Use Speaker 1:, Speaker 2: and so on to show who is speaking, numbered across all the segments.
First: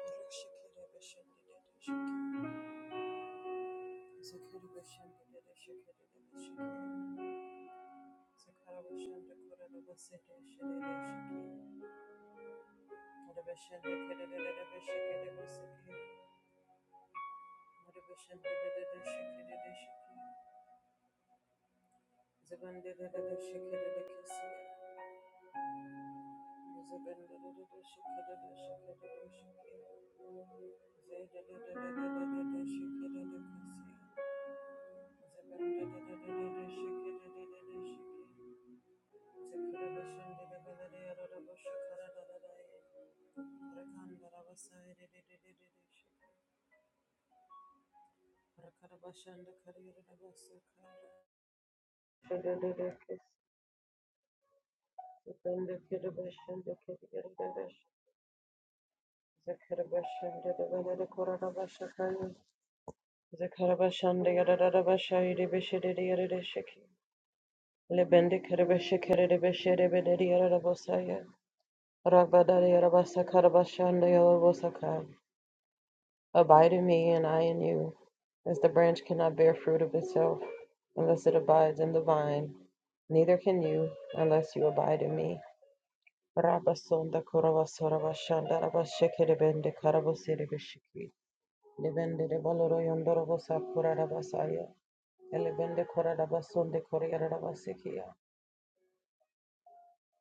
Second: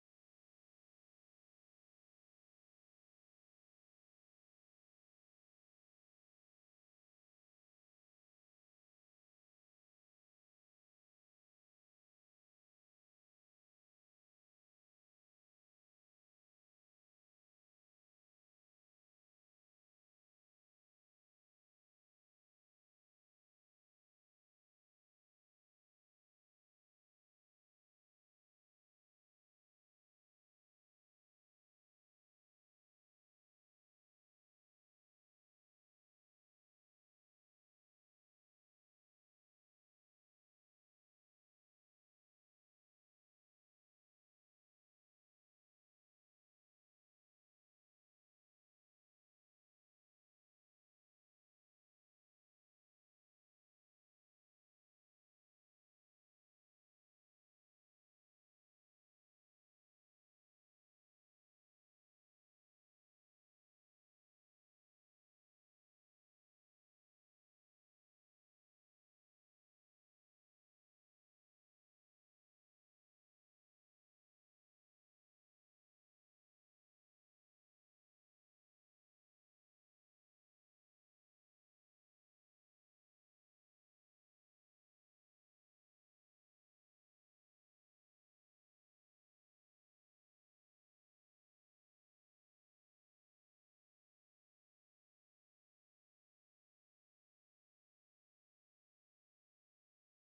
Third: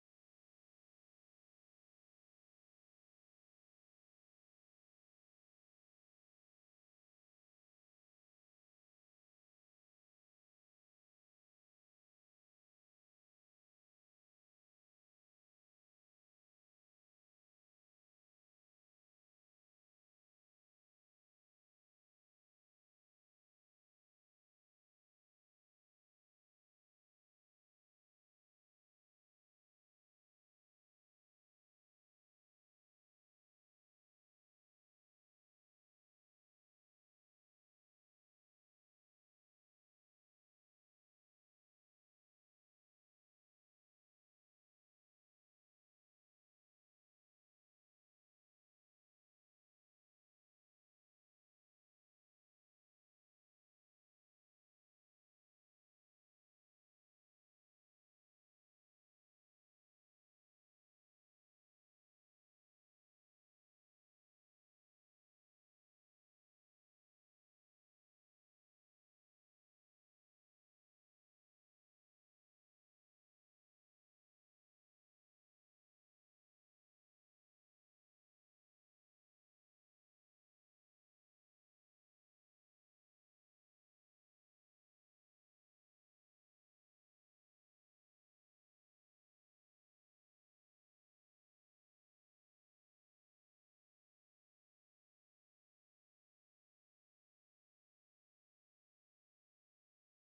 Speaker 1: Zebra Rabba Rabasakaya. Abide in me, and I in you. As the branch cannot bear fruit of itself unless it abides in the vine, neither can you unless you abide in me. Rabasonda kurabasaraba shandaraba shekerebende karabosirebeshiki. de baloro yondorobo sakura Elebende koradabasonde korearabasikia.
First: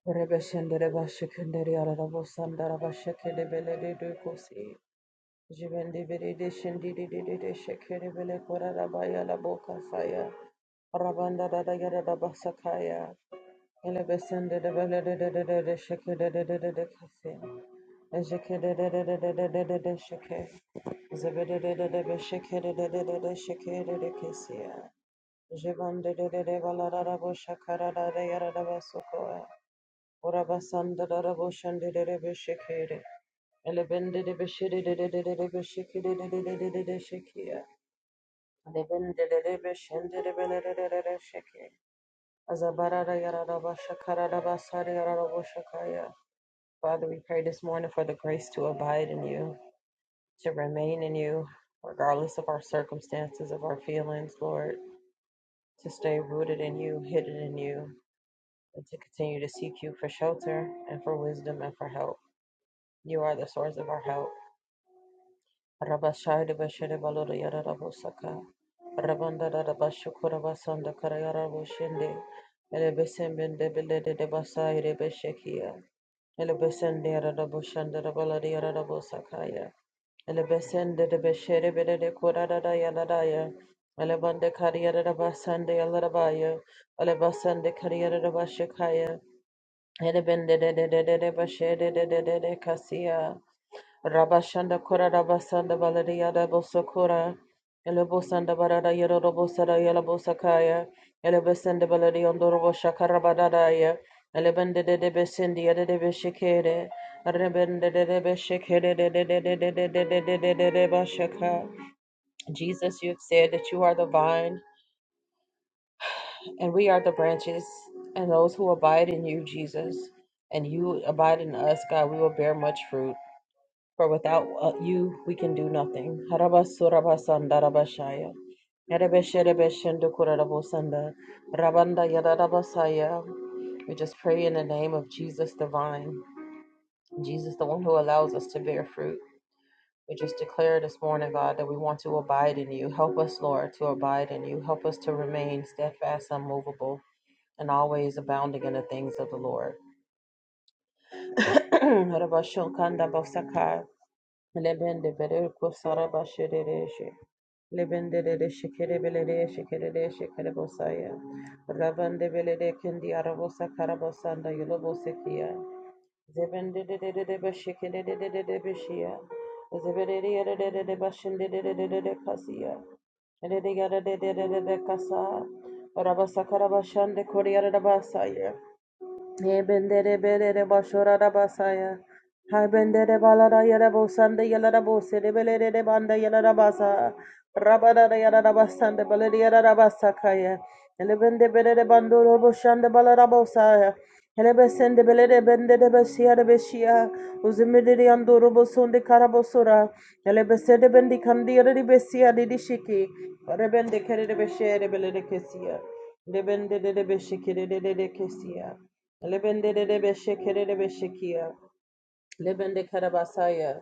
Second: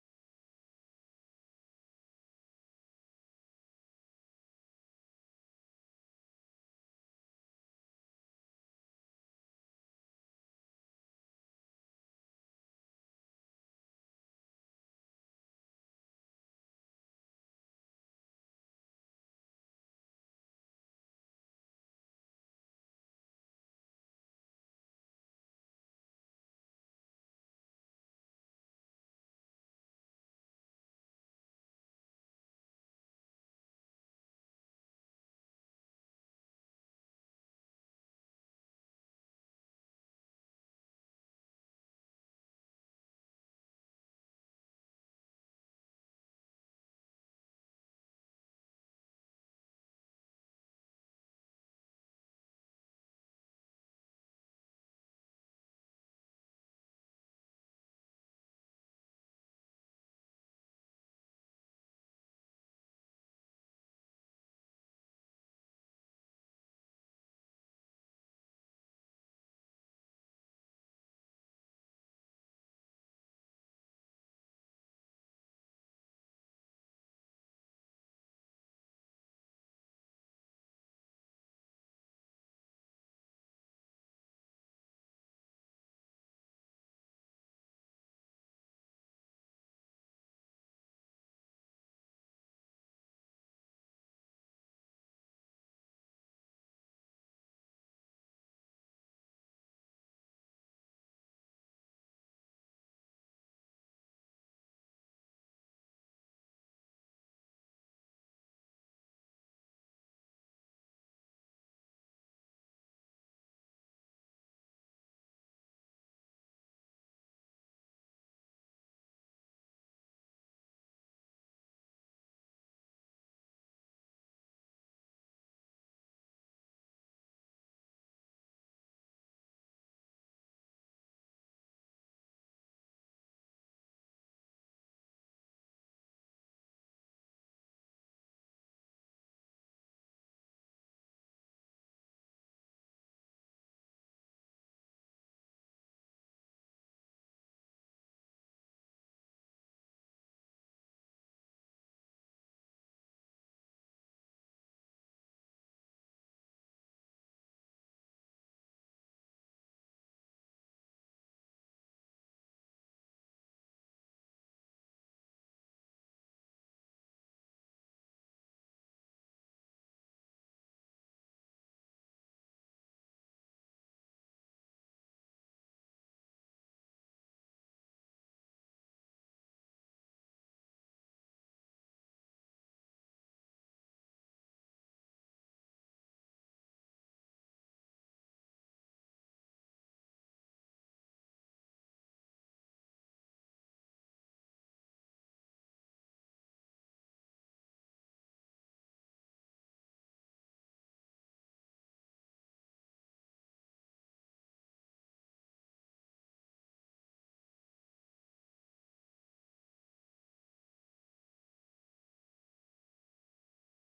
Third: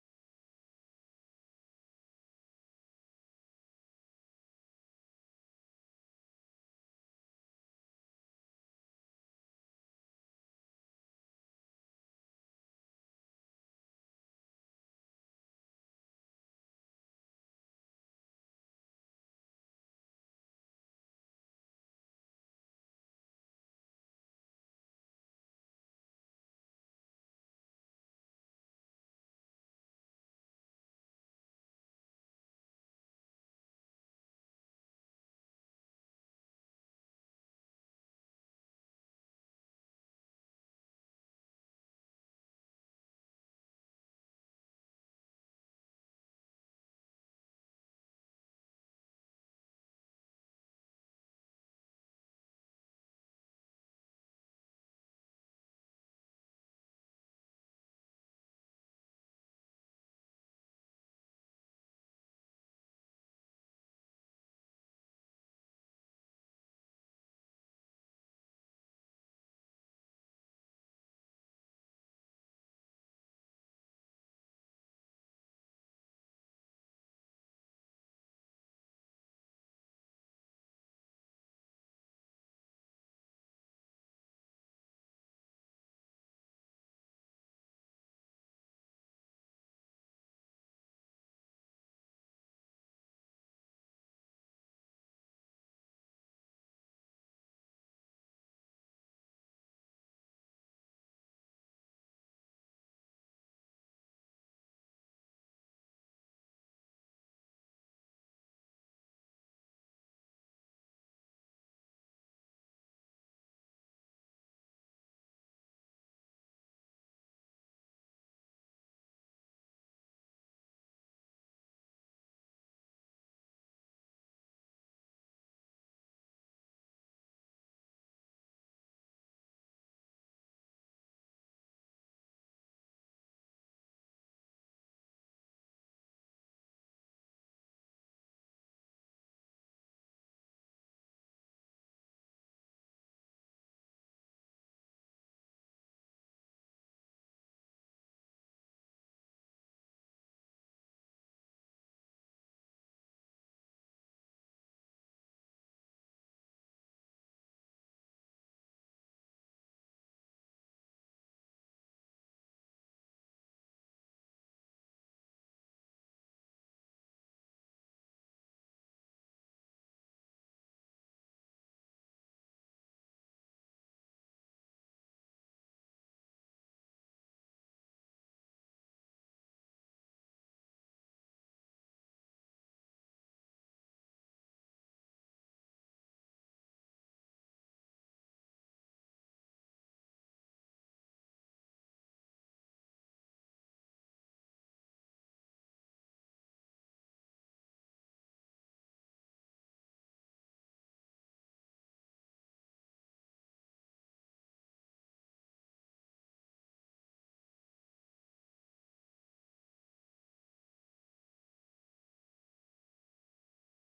Speaker 1: Rebeshende rebashikendere arabosanda rabashekede belede dukosi. Jibendibiridi shindidididi shikiribili kurarabaya laboka saya. Rabanda dadagada dabasakaya. Elebesende debelede shikidededede kasi. Ejikidedededede shike. Zebedededede shikidededede shikidede kisiya. Jibandidede balararabo shakarada yaradabasukoya. Urabasanda darabo shandidede shikiri. Elebendidibishidididididibishikididididididishikiya. Father, we pray this morning for the grace to abide in you, to remain in you, regardless of our circumstances, of our feelings, Lord, to stay rooted in you, hidden in you, and to continue to seek you for shelter and for wisdom and for help. You are the source of our help. Rabashai Bashede Balora Yara Rabosaka Rabanda Rabashukura Basanda Karayara Boshende Elebesembende Belede de Basai Rebeshekia Elebesende Raboshanda Rabalada Yara Rabosakaya Elebesende de Beshere Bede de Kurada Yadadaya Elebande Kariyara Rabasande Yalarabaya Elebasande Kariyara Rabashakaya Elebende de de de de Bashere de de de Kasia Rabashanda Kora Rabasanda Baladia Dabosokora, Elebosanda Barada Yerobosada Yelabosakaya, Elebesenda Baladia Dorobosha Karabadadaya, Elebende de Besindia de Beshikere, Rebende de Beshikere de Bashaka. Jesus, you have said that you are the vine, and we are the branches, and those who abide in you, Jesus, and you abide in us, God, we will bear much fruit. For without uh, you, we can do nothing. Harabasurabasandarabashaya. Erebesherebeshendukurarabosanda. Rabanda yadarabasaya. We just pray in the name of Jesus the vine, Jesus, the one who allows us to bear fruit. We just declare this morning, God, that we want to abide in you. Help us, Lord, to abide in you. Help us to remain steadfast, unmovable, and always abounding in the things of the Lord. Lebende bere kusara başere reşe. Lebende de de şekere bele de şekere de şekere bosaya. Rabande bele de kendi arabosa karabosanda yolo bosekiya. Zebende de de de de beşekere de de de de beşiya. Zebere de yere de de de başinde de de de kasiya. Ele de yere de de de de de kasa. Rabasa karabasande koriyara da basaya. Ebendere belere başora da basaya. Hay bendere balara yere bosanda yere bose de belere de banda yere basa. Rabada da yere basanda belere yere basa kaya. Ele bende belere bandoro boşanda balara bosaya. Hele besende belere bende de beşiya de beşiya. Uzimidiri yandoro bosundi karabosura. Hele besede bendi kandi yere de beşiya dedi şiki. Para bende kere de beşiya de belere kesiya. De bende de de beşikere de de de kesiya. Lebende de debe shekere debe shekia. Lebende karabasaya.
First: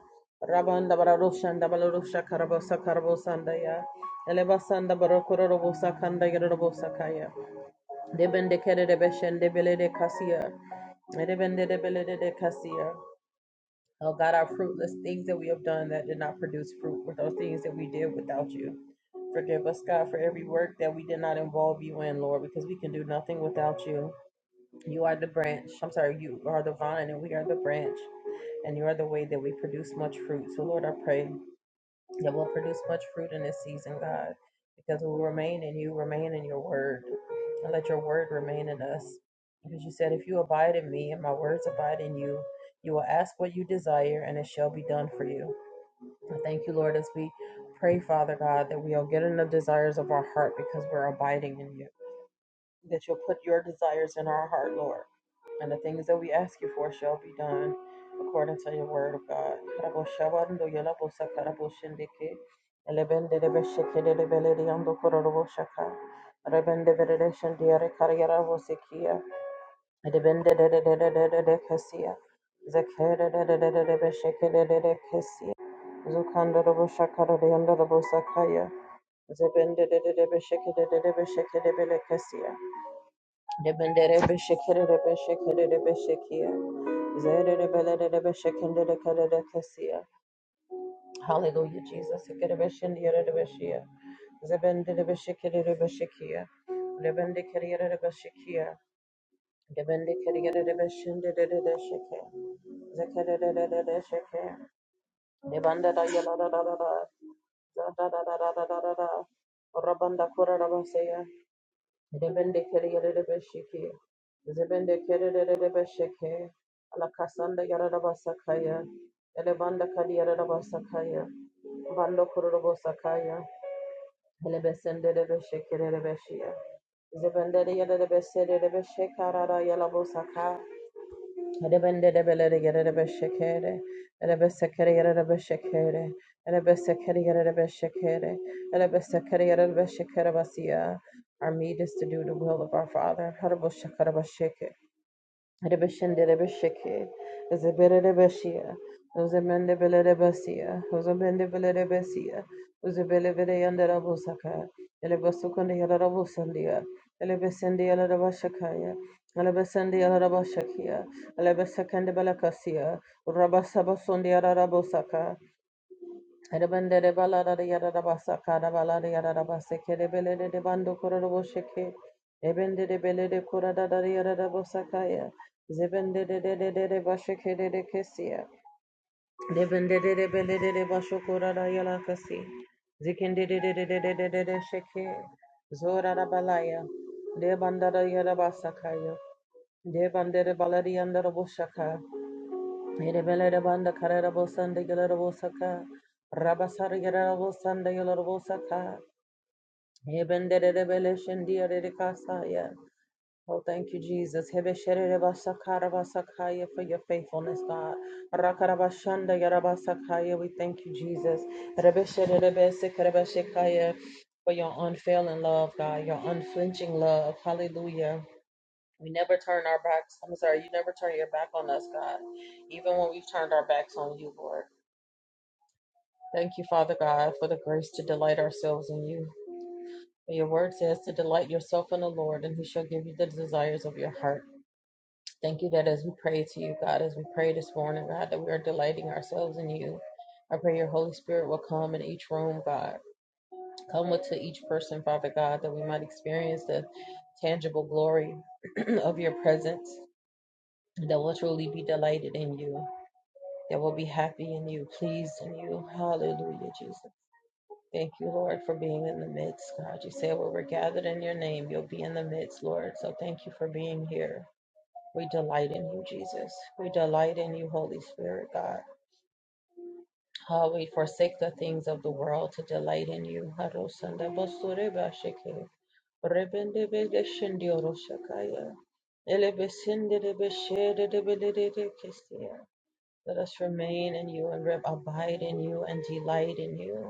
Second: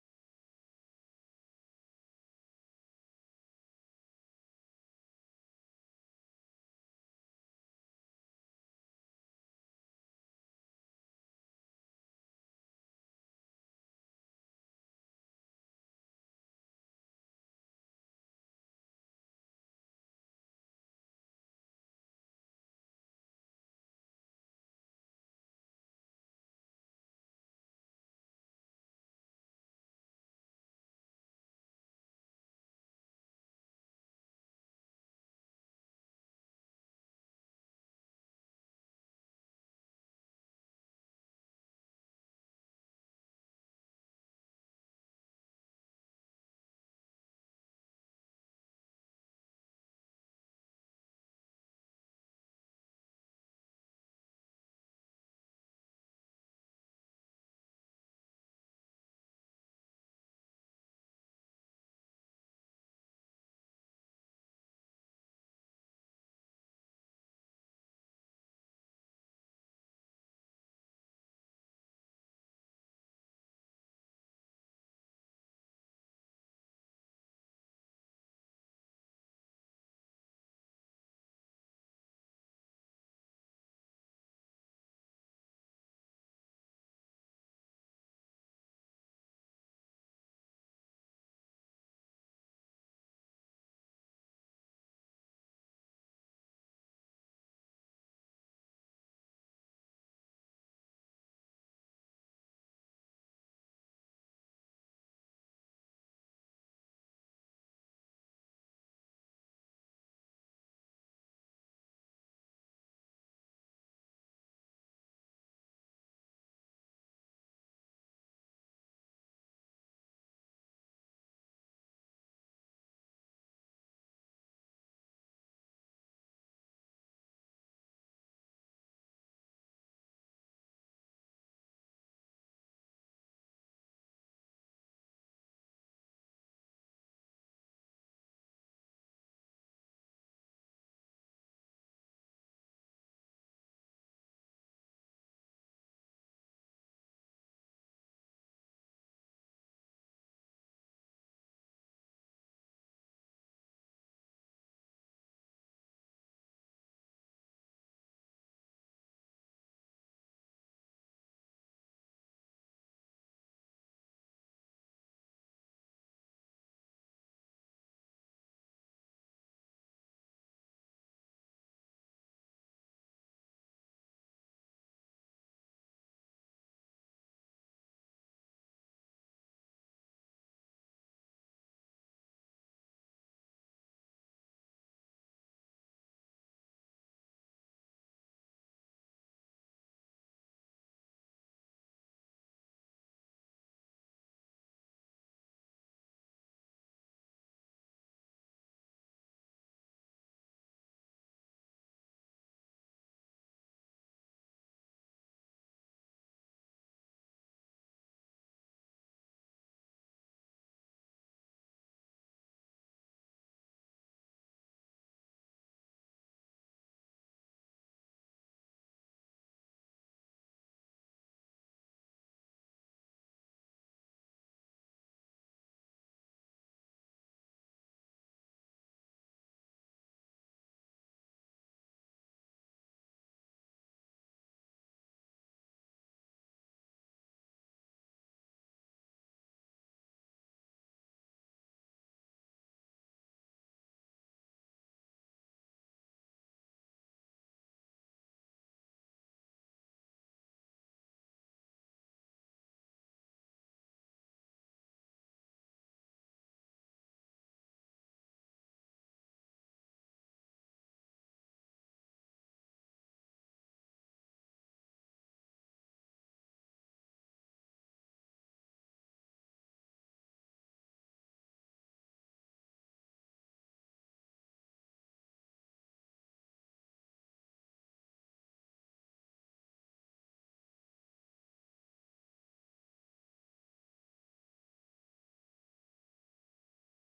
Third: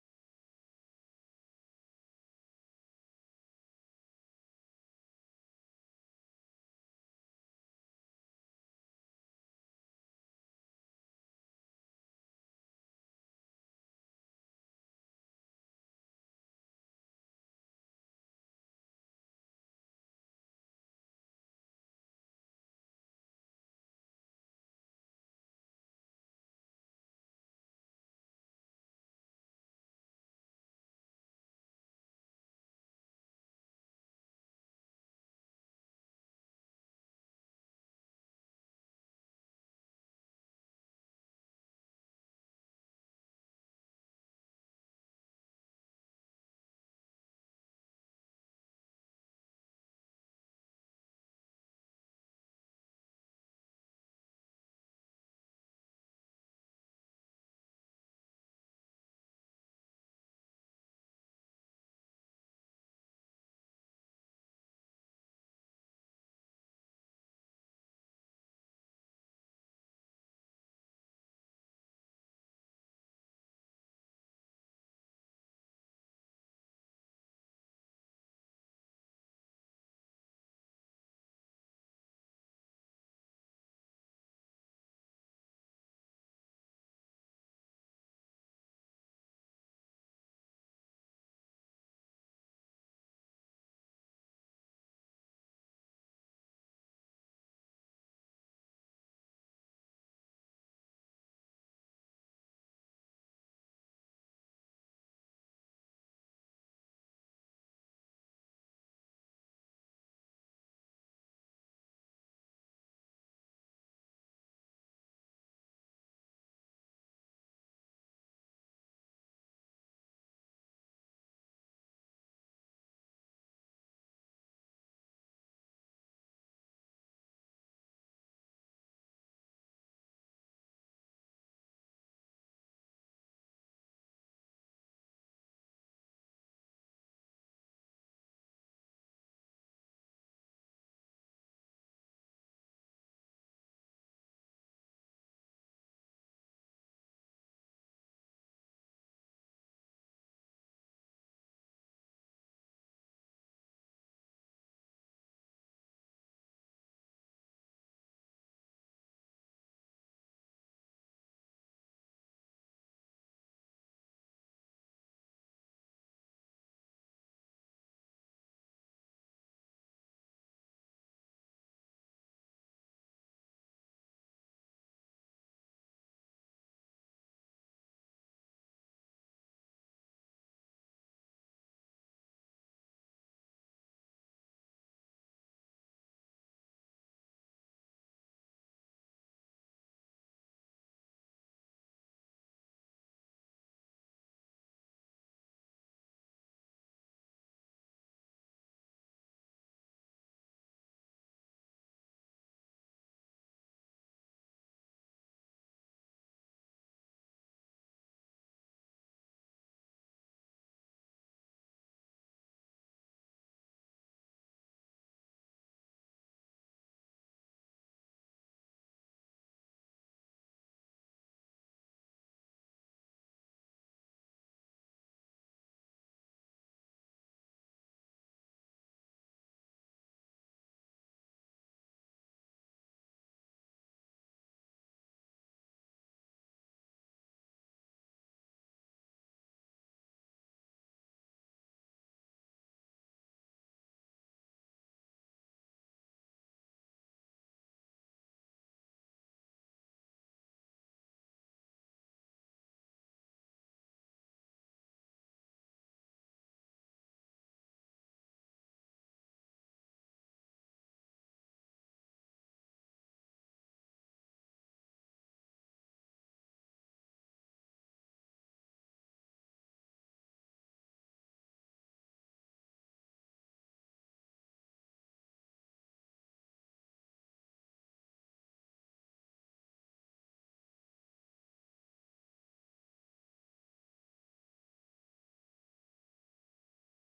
Speaker 1: Rabanda bararoshan da bararosha karabasa karabosandaya. Elebasanda barokorobosa kanda yerobosa kaya. Debende kere debe shende bele de kasia. Debende de bele de kasia. Oh God, our fruitless things that we have done that did not produce fruit or those things that we did without you. Forgive us, God, for every work that we did not involve you in, Lord, because we can do nothing without you. You are the branch. I'm sorry, you are the vine and we are the branch. And you are the way that we produce much fruit. So, Lord, I pray that we'll produce much fruit in this season, God, because we will remain in you, remain in your word, and let your word remain in us. Because you said, if you abide in me and my words abide in you, you will ask what you desire and it shall be done for you. And thank you, Lord, as we pray, Father God, that we'll get in the desires of our heart because we're abiding in you that you'll put your desires in our heart, Lord. And the things that we ask you for shall be done according to your word of God. Debendere beshekere beshekere beshekia. Zere belere beshekendere kerere kesia. Hallelujah, Jesus. Zebende Zebende kerere besheke, zebende kerere besheke, alakasanda yarara basakaya, elebanda kadi yarara basakaya, bando kororo basakaya, elebesende besheke beshia, zebende de yarara besere besheka rara yala bosaka, Adabende de Bele get a beshekere, and a besakere a beshekere, and a besakere a beshekere, and a besakere a beshekere basia. Our meat is to do the will of our Father. Hadabo Shakarabasheke. Rebeshende Rebesheke, Zebere Rebeshia, Uzemende Bele Rebesia, Uzemende Bele Rebesia, Uzebele Vede and Rabusaka, Elebasukundi Rabusandia, Elebesendi Rabashakaya, Elebesendi Rabashakia, Elebesakand Balakasia, Rabasabasundi Rabosaka, Karabandere balada de yada basa kada balada yada basa kere belede de bando kororo sheke. Ebende de belede kurada da yada da bosa kaya. Zebende de de de de de bashe kere de kesia. Debende de de belede de basho kurada yala kasi. Zikende de de de de de de de sheke. Zora da balaya. De bandada yada basa De bandere balada yanda da bosha Erebelerabanda kararabosanda gelarabosaka. Rabasara gelarabosanda gelarabosaka. Ebenderebele shendiarerekasaya. Oh, thank you, Jesus. Hebeshererebasakarabasakaya For your faithfulness, God. Rakarabashanda yarabasakaya. We thank you, Jesus. Rebeshererebesekerebeshekaya. For your unfailing love, God. Your unflinching love. Hallelujah. We never turn our backs. I'm sorry, you never turn your back on us, God, even when we've turned our backs on you, Lord. Thank you, Father God, for the grace to delight ourselves in you. For your word says to delight yourself in the Lord, and he shall give you the desires of your heart. Thank you that as we pray to you, God, as we pray this morning, God, that we are delighting ourselves in you. I pray your Holy Spirit will come in each room, God. Come with to each person, Father God, that we might experience the tangible glory of your presence, that we'll truly be delighted in you. that will be happy in you, pleased in you. Hallelujah, Jesus. Thank you, Lord, for being in the midst, God. You say where we're gathered in your name, you'll be in the midst, Lord. So thank you for being here. We delight in you, Jesus. We delight in you, Holy Spirit, God. How we forsake the things of the world to delight in you. Harosanda basure bashike, rebende bede shindio roshakaya, elebesinde de kestia. Let us remain in you and abide in you and delight in you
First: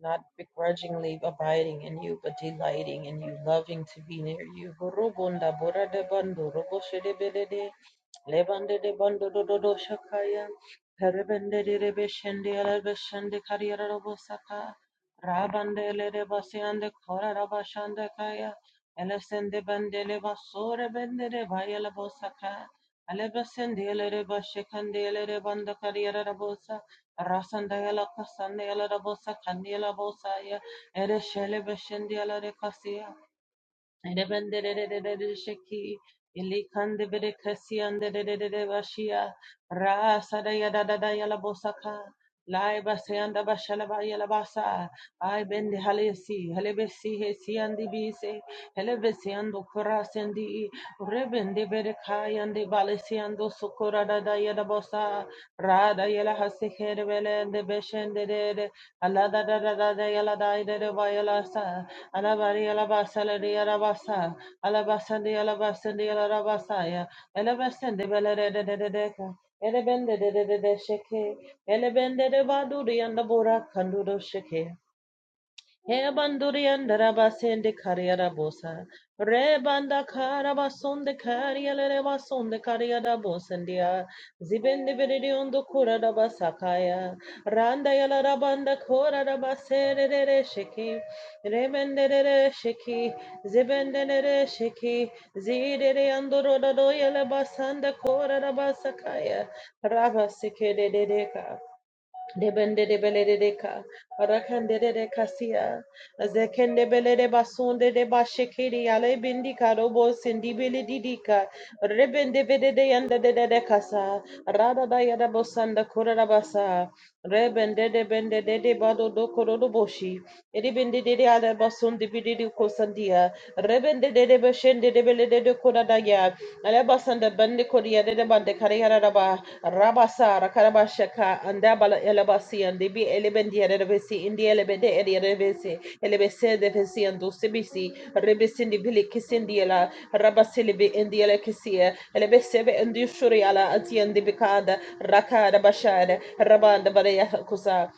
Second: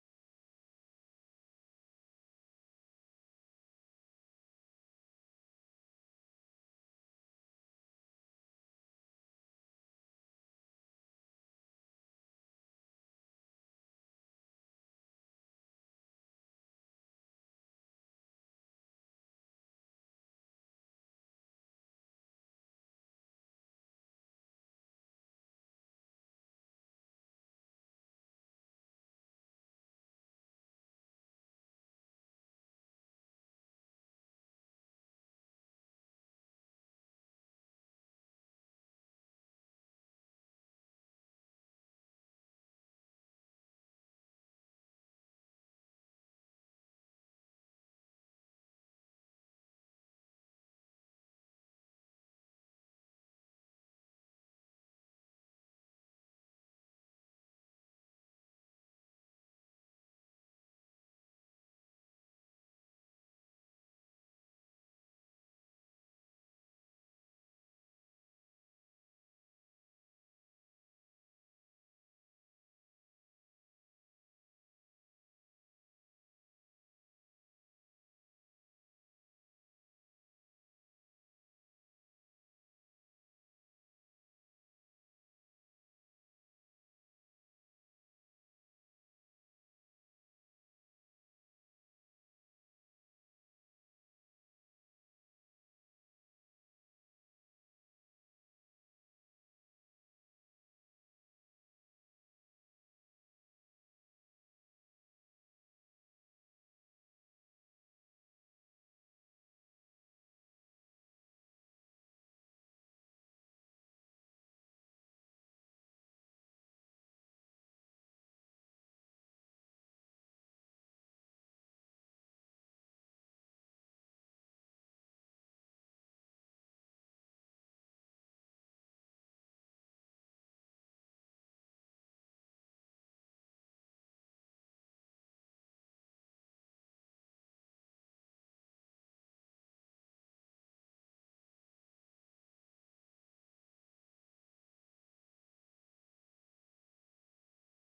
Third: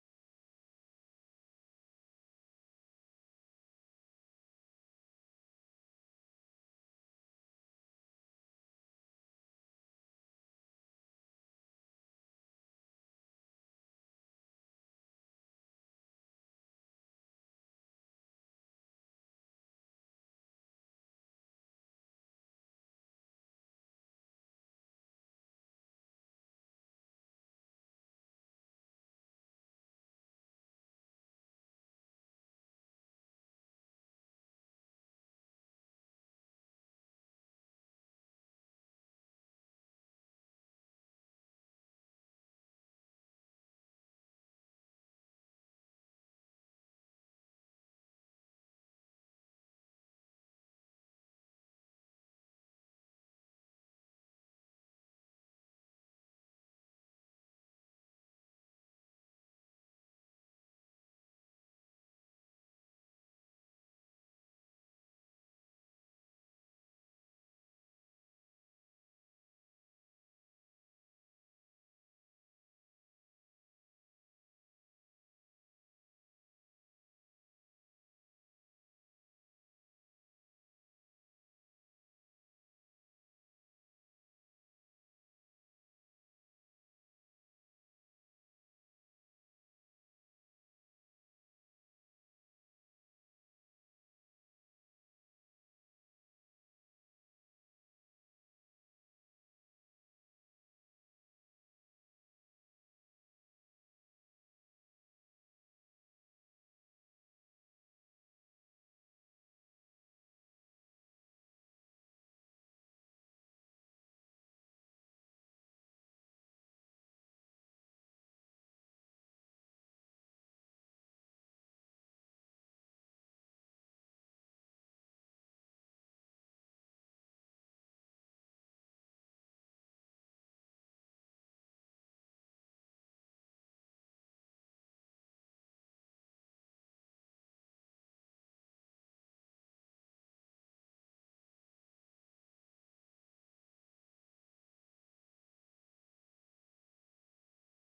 Speaker 1: not begrudgingly abiding in you, but delighting in you, loving to be near you. Gorobunda borada bando roboshedebedede, lebande de bando dododo shakaya, perebende de rebeshende alabeshende kariyara robosaka, rabande le rebasiande kora rabashande kaya, elesende bende le basore bende de baya lebosaka, alebesende le rebashekande le rebanda kariyara Rasandela Casandela Bosa Candela Bosaya Ereshele Beshendela de Cassia Edebende de Sheki Ilikande Bede Cassia and de Bashia Rasa da Yada da Yala Bosaka Lai basayanda bashalaba yalabasa. I bend halesi, he si andi bise, helebesi ando kurasandi, rebende berekai andi balesi ando sukura da da yala yalabosa, rada yala hasikere bele ande beshende de de, ala da da da da da yala da ide de ba yala sa, ala bari yala basa le de yala basa, ala basa de yala basa de yala rabasa ya, helebesi de bele de de de de de ka. Elebende de de de de sheke. Elebende de badu de yanda bora kandu sheke. Hebandurian darabasin de carriera bosa. Rebanda carabason de carriera rebason de carriera bosandia. Zibende veridion do cura da basakaya. Randa yala rabanda cura da basere de sheki. Remende de sheki. Zibende de sheki. Zide de andoro da do yala basanda cura da basakaya. Rabasike de deca. Debende de beledeka, rakande de kasia, zekende belede basunde de bashekiri ale bindika robo sindi beledidika, rebende vede de yanda de de de kasa, rada da yada bosanda kurada basa, rebende de bende de de bado do korodo boshi, eribende de de ala basundi bididi kosandia, rebende de de beshende de belede de kurada Alebasanda bende kodia de bande kariera raba rabasa rakarabashaka andabala elebasi and debi elebendi erebesi indi elebede erebesi elebese defesi and dosibisi rebesindi bili kisindiela bi indi elekisia elebesebe indi shuriala ati andi bikada rakada bashada rabanda baraya kusa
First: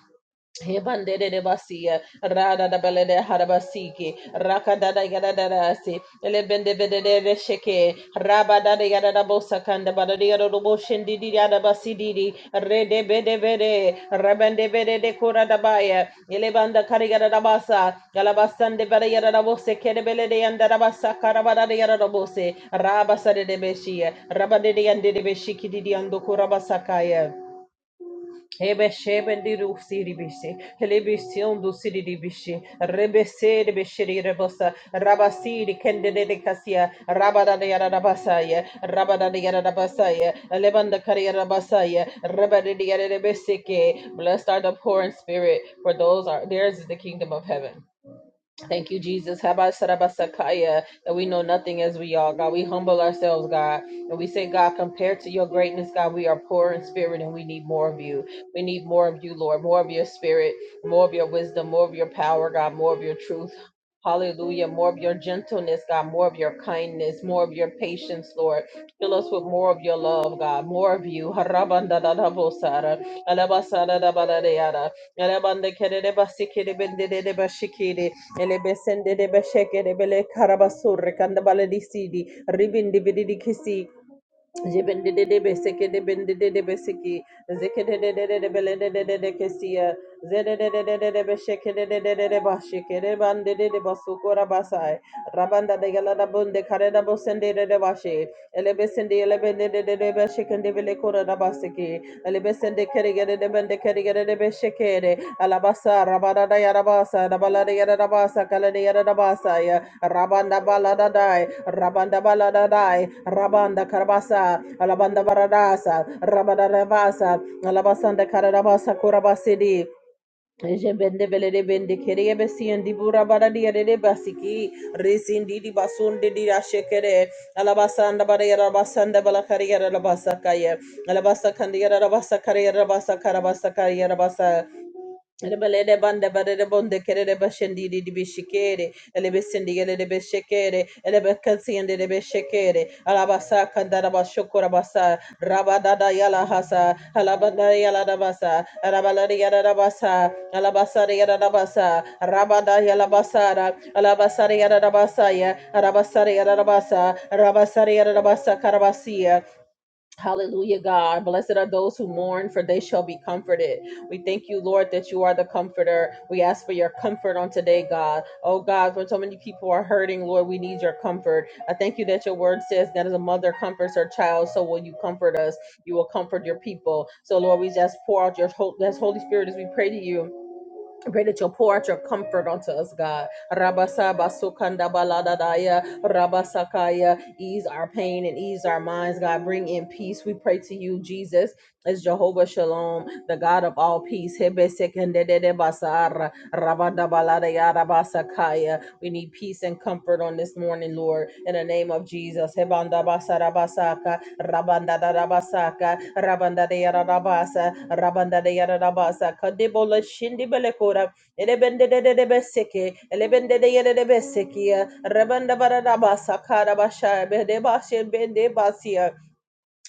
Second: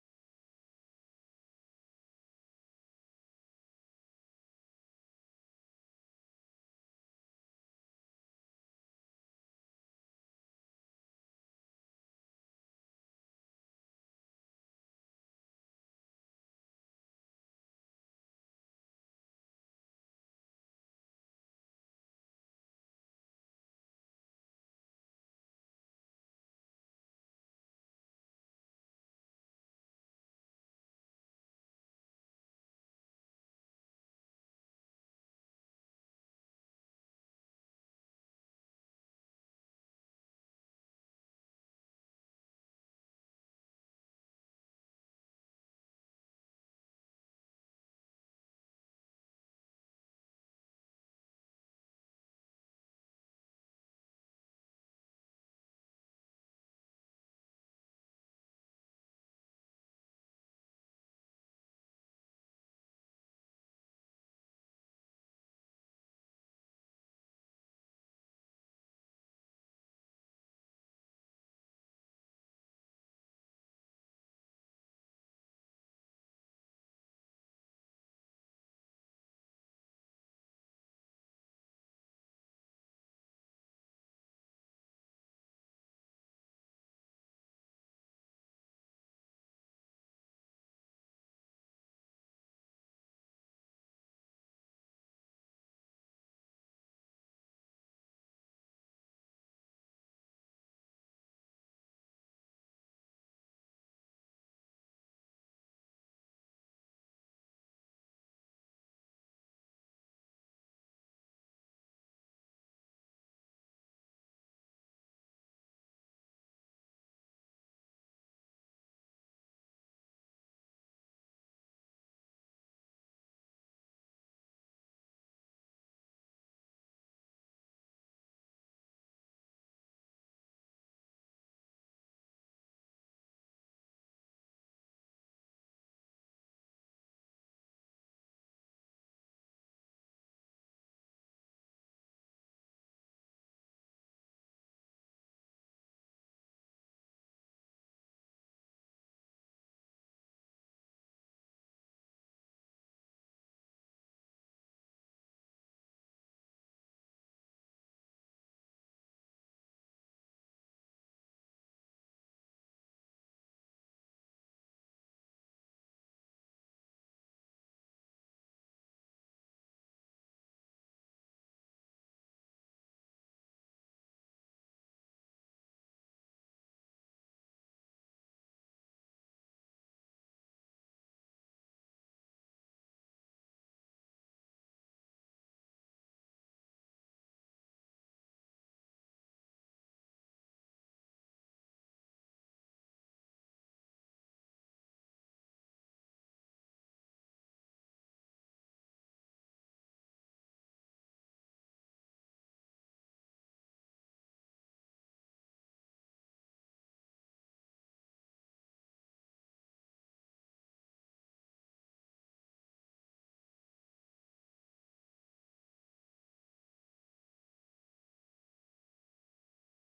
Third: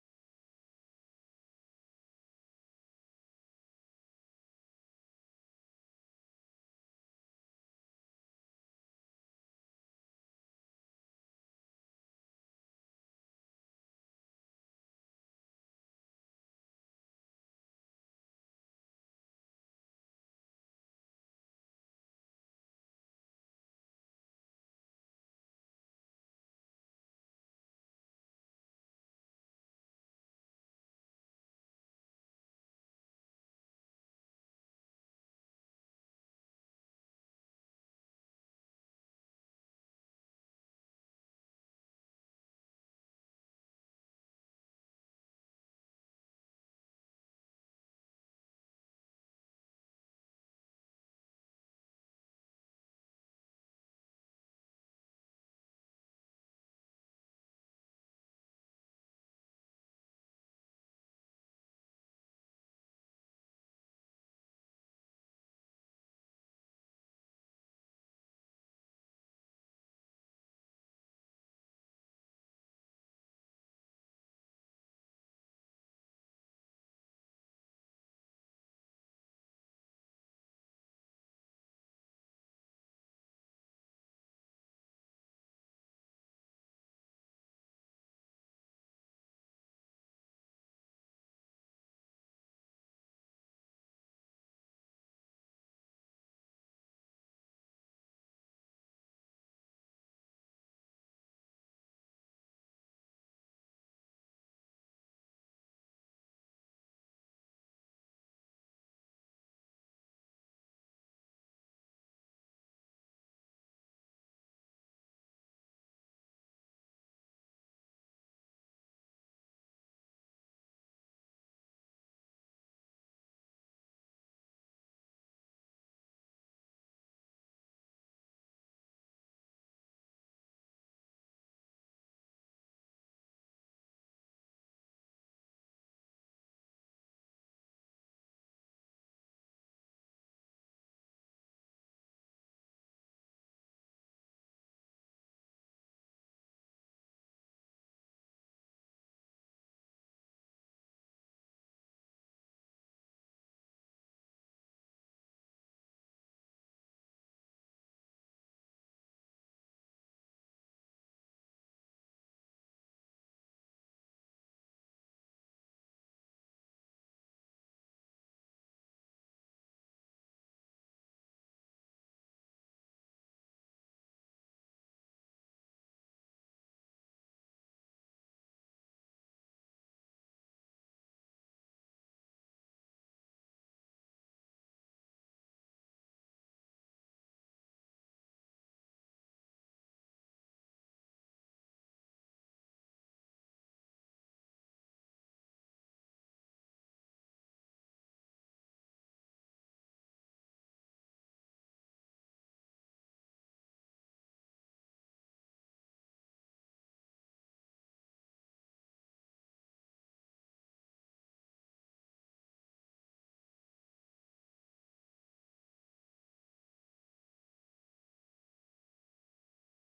Speaker 1: Hebandere de basia, rada da Hebandedebasia, radadabalede harabasiki, rakadadayadadadasi, elebendebededebesheke, rabadadayadadabosakandabadadiyadadoboshendidiyadabasididi, redebedebede, di elebandakarigadadabasa, galabasandebarayadadabosekedebeledeyandadabasakarabadadayadadabose, rabasadedebeshia, rabadedeyandedebeshikididiyandokurabasakai. Ebeshebende do siri bishi, lebision do siri di bishi, rebese de bishiri rebosa, rabasi de kendede de casia, rabada de yarabasaya, rabada de yarabasaya, lebanda carriarabasaya, rabada de yarabeseke. Blessed are the poor in spirit, for those are theirs is the kingdom of heaven. Thank you, Jesus. Habasarabasakaya, That we know nothing as we are, God. We humble ourselves, God. And we say, God, compared to your greatness, God, we are poor in spirit and we need more of you. We need more of you, Lord. More of your spirit, more of your wisdom, more of your power, God, more of your truth. Hallelujah. More of your gentleness, God. More of your kindness, more of your patience, Lord. Fill us with more of your love, God. More of you. Harabandadadabosara, alabasadadabaladiara, alabandakerebasikidibindidibashikidi, Elebesende de besheke de bele karabasur kandabale di sidi ribindi bididi kisi rabanda Zikididididibelididididikisiya. Zidididididibishikidibandididibasukurabasai. Rabandadagaladabundi-karedabusindididibashid. Elebisindi-elebindidididibishikindibilikurabasiki. Elebisindikirigididibindikirigididibishikidi. Alabasa, rabadadayarabasa, dabaladayarabasa, kaladayarabasaya. Rabandabaladadai. Rabanda baladadai, Rabanda karabasa, Alabanda baradasa, Rabada rebasa, Alabasanda karabasa kurabasidi. Jebende belede bende kereye besi endi bura bara diye de basiki resindi di basunde di aşekere alabasanda bara yara basanda bala kare yara basakaye alabasa kandi yara basakare yara basakarabasa kariye yara basa Rebelede bande barede bonde kerede başendiri dibi şikere. Elebe sendi gelede beşekere. Elebe kasiyende de beşekere. Alabasa kandara başokora basa. Rabadada yala hasa. Alabada yala da basa. Arabaları yala da basa. alabasa yala da basa. Rabada yala basara. Alabasarı yala da basa ya. Arabasarı yala da basa. Rabasarı yala da basa karabasiya. Hallelujah, God. Blessed are those who mourn, for they shall be comforted. We thank you, Lord, that you are the comforter. We ask for your comfort on today, God. Oh, God, when so many people are hurting, Lord, we need your comfort. I thank you that your word says that as a mother comforts her child, so will you comfort us. You will comfort your people. So, Lord, we just pour out your Hol- that's Holy Spirit as we pray to you. I pray that you'll pour out your comfort unto us, God. Rabasaba sukanda baladadaya, rabasakaya. Ease our pain and ease our minds, God. Bring in peace. We pray to you, Jesus, as Jehovah Shalom, the God of all peace. Hebe sekendedede basara, rabadabaladaya, rabasakaya. We need peace and comfort on this morning, Lord, in the name of Jesus. Hebanda basara basaka, rabanda da da rabanda de yada rabanda de yada kadebola shindi elebende de de de beseke, elebende de yada de besekia, rabanda bara da bede bashe, bende basia,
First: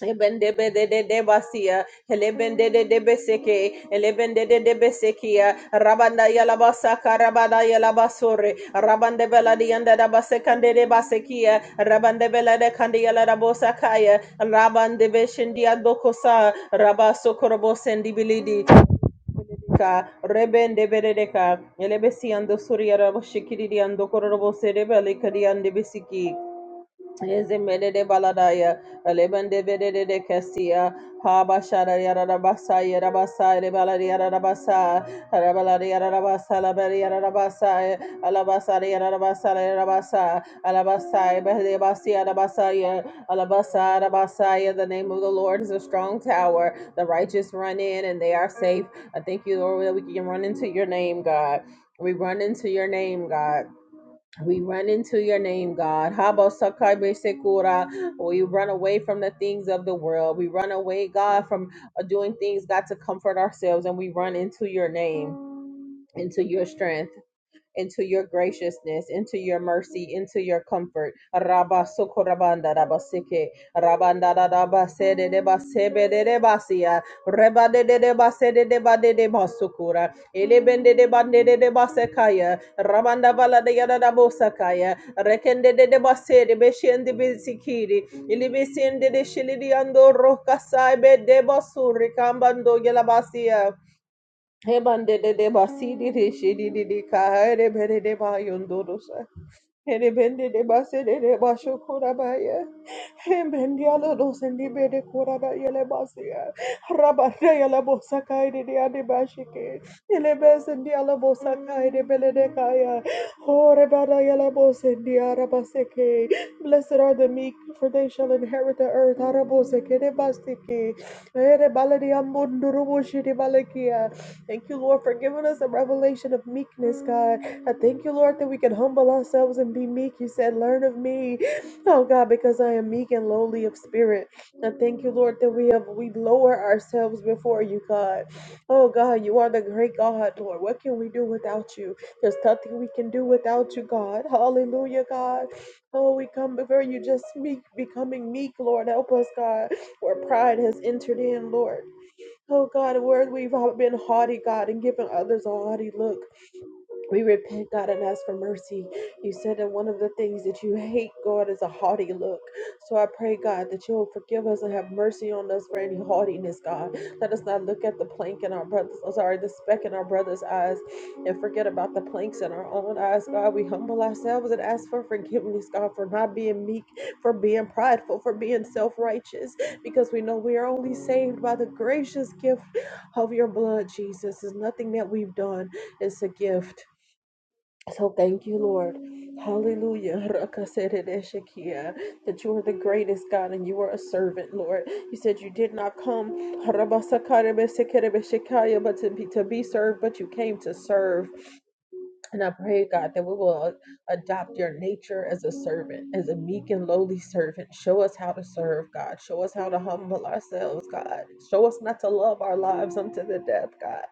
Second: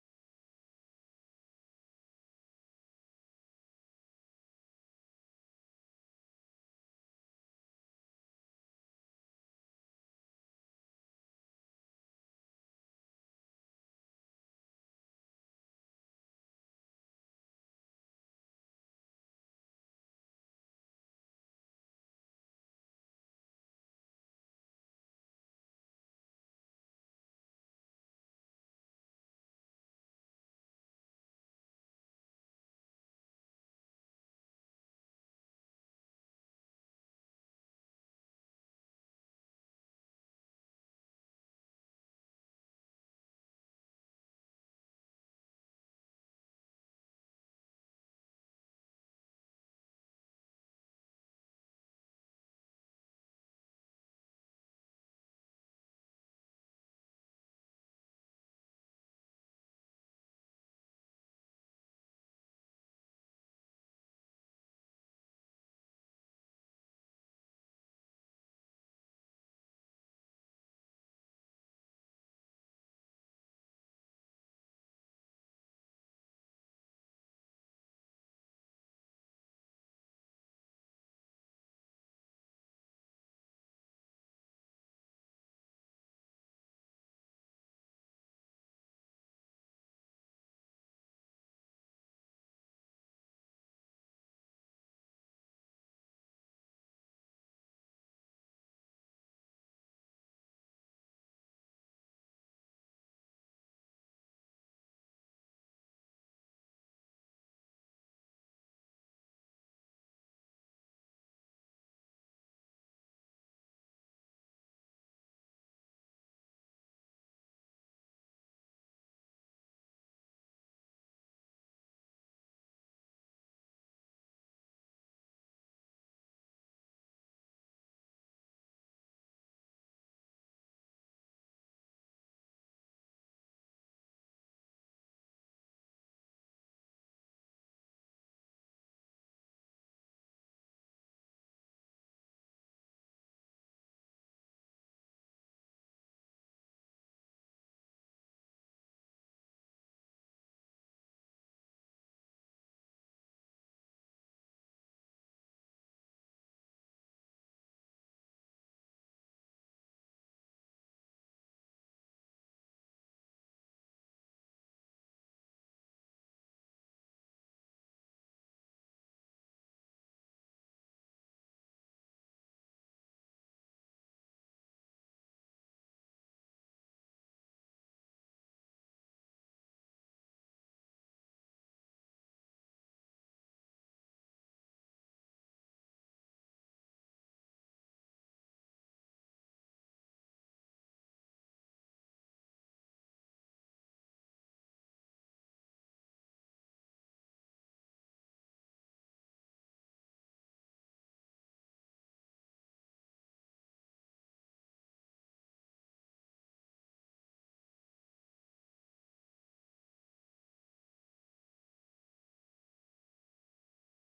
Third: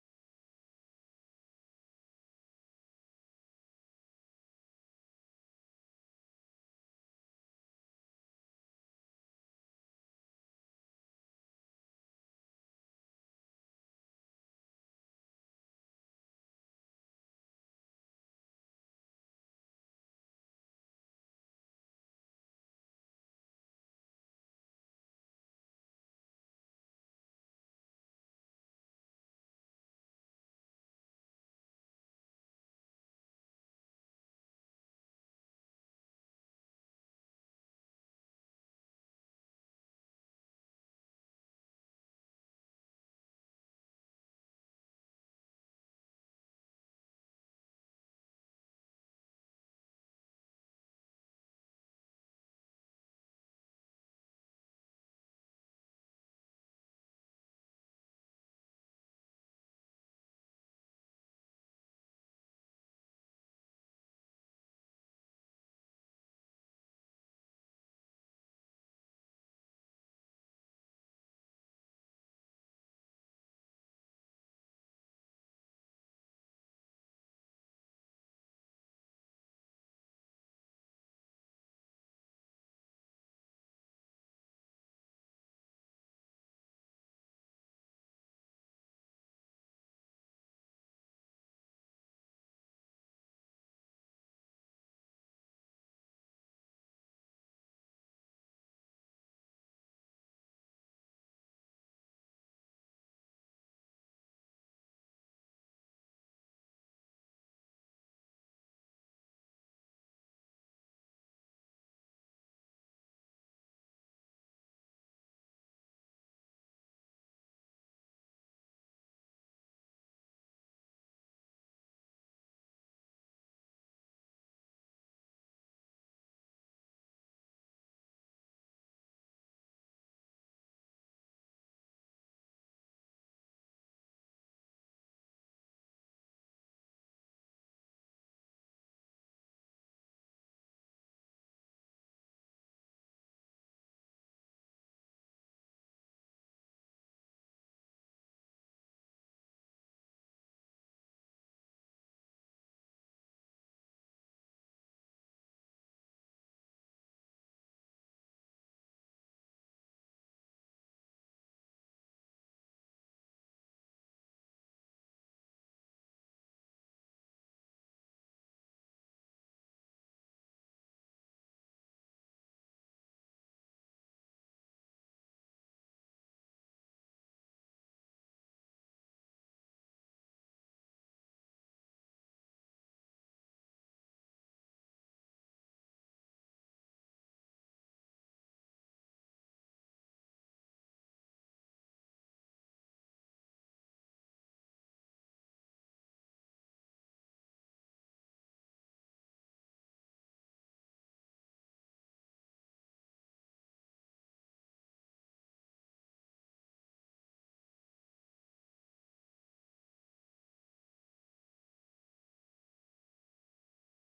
Speaker 1: Ebende be de de de basia, elebende de de beseke, elebende de elebendedebeseke, elebendededebesekia, rabanda yalabasaka, rabanda yalabasore, rabandebela diandadabasekandedebasekia, Rabaso rabandebeshindiadokosa, rabasokorobosendibilidi. Ka rebende berede ka elebesi ando suri arabo shikiri di ando kororobo serebe kadi ande besiki Ezemede baladaya, alebende vedede de kesia, haba shada yada da basa yada basa de baladi yada da basa, arabaladi yada da basa la bari yada da basa, alabasa de yada da basa la yada basa, alabasa behde basi yada basa ya, alabasa da ya. The name of the Lord is a strong tower. The righteous run in and they are safe. I thank you, Lord, that we can run into your name, God. We run into your name, God. We run into your name, God. Habo sakai be sekura. We run away from the things of the world. We run away, God, from uh, doing things, God, to comfort ourselves, and we run into your name, into your strength into your graciousness, into your mercy, into your comfort. Rabba sokorabanda rabba rabanda da de de de de reba de de de de de ba de de ba de de rabanda bala de yada da bo de de de ba de be shen de be ando roka be de ba kambando yela he mande de de ba de di di shi di di di ka de be de kahare bere de ba yondoro Erebende de basede de de basho korabaya. Embendialo dos endibede korabaya le basia. Rabataya la bosakai de de adibashike. Elebes endiala bosakai de beledekaya. Horebaraya la bosendia rabaseke. Blessed are the meek, for they shall inherit the earth. Araboseke de basike. Erebaladi amunduru boshidi balakia. Thank you, Lord, for giving us a revelation of meekness, God. I thank you, Lord, that we can humble ourselves and be meek. You said, Learn of me, oh God, because I am meek and lowly of spirit. I thank you, Lord, that we have we lower ourselves before you, God. Oh God, you are the great God, Lord. What can we do without you? There's nothing we can do without you, God. Hallelujah, God. Oh, we come before you just meek, becoming meek, Lord. Help us, God, where pride has entered in, Lord. Oh God, where we've been haughty, God, and given others a haughty look. We repent, God, and ask for mercy. You said that one of the things that you hate, God, is a haughty look. So I pray, God, that you'll forgive us and have mercy on us for any haughtiness, God. Let us not look at the plank in our brother's, I'm sorry, the speck in our brother's eyes and forget about the planks in our own eyes, God. We humble ourselves and ask for forgiveness, God, for not being meek, for being prideful, for being self righteous, because we know we are only saved by the gracious gift of your blood, Jesus. It's nothing that we've done, it's a gift. So thank you, Lord. Hallelujah. Rakaseredeshekia, That you are the greatest God and you are a servant, Lord. You said you did not come Harabasakarebesekerebeshekaya, but to be, to be served, but you came to serve. And I pray, God, that we will adopt your nature as a servant, as a meek and lowly servant. Show us how to serve, God. Show us how to humble ourselves, God. Show us not to love our lives unto the death, God.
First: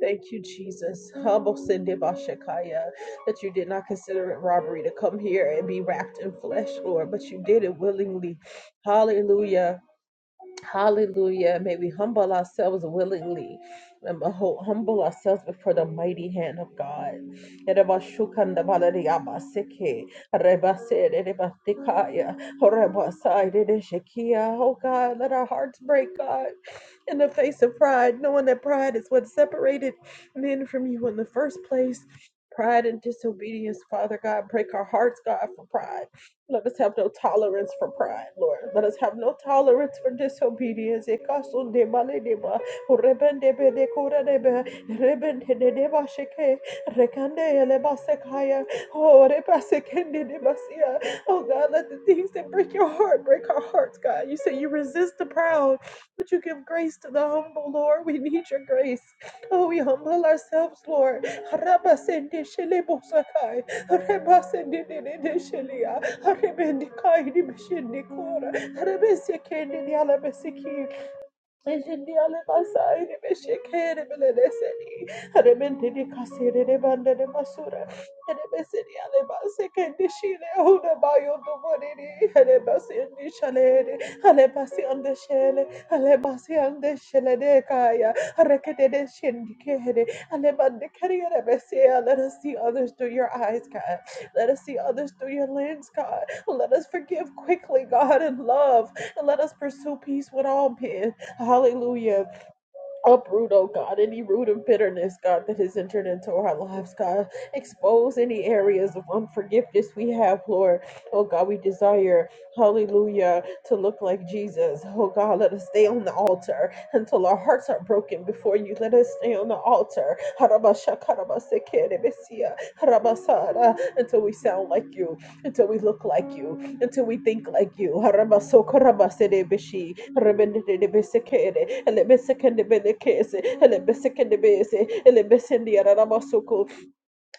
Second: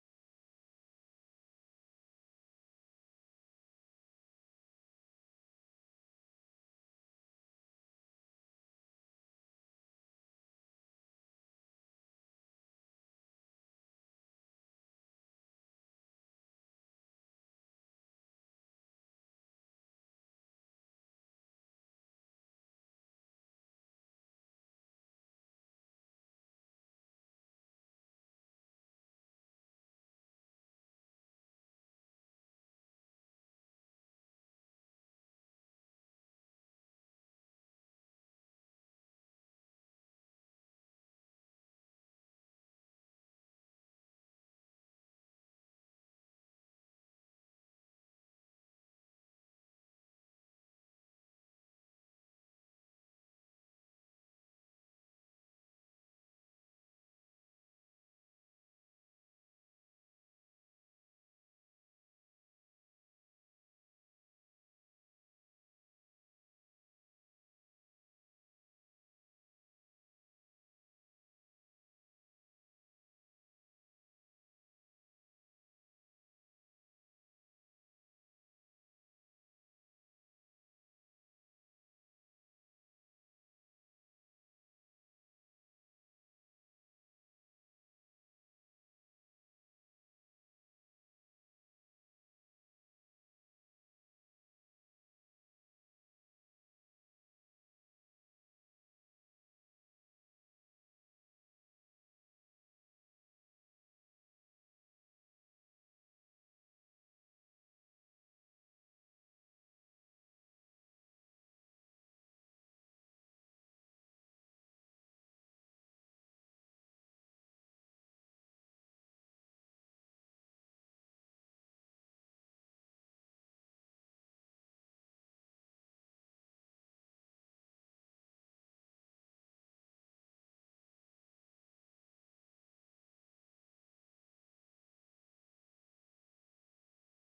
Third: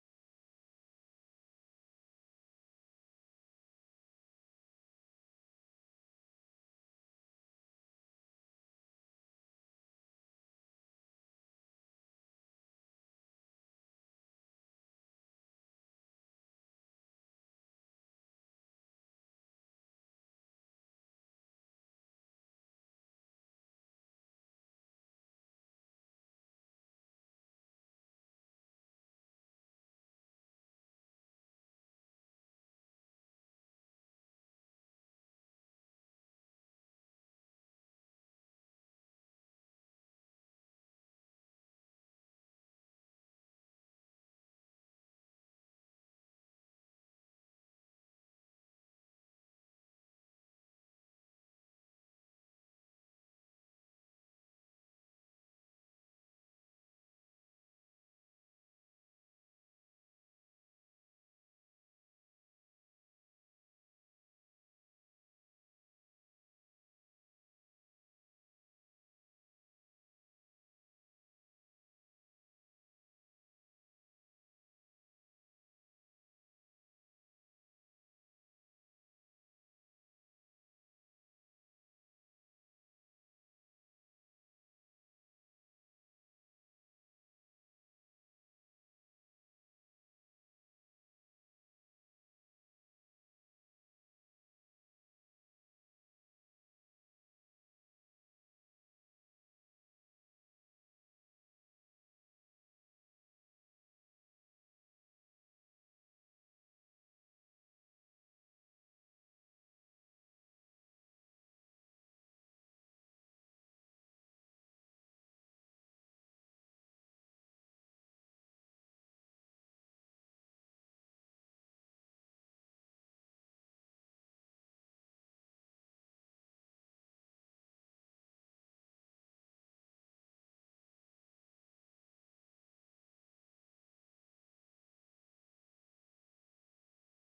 Speaker 1: Thank you, Jesus. Humble Sinde Bashakaya, that you did not consider it robbery to come here and be wrapped in flesh, Lord, but you did it willingly. Hallelujah. Hallelujah. May we humble ourselves willingly and beho- humble ourselves before the mighty hand of God. Oh God, let our hearts break, God, in the face of pride, knowing that pride is what separated men from you in the first place. Pride and disobedience, Father God, break our hearts, God, for pride. Let us have no tolerance for pride, Lord. Let us have no tolerance for disobedience. Ekasundeba ledeba, urebendebe dekoradebe, rebendedeba sheke, rekandeeleba sekaya, oh, reba sekendedeba siya. Oh, God, let the things that break your heart break our hearts, God. You say you resist the proud, but you give grace to the humble, Lord. We need your grace. Oh, we humble ourselves, Lord. Haraba sende shelebo sakai. Rebasendedededeshelia. Rebendikaidibeshindikora. Rebesekendidialabesekia. Ejendi ale masai de besheke de beleleseni. Remente de kasere de bande de masura. De beseni ale baseke de shile huna bayo do bonini. Ale basendi shale de. Ale basi ande shele. Ale basi ande shele de kaya. Rekete de shendi kere. Ale bande kere de besea. Let us see others through your eyes, God. Let us see others through your lens, God. Let us forgive quickly, God, in love. And let us pursue peace with all men. Hallelujah. Uproot, oh God, any root of bitterness, God, that has entered into our lives, God. Expose any areas of unforgiveness we have, Lord. Oh God, we desire, hallelujah, to look like Jesus. Oh God, let us stay on the altar until our hearts are broken before you. Let us stay on the altar. Harabashakarabasekerebesia, harabasara, Until we sound like you, until we look like you until we think like you. Harabaso karabasedebishi, rabendebesekere, elebesekendebelekese, elebesekendebese, elebesendiarabasuku,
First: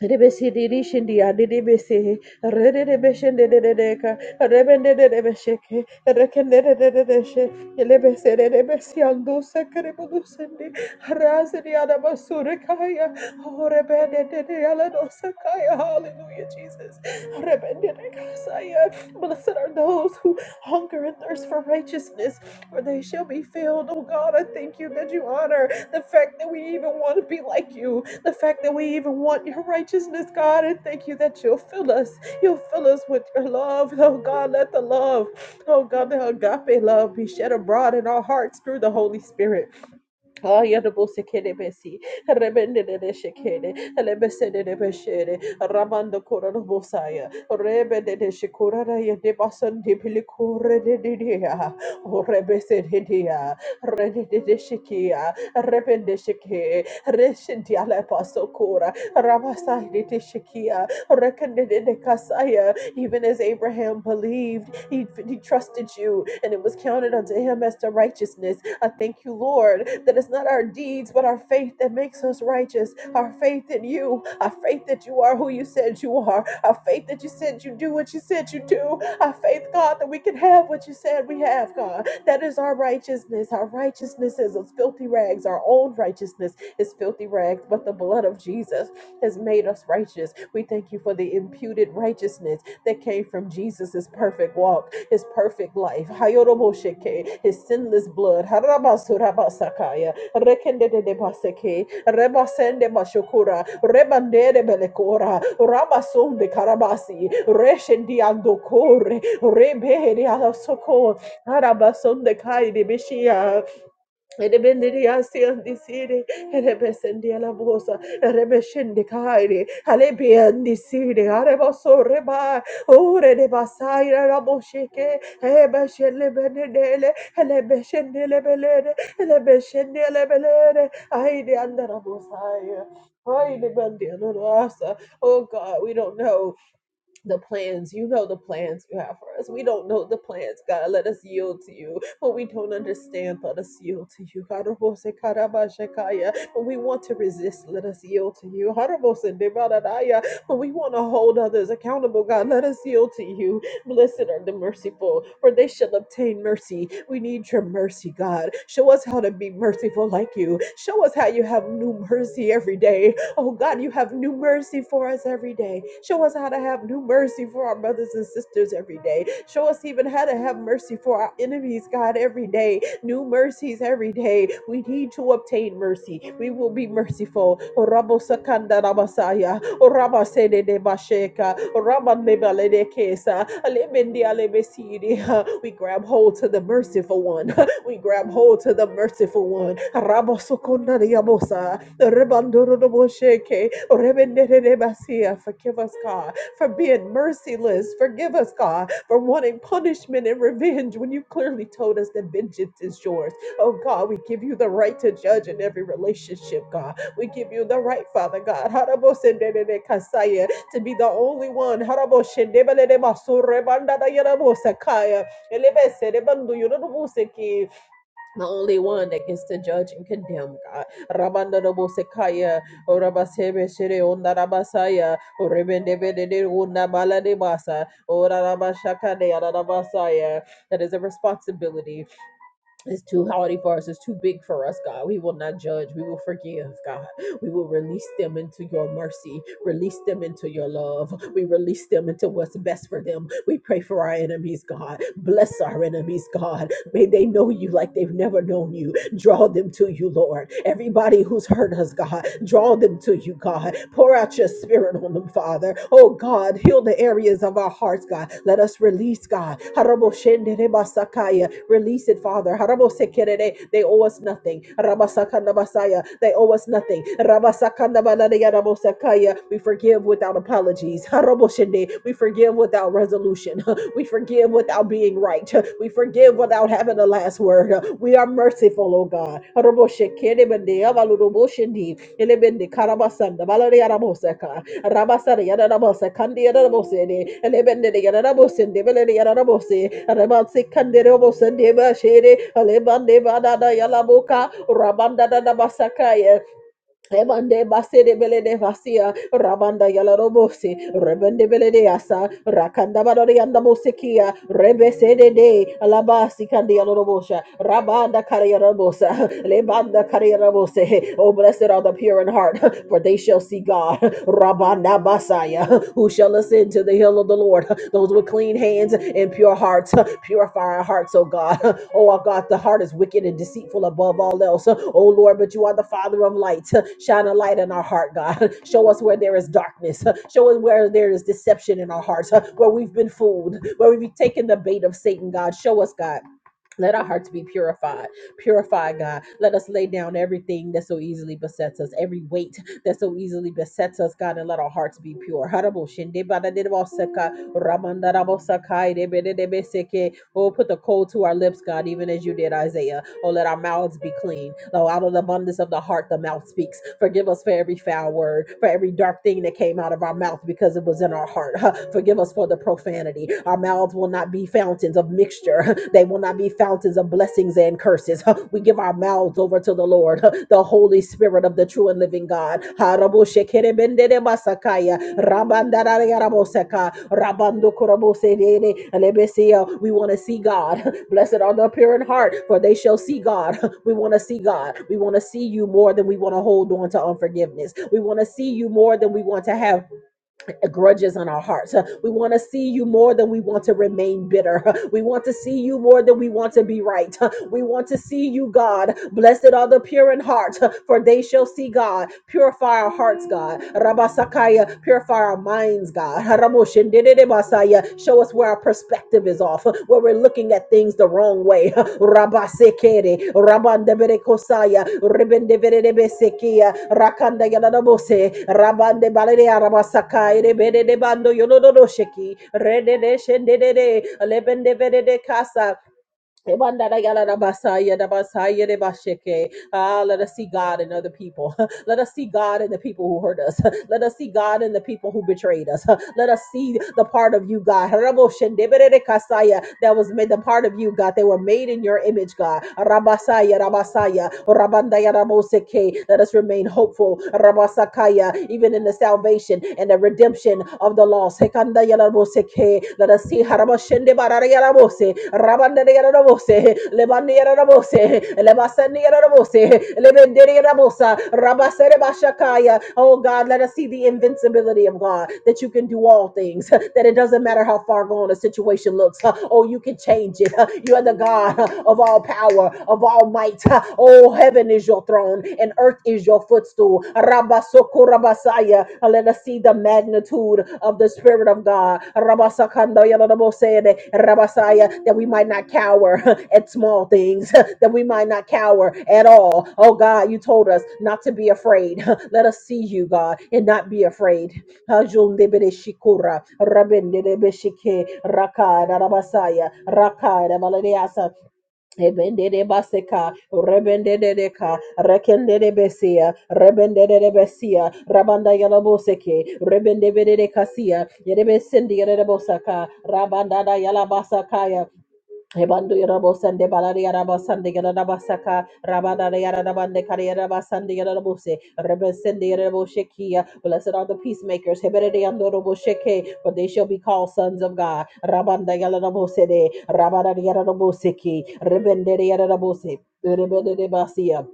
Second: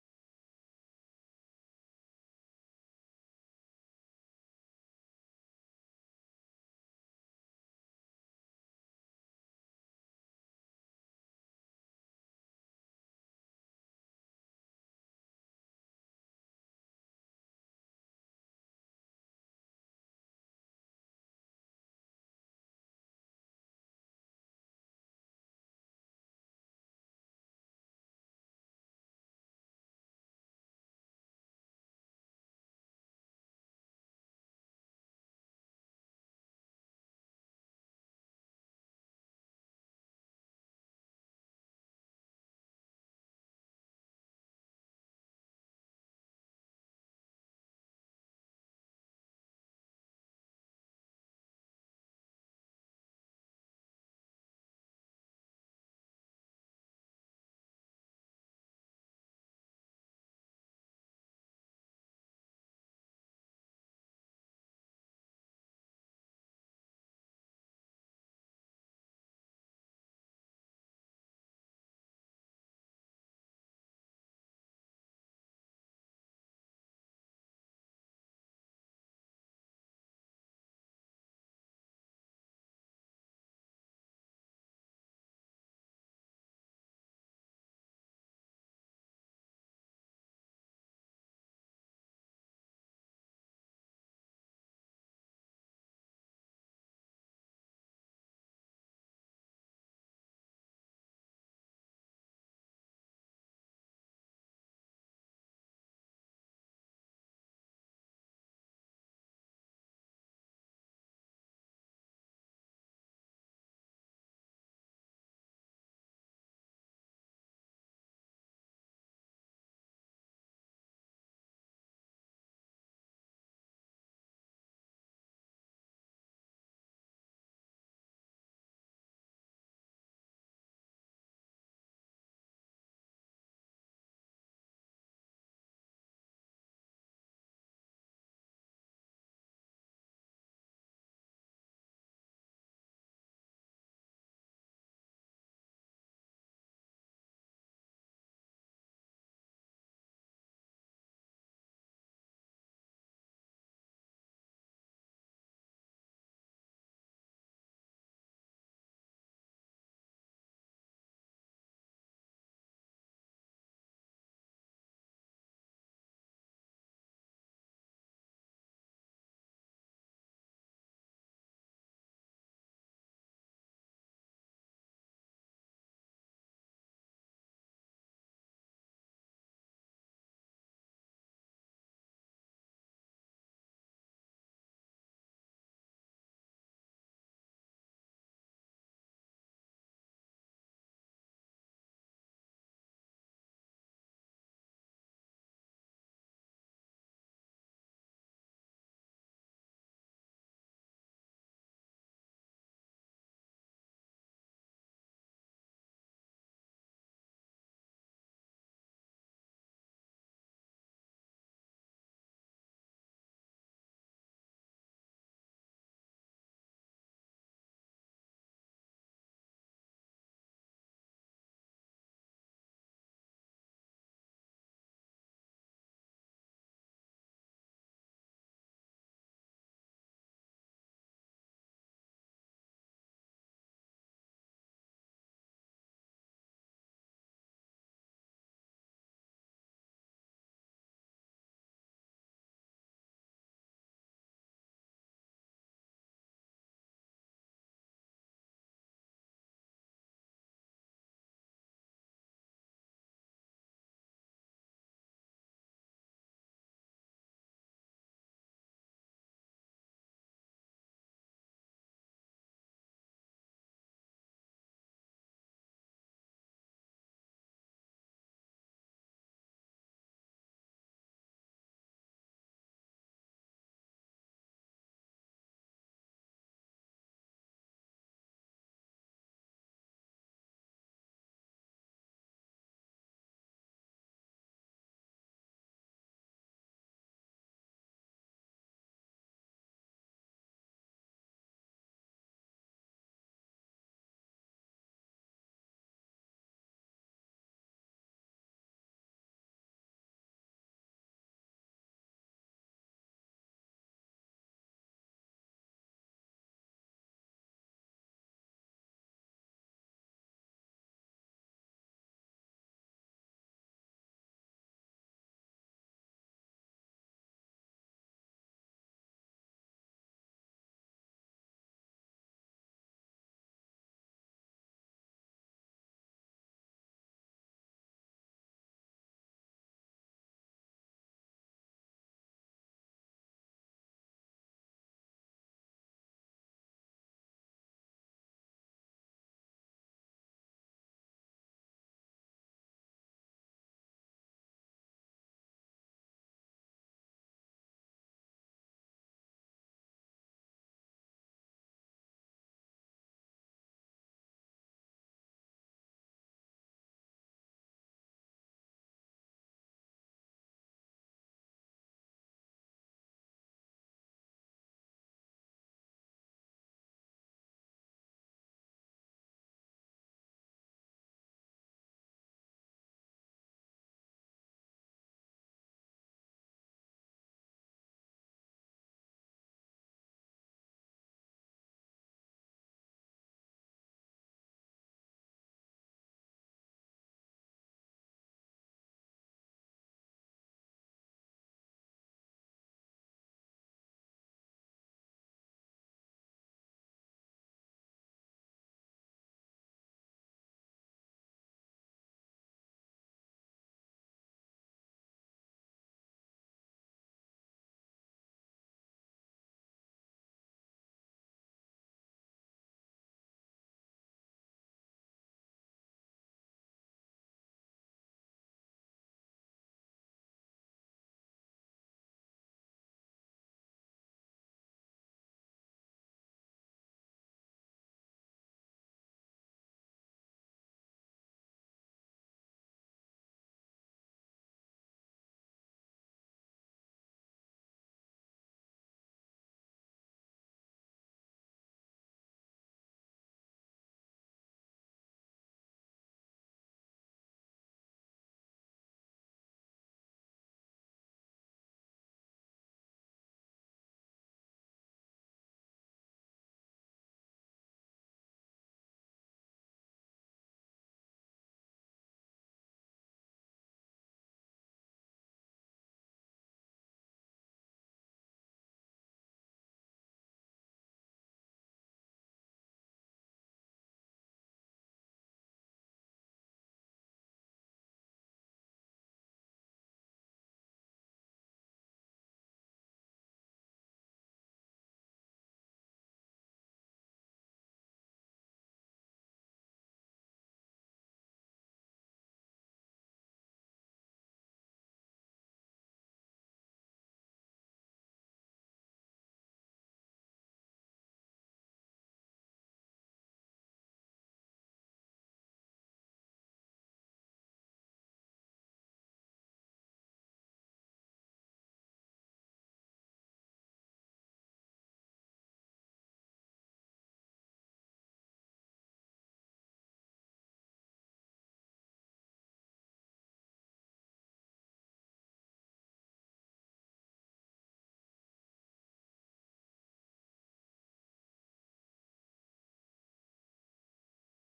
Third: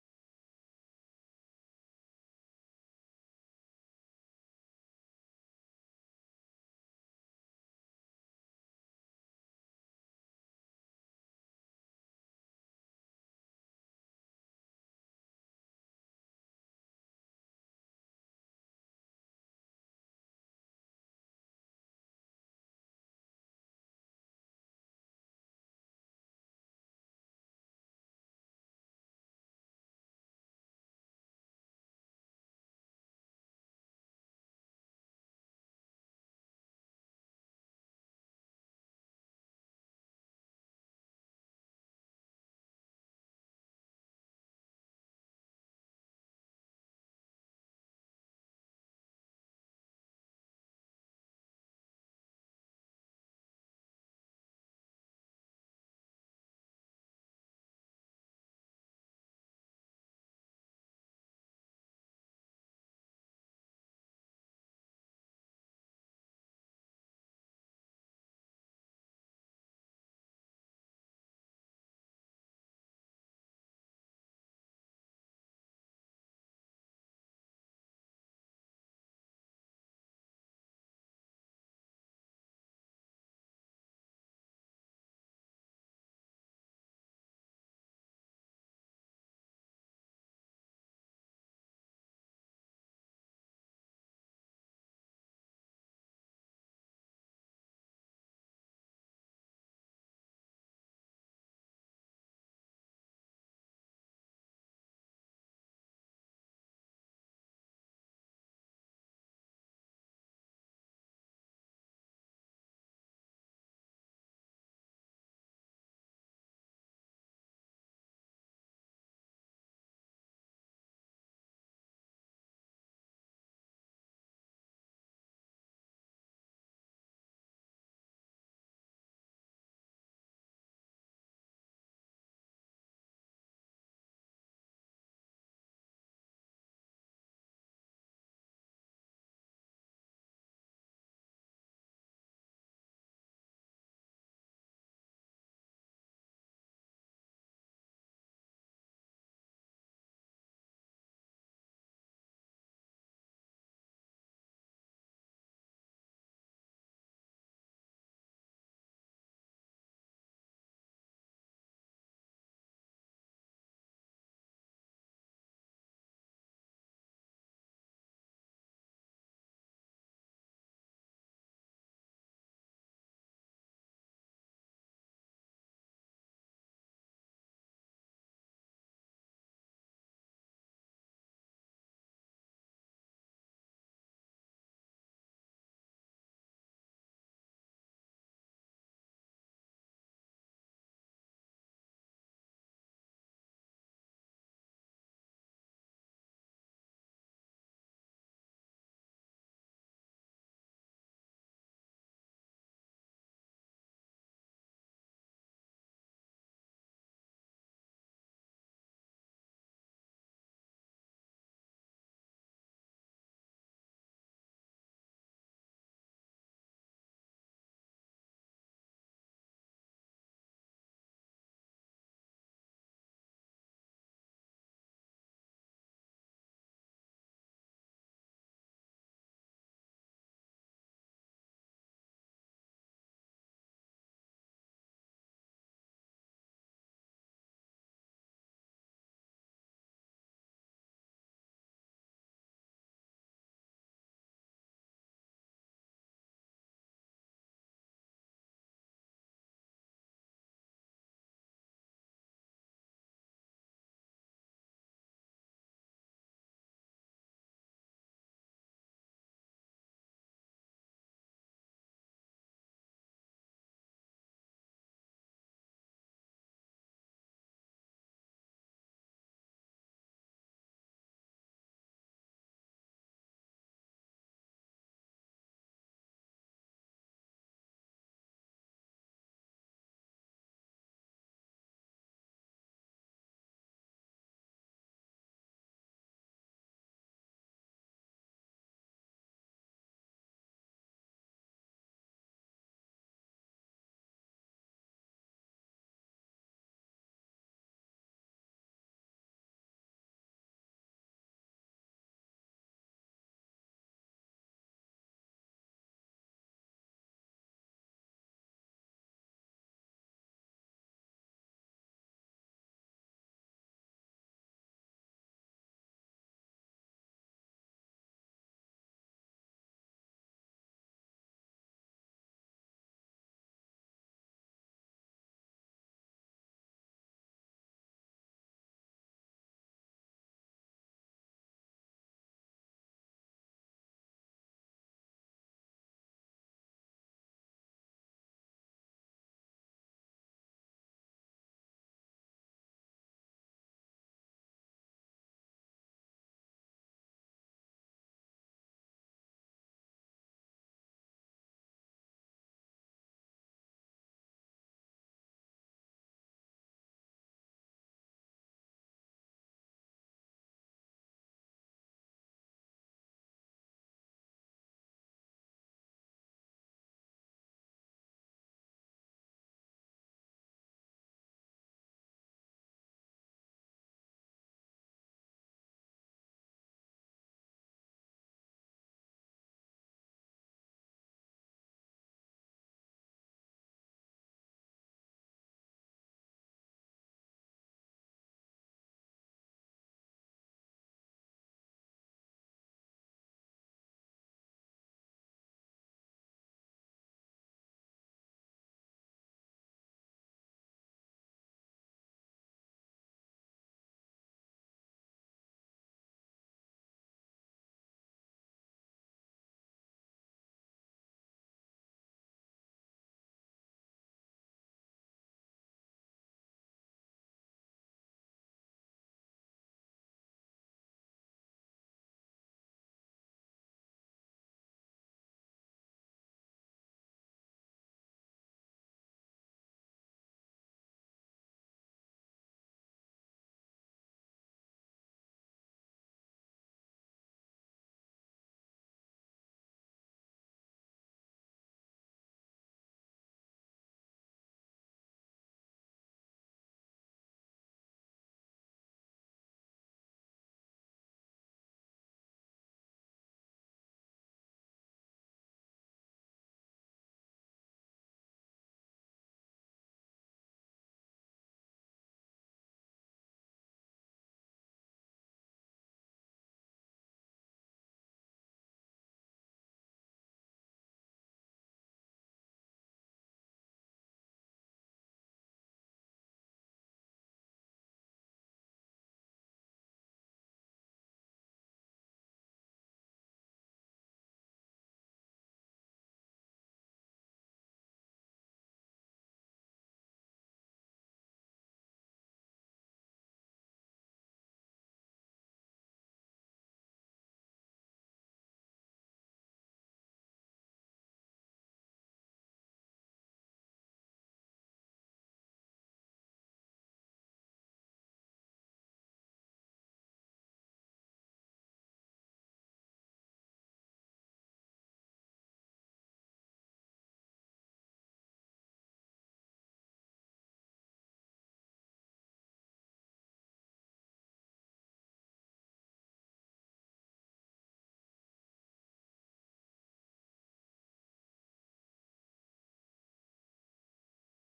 Speaker 1: rebesi. Rebesidirishin diadidibisi, redidibishin dididideka, rebendididibishiki, rekendididididishe, elebesedidibisi andusa keribudusindi, harazidi adabasurikaya, oh, kaya. Hallelujah, Jesus. Rebende, Rebendidikasaya. Blessed are those who hunger and thirst for righteousness, for they shall be filled. Oh God, I thank you that you honor the fact that we even want to be like you. The fact that we even want your righteousness, God, and thank you that you'll fill us. You'll fill us with your love. Oh God, let the love, oh God, the agape love be shed abroad in our hearts through the Holy Spirit. Ayadabose kelebesi, rebende de shekede, lebese de beshere, rabando kora no bosaya, rebe de de de basan de pilikore de de o rebese de rede de de rebende sheke, reshinti ala paso kora, rabasai de de shekia, de de even as Abraham believed, he, he trusted you, and it was counted unto him as to righteousness I thank you, Lord, that it's not our deeds, but our faith that makes us righteous. Our faith in you, our faith that you are who you said you are, our faith that you said you do what you said you do, our faith, God, that we can have what you said we have, God. That is our righteousness. Our righteousness is as filthy rags. Our own righteousness is filthy rags, but the blood of Jesus has made us righteous. We thank you for the imputed righteousness that came from Jesus' perfect walk his perfect life, Hayorobosheke, his sinless blood, Harabasurabasakaya, Rekendede de Baseke, Rebasende Bashokura, Rebande de Belekora, Rabasun de Karabasi, Reshendi Andokore, Rebe de Alasoko, Harabasun de Kai de Bishia, Erebenderia siandisiri, erebesendia la bosa, erebeshendikairi, alebiandisiri, areboso reba, ure de basaira raboshike, ebeshenlebenedele, elebeshendelebelede, elebeshendelebelede, aide andarabosaya. Aide bandianarasa. Oh God, we don't know the plans. You know the plans you have for us. We don't know the plans, God. Let us yield to you. When we don't understand, let us yield to you. When we want to resist, let us yield to you. When we want to hold others accountable, God, let us yield to you. Blessed are the merciful, for they shall obtain mercy. We need your mercy, God. Show us how to be merciful like you. Show us how you have new mercy every day. Oh God, you have new mercy for us every day. Show us how to have new mercy for our brothers and sisters every day. Show us even how to have mercy for our enemies, God, every day. New mercies every day. We need to obtain mercy. We will be merciful. Oh, rabo sakanda rabasaya. Oraba sede de basheka. Oraba nebale de kesa. Alemendi alebesiri. We grab hold to the merciful one. We grab hold to the merciful one. Rabosokonariabosa, Rebandorodobosheke, Rebenerebasia. Forgive us, God, for being merciless. Forgive us, God, for wanting punishment and revenge when you clearly told us that vengeance is yours. Oh, God, we give you the right to judge in every relationship, God. We give you the right, Father God, Harabosenderekasaya, to be the only one. Haraboshendebelebasurebandadayarabosakaya, elebeserebanduyurubuseki, the only one that gets to judge and condemn God. Rabanda no Rabandabo Sekaya, Orabasebe Shere Onda Rabasaya, Orebendebede Onda Baladebasa, Orabashaka de Arabasaya. That is a responsibility. It's too haughty for us, it's too big for us, God. We will not judge, we will forgive, God. We will release them into your mercy, release them into your love. We release them into what's best for them. We pray for our enemies, God. Bless our enemies, God. May they know you like they've never known you. Draw them to you, Lord. Everybody who's hurt us, God, draw them to you, God. Pour out your spirit on them, Father. Oh, God, heal the areas of our hearts, God. Let us release, God. Harabo shendere basakaya. Release it, Father. Harabo sekerere. They owe us nothing nothing. Rabasakanda Basaya, they owe us nothing. Rabasakanda Banadayada Bosakaya, we forgive without apologies. Haroboshende, we forgive without resolution. We forgive without being right. We forgive without having the last word. We are merciful, O God. Haroboshekende Bende, Avaludoboshende elebende karabasanda balari yaraboseka rabasari yarabose kandi yarabose de elebende de yarabose de beleri yarabose rabansi kandere obose de başere elebande badada yalaboka rabanda da da basaka Ebande basere bele de vasia rabanda yala robose rebende bele de asa rakanda barore anda bosekia rebese de de alabasi kandi yala robosha rabanda kare yala robosa lebanda kare yala robose oh blessed are the pure in heart for they shall see God rabanda basaya who shall ascend ascend to the hill of the Lord. Those with clean hands and pure hearts, purify our hearts, oh God. Oh, our God, the heart is wicked and deceitful above all else. Oh, Lord, but you are the Father of light. Shine a light in our heart, God. Show us where there is darkness. Show us where there is deception in our hearts, where we've been fooled, where we've taken the bait of Satan, God. Show us, God. Let our hearts be purified. Purify, God. Let us lay down everything that so easily besets us, every weight that so easily besets us, God, and let our hearts be pure. Ramandarabosakai debedebeseke. Oh, put the coal to our lips, God, even as you did, Isaiah. Oh, let our mouths be clean. Though out of the abundance of the heart, the mouth speaks. Forgive us for every foul word, for every dark thing that came out of our mouth because it was in our heart. Forgive us for the profanity. Our mouths will not be fountains of mixture, they will not be fountains of blessings and curses. We. We give our mouths over to the Lord, the Holy Spirit of the true and living God. We want to see God. Blessed are the pure in heart, for they shall see God. We want to see God. We want to see you more than we want to hold on to unforgiveness. We want to see you more than we want to have grudges on our hearts. Uh, We want to see you more than we want to remain bitter. Huh? We want to see you more than we want to be right. Huh? We want to see you, God. Blessed are the pure in heart, huh? for they shall see God. Purify our hearts, God. Rabasakaya, purify our minds, God. Show show us where our perspective is off, where we're looking at things the wrong way. Rabasekere, Rabandebere Kosaya, Ribendebere Sekia, Rakanda Yanabose, Rabande Balere Arabasakai, Rebede de Bando Yonodosheki, Rede de Shende de Lebende de Casa, Ebandarayalarabasaya, dabasaya, debashike. Ah, let us see God in other people. Let us see God in the people who hurt us. Let us see God in the people who betrayed us. Let us see the part of you, God. Raboshendeberekasaya, That was made the part of you, God. They were made in your image, God. Rabasaya, rabasaya, rabandaya, raboseke. Let us remain hopeful, rabasakaya, even in the salvation and the redemption of the lost. Hekandaya, raboseke. Let us see. Harabashendebarayarabose rabose, rabandere rabose, lebandere rabose, lebasandere rabose, lebendere rabosa, rabasere bashakaya. Oh God, let us see the invincibility of God that you can do all things, that it doesn't matter how far gone a situation looks. Oh, you can change it. You are the God of all power, of all might. Oh, heaven is your throne and earth is your footstool. Rabasokura Rabasaya. And Let us see the magnitude of the Spirit of God. Rabasakanda yadadabosede, Rabasaya, that we might not cower at small things, that we might not cower at all. Oh God, you told us not to be afraid. Let us see you, God, and not be afraid. Hajundebede shikura, rabendebeshike, rakada rabasaya, rakada baladeasa. Ebendede baseka, rebendede deka, Ebendedebaseka, rebendededeka, rekendedebesia, rebendededebesia, rabanda yalaboseke, rebendebededekasia, yedebesendi yedebosaka, rabandada yalabasakaya, Ebando yarabo sande balari yarabo sande yarabo saka rabada yarabo de kari yarabo sande yarabo se rebe yarabo shekia. Blessed are the peacemakers. heberede de yandorobo sheke, for they shall be called sons of God. Rabanda yarabo se de rabada yarabo seki rebende yarabo se rebende basia.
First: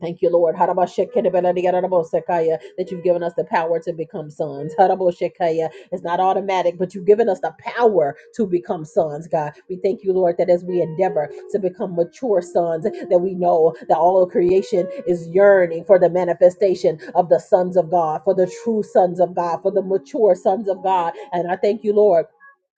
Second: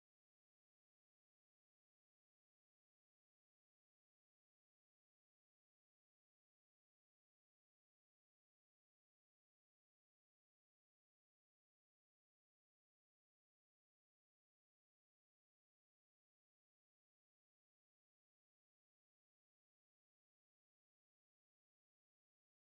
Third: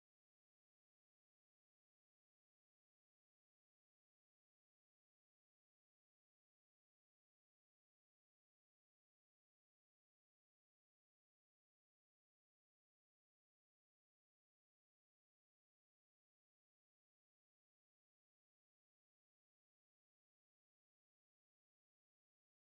Speaker 1: Thank you, Lord. Harabashekelebeladiyararabosekaya, That you've given us the power to become sons. Haraboshekaya. It's not automatic, but you've given us the power to become sons, God. We thank you, Lord, that as we endeavor to become mature sons, that we know that all of creation is yearning for the manifestation of the sons of God, for the true sons of God, for the mature sons of God. And I thank you, Lord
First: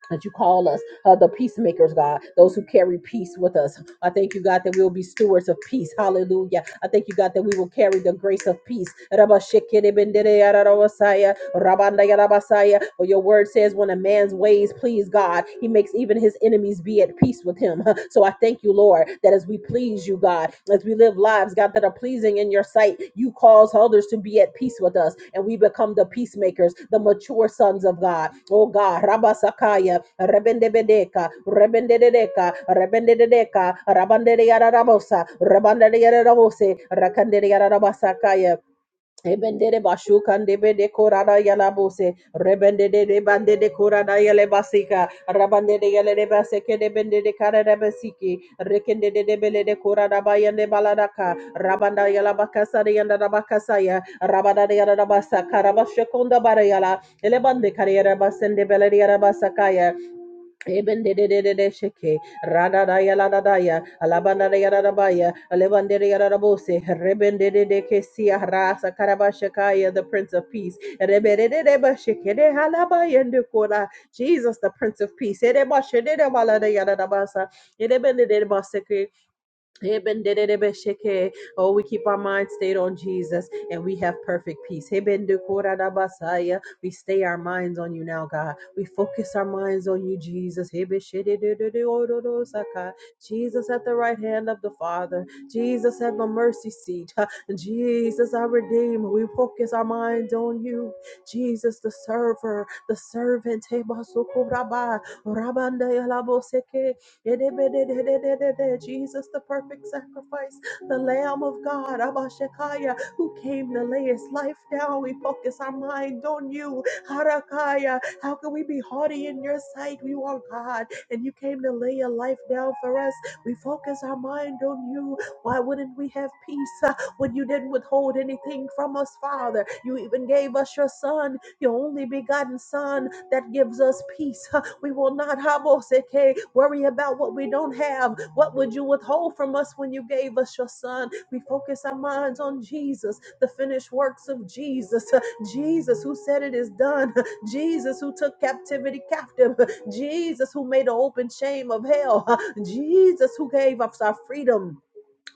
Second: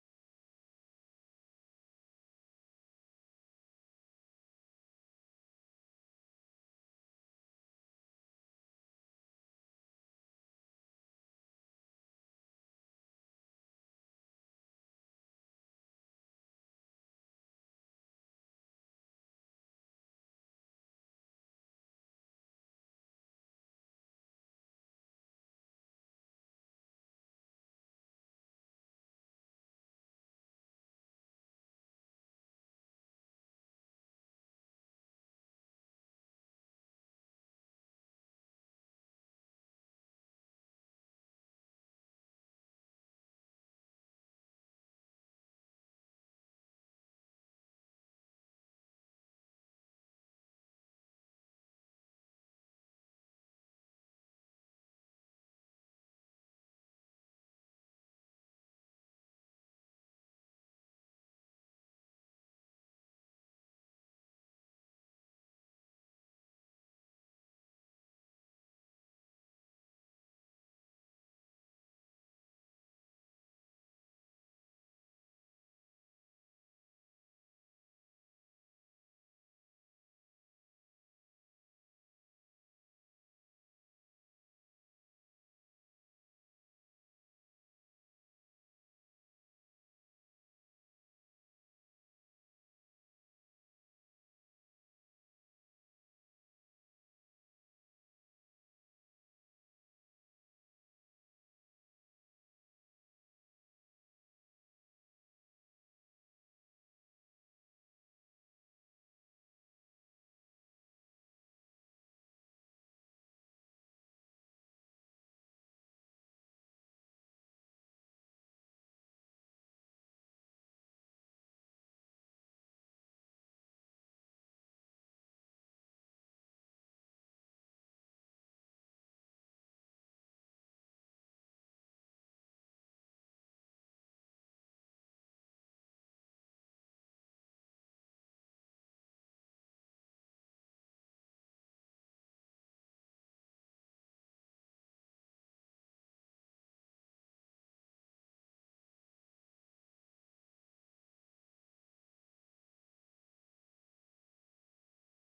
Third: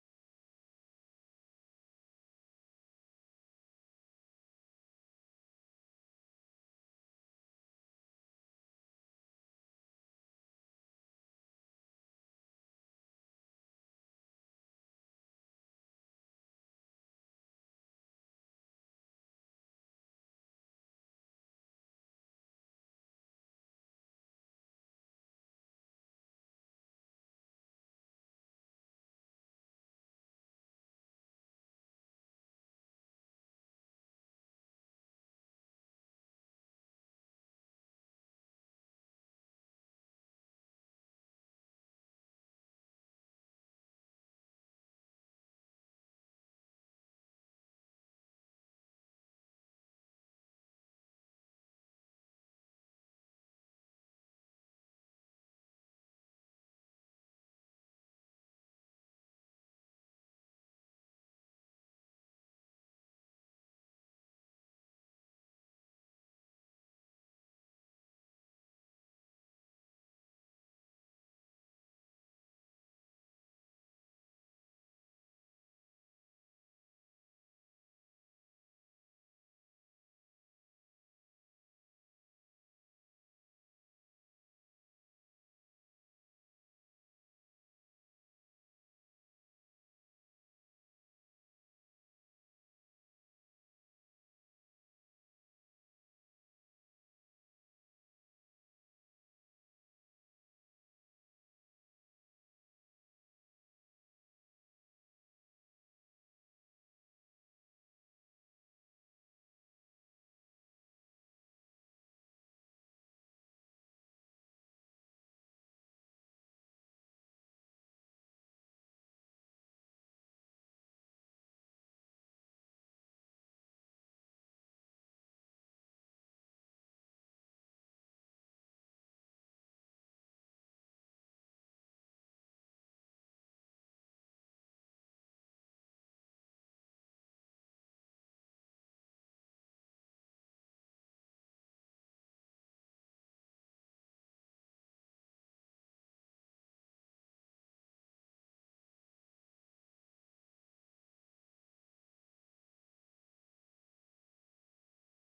Speaker 1: that you call us uh, the peacemakers, God, those who carry peace with us. I thank you, God, that we will be stewards of peace. Hallelujah. I thank you, God, that we will carry the grace of peace. Rabashikidibendireyararabasaya, rabandayarabasaya. For your word says, when a man's ways please God, he makes even his enemies be at peace with him. So I thank you, Lord, that as we please you, God, as we live life lives, God, that are pleasing in your sight. You cause others to be at peace with us, and we become the peacemakers, the mature sons of God. Oh God, Rabasakaya, Rebendebedeka, Rebendedeka, Rebendedeka, Rabanderiarabosa, Rabanderiarabose, Rakanderiarabasakaya. Ebende de bashu kande bende korada yala bose rebende de de bande de korada yale basika rabande de yale de baseke de bende de kara de basiki rekende de de bele de korada bayande baladaka rabanda yala bakasa de yanda bakasa ya rabada de yala basaka rabashe konda bara yala elebande kare yala basende bele de yala basaka Eben de de de de de sheke, rada da ya la da da ya, alabanda da ya, da da ba ya alebanda da ya da da bose. reben de de alabanadayadadabaya, alebandedeyadadabose, rebendededekesia, rasa karabashakaya, The Prince of Peace. rebe de de de ba sheke Rebedededebashekede, halabayendekora, Jesus, the Prince of Peace. ede ba shede de ba la da ya da da ba sa ede ben de de Edebashededemaladayadadabasa, edebendededebaseke ebenderebe Oh, we keep our mind stayed on Jesus and we have perfect peace. ebendekora We stay our minds on you now, God. We focus our minds on you, Jesus. Ebeshededededororosaka. Jesus at the right hand of the Father. Jesus at the mercy seat. Ha. Jesus, our Redeemer. We focus our minds on you. Jesus, the server, the servant. Ebasukuraba. Rabandayalaboseke. Jesus, the perfect sacrifice, the Lamb of God, Abashakaya, who came to lay his life down. We focus our mind on you, Harakaya. How can we be haughty in your sight? You are God, and you came to lay your life down for us. We focus our mind on you. Why wouldn't we have peace uh, when you didn't withhold anything from us, Father? You even gave us your Son your only begotten Son that gives us peace. huh. We will not haboseke, worry about what we don't have. What would you withhold from us when you gave us your Son? We focus our minds on Jesus, the finished works of Jesus. huh. Jesus who said it is done. huh. Jesus who took captivity captive. huh. Jesus who made the open shame of hell. huh. Jesus who gave us our freedom.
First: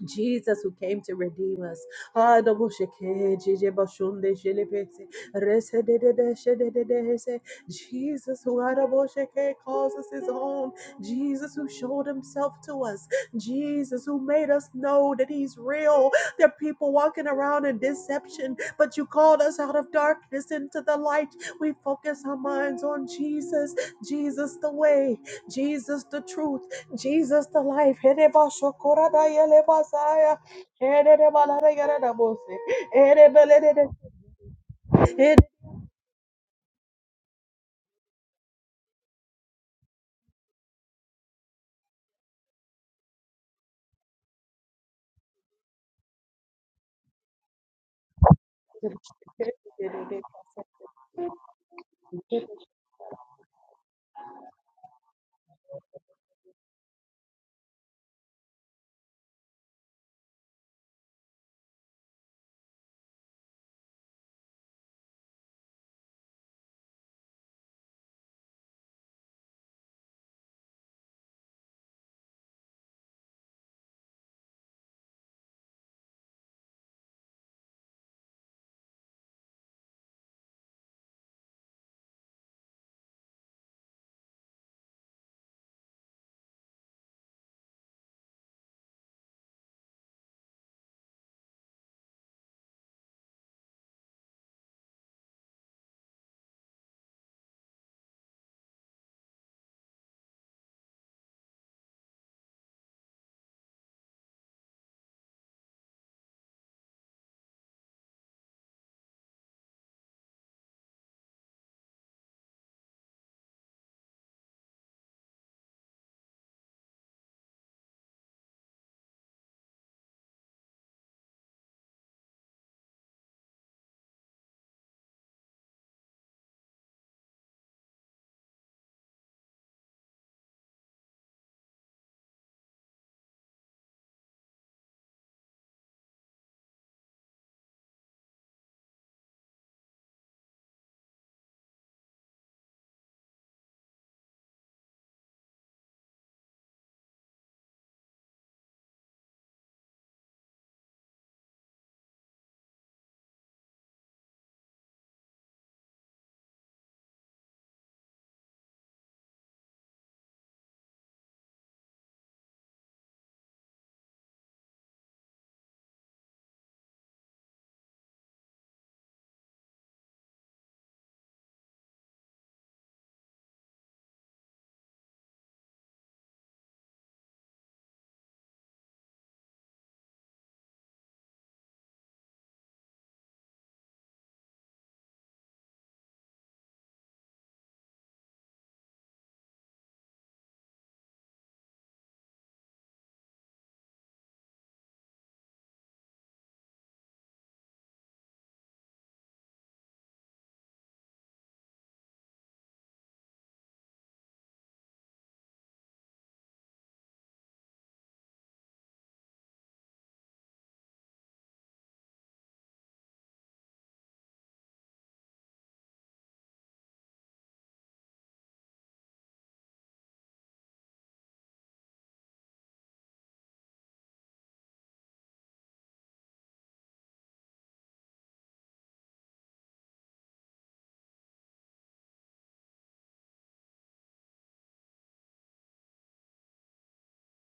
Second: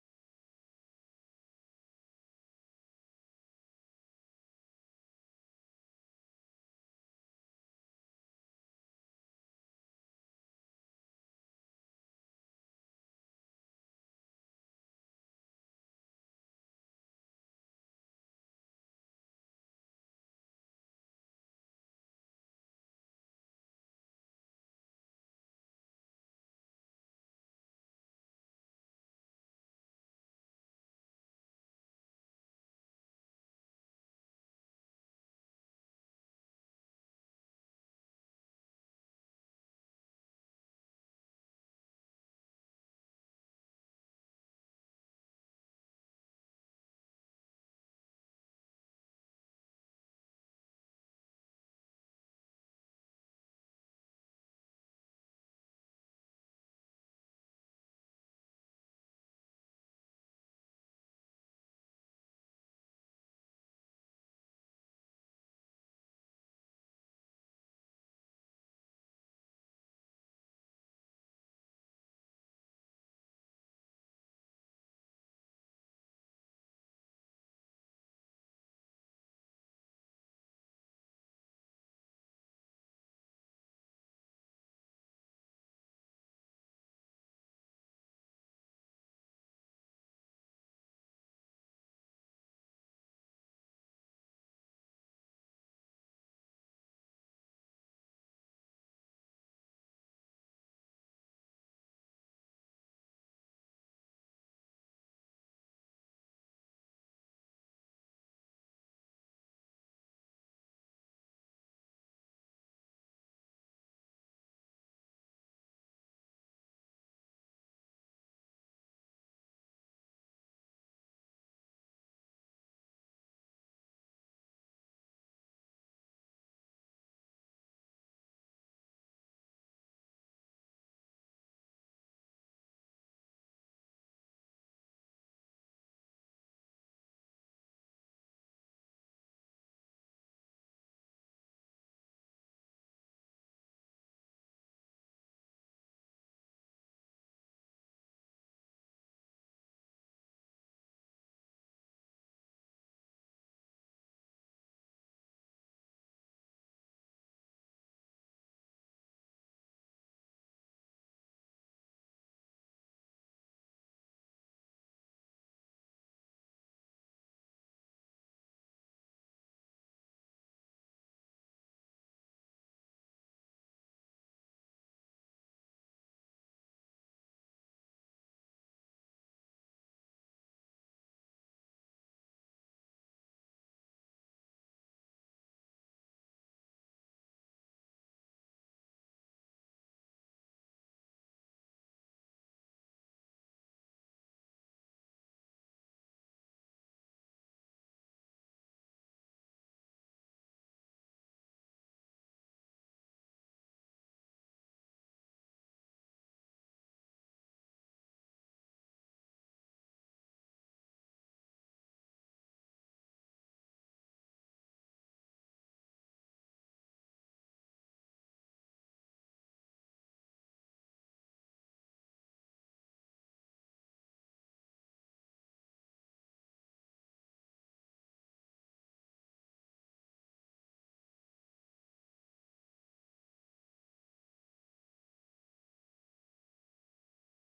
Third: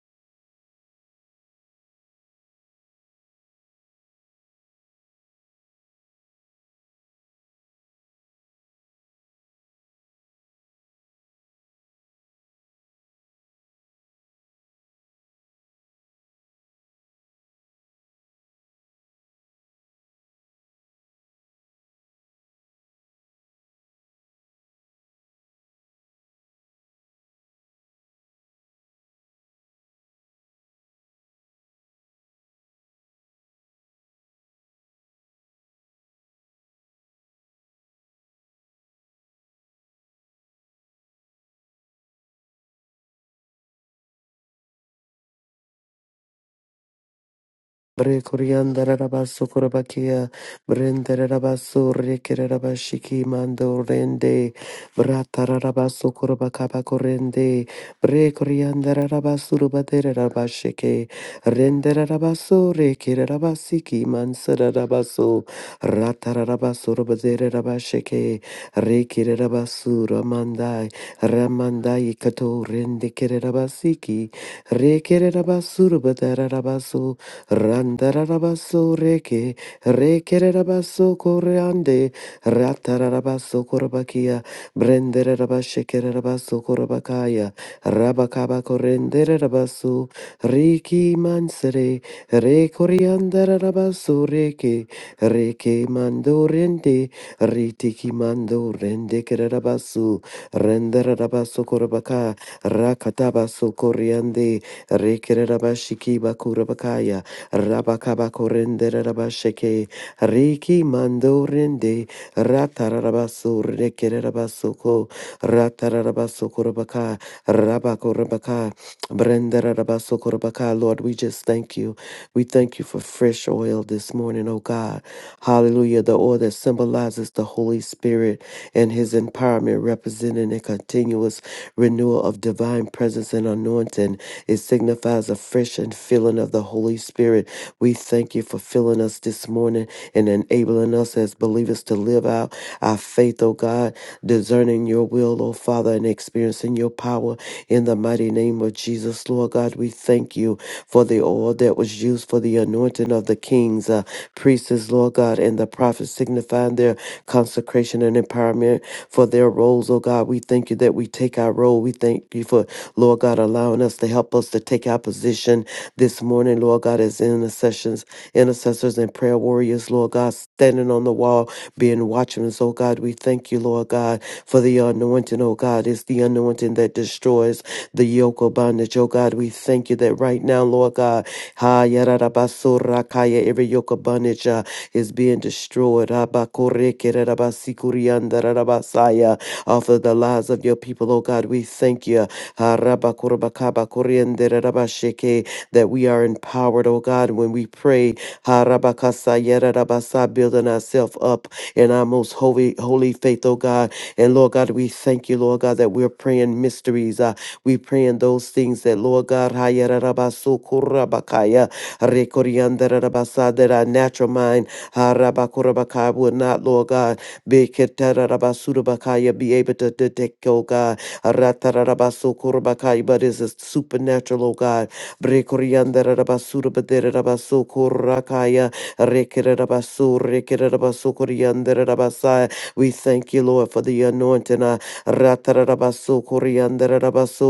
Speaker 1: Jesus who came to redeem us. Adoboshike, jijebashunde, jelebese, resededede, shedededese. Jesus who Adoboshike, calls us his own. Jesus who showed himself to us. Jesus who made us know that he's real. There are people walking around in deception, but you called us out of darkness into the light. We focus our minds on Jesus. Jesus the way. Jesus the truth. Jesus the life. Hedebashokoradaya lebasaya. Hededebalarayarabose. Hedebelede- Hede-
Speaker 2: Bre coriander rabasu kurabakia, brendere rabasu rekere rabashiki mando rende, bratara rabasu kurabakaba korende, bre coriander rabasu rubatere rabashike, rendere rabasu rekere rabasiki mansara rabasu, ratara rabasu rubatere rabashike, rekere rabasu ramandai, ramandai kato rende kere rabasiki, rekere rabasu rubatere rabasu, Randarabaso reke, rekererabaso koreande, ratarabaso korabakia, brenderabashekererabaso korabakaya, rabakaba korenderabaso, riki mansere, rekoriandarabaso reke, reke mando rende, ritiki mando rende kererabaso, renderabaso korabaka, rakatabaso koreande, rekererabashiki bakurabakaya, Rabakabakorende Rabasheke, Riki Mandorende, Ratarabasur, Rekerabasoko, Ratarabasoko Rabaka, Rabakorabaka, Brendarabasokorobakai. Lord, we just thank you. We thank you for fresh oil this morning, oh God. Hallelujah. The oil that symbolizes the Holy Spirit and his empowerment, representing a continuous renewal of divine presence and anointing. It signifies a fresh and filling of the Holy Spirit. We thank you for filling us this morning and enabling us as believers to live out our faith, oh God, discerning your will, oh Father, and experiencing your power in the mighty name of of Jesus. Lord God, we thank you for the oil that was used for the anointing of the kings, uh, priests, Lord God, and the prophets, signifying their consecration and empowerment for their roles, oh God. We thank you that we take our role. We thank you for, Lord God, allowing us to help us to take our position this morning, Lord God, as intercessions, intercessors and prayer warriors, Lord God, standing on the wall, being watchmen. Oh God, we thank you, Lord God, for the anointing, oh God. It's the anointing that destroys the yoke yoke of bondage. Oh God, we thank you that right now, Lord God, ha yarabasura kaya, every yoke of bondage uh, is being destroyed. Abakoreke rarabasikurianda rarabasaya, Off of the lives of your people, oh God, we thank you. Ha rabakurabakabakuriende rarabasheke, That we are empowered, oh God, when we pray. Ha rabakasaya rarabasa, Building ourselves up in our most holy, holy faith, oh God. And Lord God, we thank you, Lord God, that we're praying mysteries. Uh, we pray praying those things that, Lord God, Hayarabasukurabakaya, Rekoriandarabasa, that our natural mind, Harabakurabakaya, will not, Lord God, be Ketarabasudabakaya, be able to detect, oh God, Ratarabasukurabakaya, but it's a supernatural, oh God, Brekoriandarabasudabaderabasukurakaya, Rekerabasu, Rekerabasukuriandarabasa. We thank you, Lord, for the anointing. uh, Ratarabasu, Kuriandarabasu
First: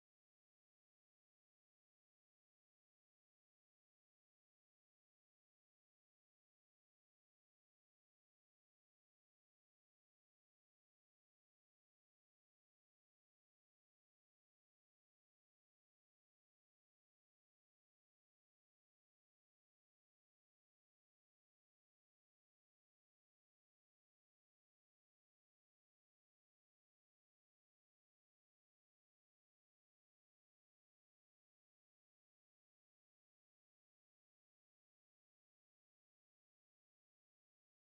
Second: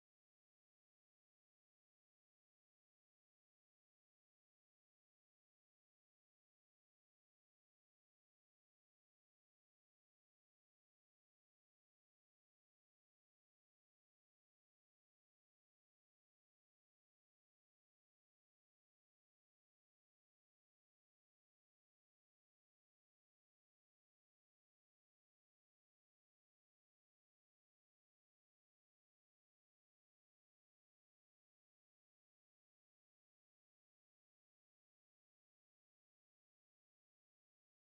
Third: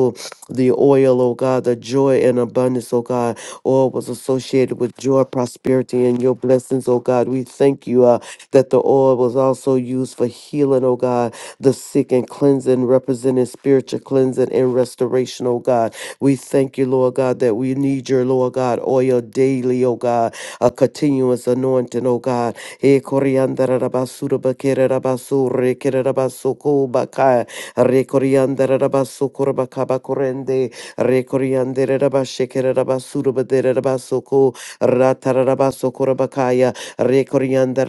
Speaker 2: the oil, oh God, the joy and abundance, oh God. Oil was associated with joy, prosperity, and your blessings, oh God. We thank you uh, that the oil was also used for healing, oh God, the sick and cleansing, representing spiritual cleansing and restoration, oh God. We thank you, Lord God, that we need your, Lord God, oil daily, oh God, a continuous anointing, oh God. Eh, koriandara rabasu, rabakere rabasu, rekere rabasu, kobakaya. Rekorianda Rabasu Kurabakabakurende Rekoriande Rabashekere Rabasurabade Rabasoko Ratarabasoko Rabakaya Rekoriande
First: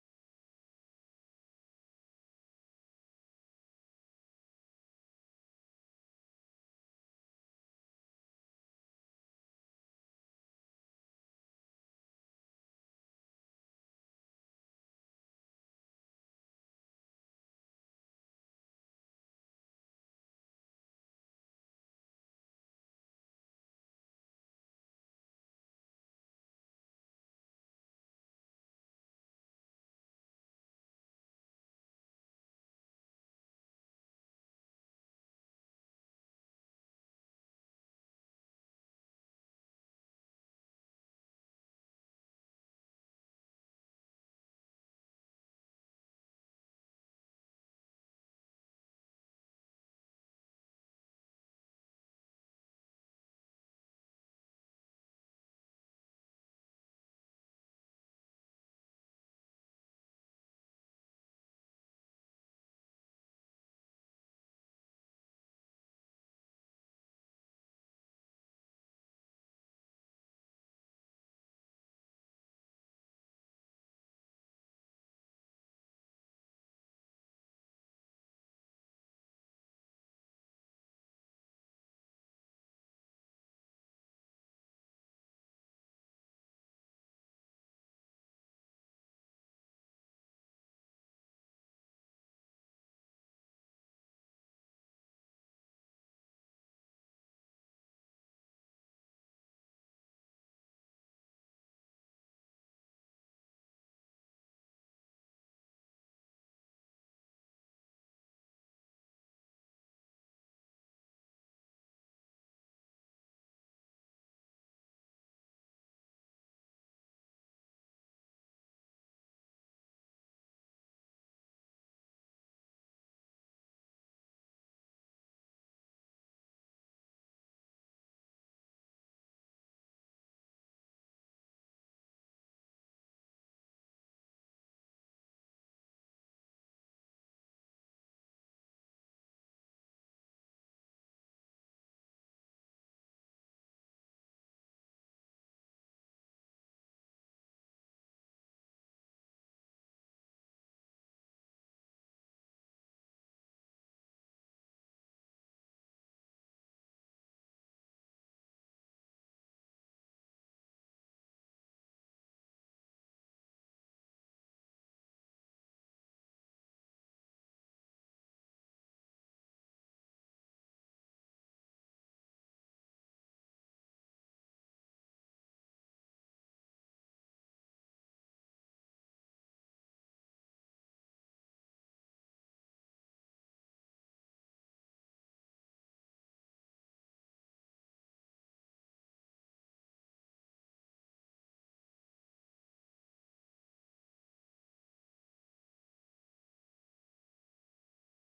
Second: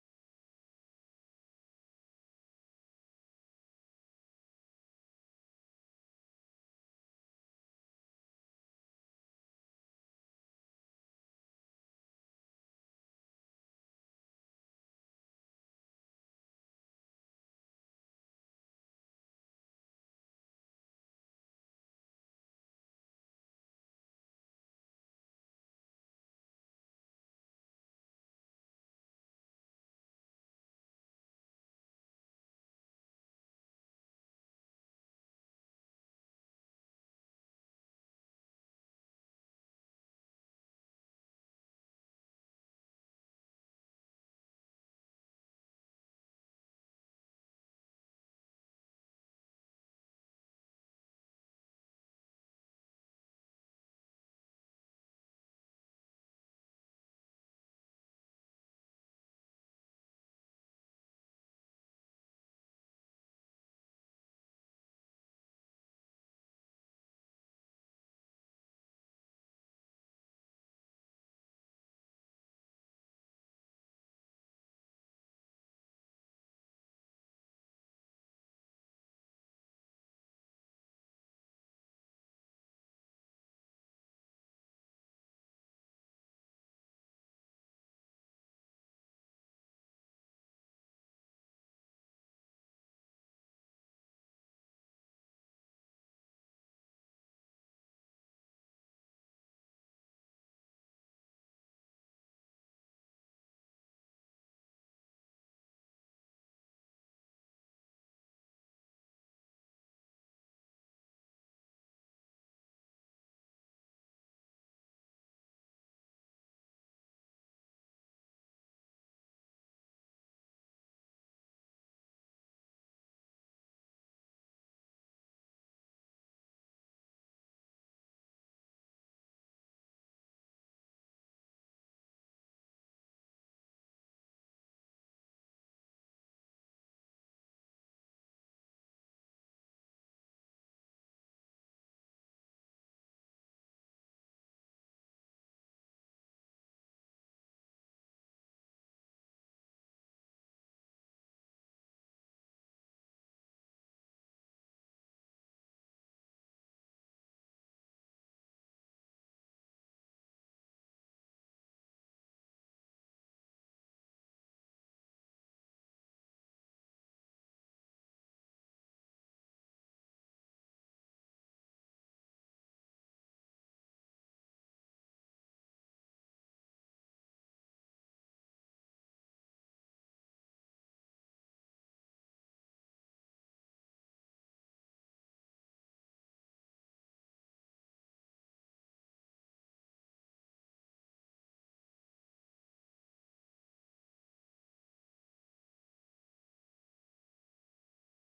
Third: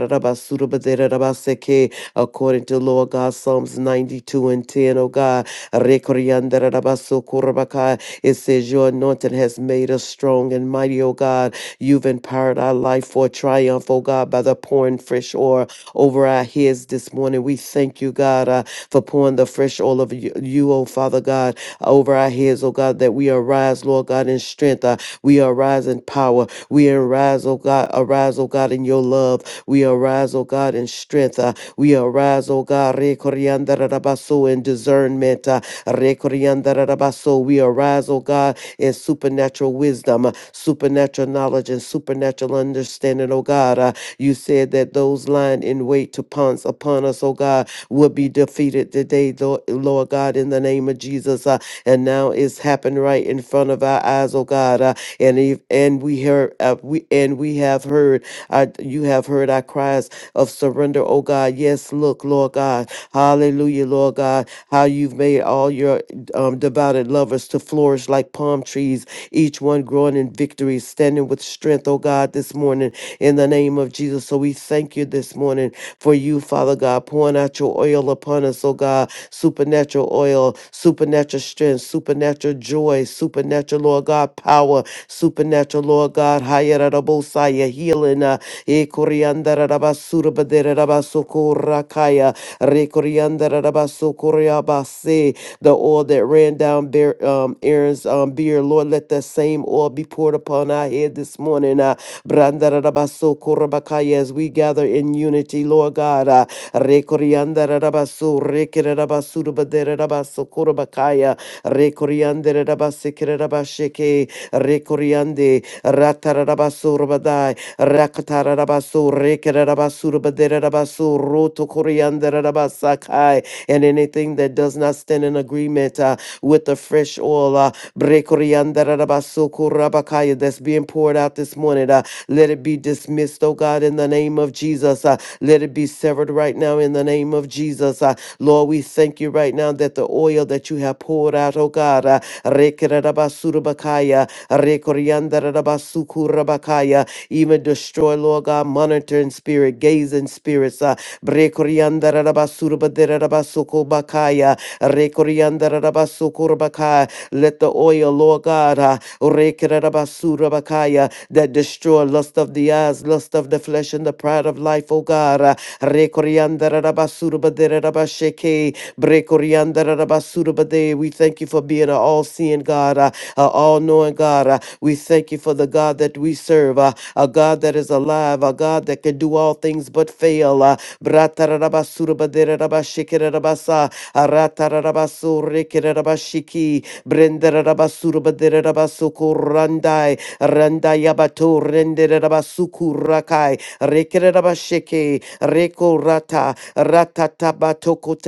Speaker 2: Rabaseke according to Lord God Psalms 92 and 10, O God Rekoriande Rabasoko Rabakaya it says your anointing has made us strong and mighty O God you've empowered our life for triumph O God by the pouring fresh oil over our heads this morning we thank you God uh, for pouring the fresh oil of you, you, oh Father God, over our heads, oh God, that we arise, Lord God, in strength. Uh, we arise in power. We arise, oh God, arise, oh God, in your love. We arise, oh God, in strength. Uh, we arise, oh God, re koriandarabaso, in discernment. Uh, re koriandarabaso. we arise, oh God, in supernatural wisdom, uh, supernatural knowledge, and supernatural understanding, oh God. Uh, you said that those lying in wait to pounce upon us, oh God, will be defeated today, tho- Lord God, in the name of Jesus. Uh, and now it's happened right in front of our eyes, oh God. Uh, and if, and we heard uh, we and we have heard uh, you have heard our cries of surrender, oh God. Yes, look, Lord God, Hallelujah, Lord God, how you've made all your um, devoted lovers to flourish like palm trees, each one growing in victory, standing with strength, oh God, this morning in the name of Jesus. So we thank you this morning for you, Father God, pouring out your oil upon us, oh God, supernatural oil, supernatural strength, supernatural joy, supernatural, Lord God, power, supernatural, Lord God, Hayarabosaya, healing, uh, Ekoriandarabasurabaderabasokora-kaya, Rekoriandarabasokoriabase, the oil that ran down Bear- um, Aaron's um, beard, Lord, let that same oil be poured upon our head God, this morning. Uh, Brandarabaso Korabakaya, as we gather in unity, Lord God. Uh, Rekoriandarabaso, Rekerabasudabaderabaso Korabakaya, Rekoriandarabasekerabasheke, Rekoriande, Ratarabaso Rabadai, Rakatarabaso, Rekerabasudabaderabaso, and anything that does not stand in agreement. Uh, with the fresh oil uh, brekoriandarabasukurabakaya, that's being poured out this morning. Uh, let it be dismissed, oh God, in the name of Jesus. Uh, let it be severed right now in the name of Jesus. Uh, Lord, we thank you right now that the oil that you have poured out, oh God, uh, rekererabasurabakaya, rekoriandarabasukurabakaya, even destroy, Lord God, monitoring spirit, gazing spirits, uh, brekoriandarabasukurabakaya, Rekorianda Rabasurabadera Rabasoko Bakaya. Rekoriandarabasukurbakaya. Let the oil, Lord God, uh, Rekererabasurabakaya, that destroy lust of the eyes, lust of the flesh, and the pride of life, O God. uh, Rekoriandarabasurbaderabasheke, Brekoriandarabasurabade. We thank you for being an all seeing God, uh, an all knowing God. uh, We thank you for the God that we serve. uh, a God that is alive, a God that can do all things but fail. Uh, Bratarabasurabaderabashikerabasa, Aratarabasurikirabashiki, Brenderabasurabaderabasukurandai, Randayabato renderabasukurakai, Rekirabashiki, Rekorata,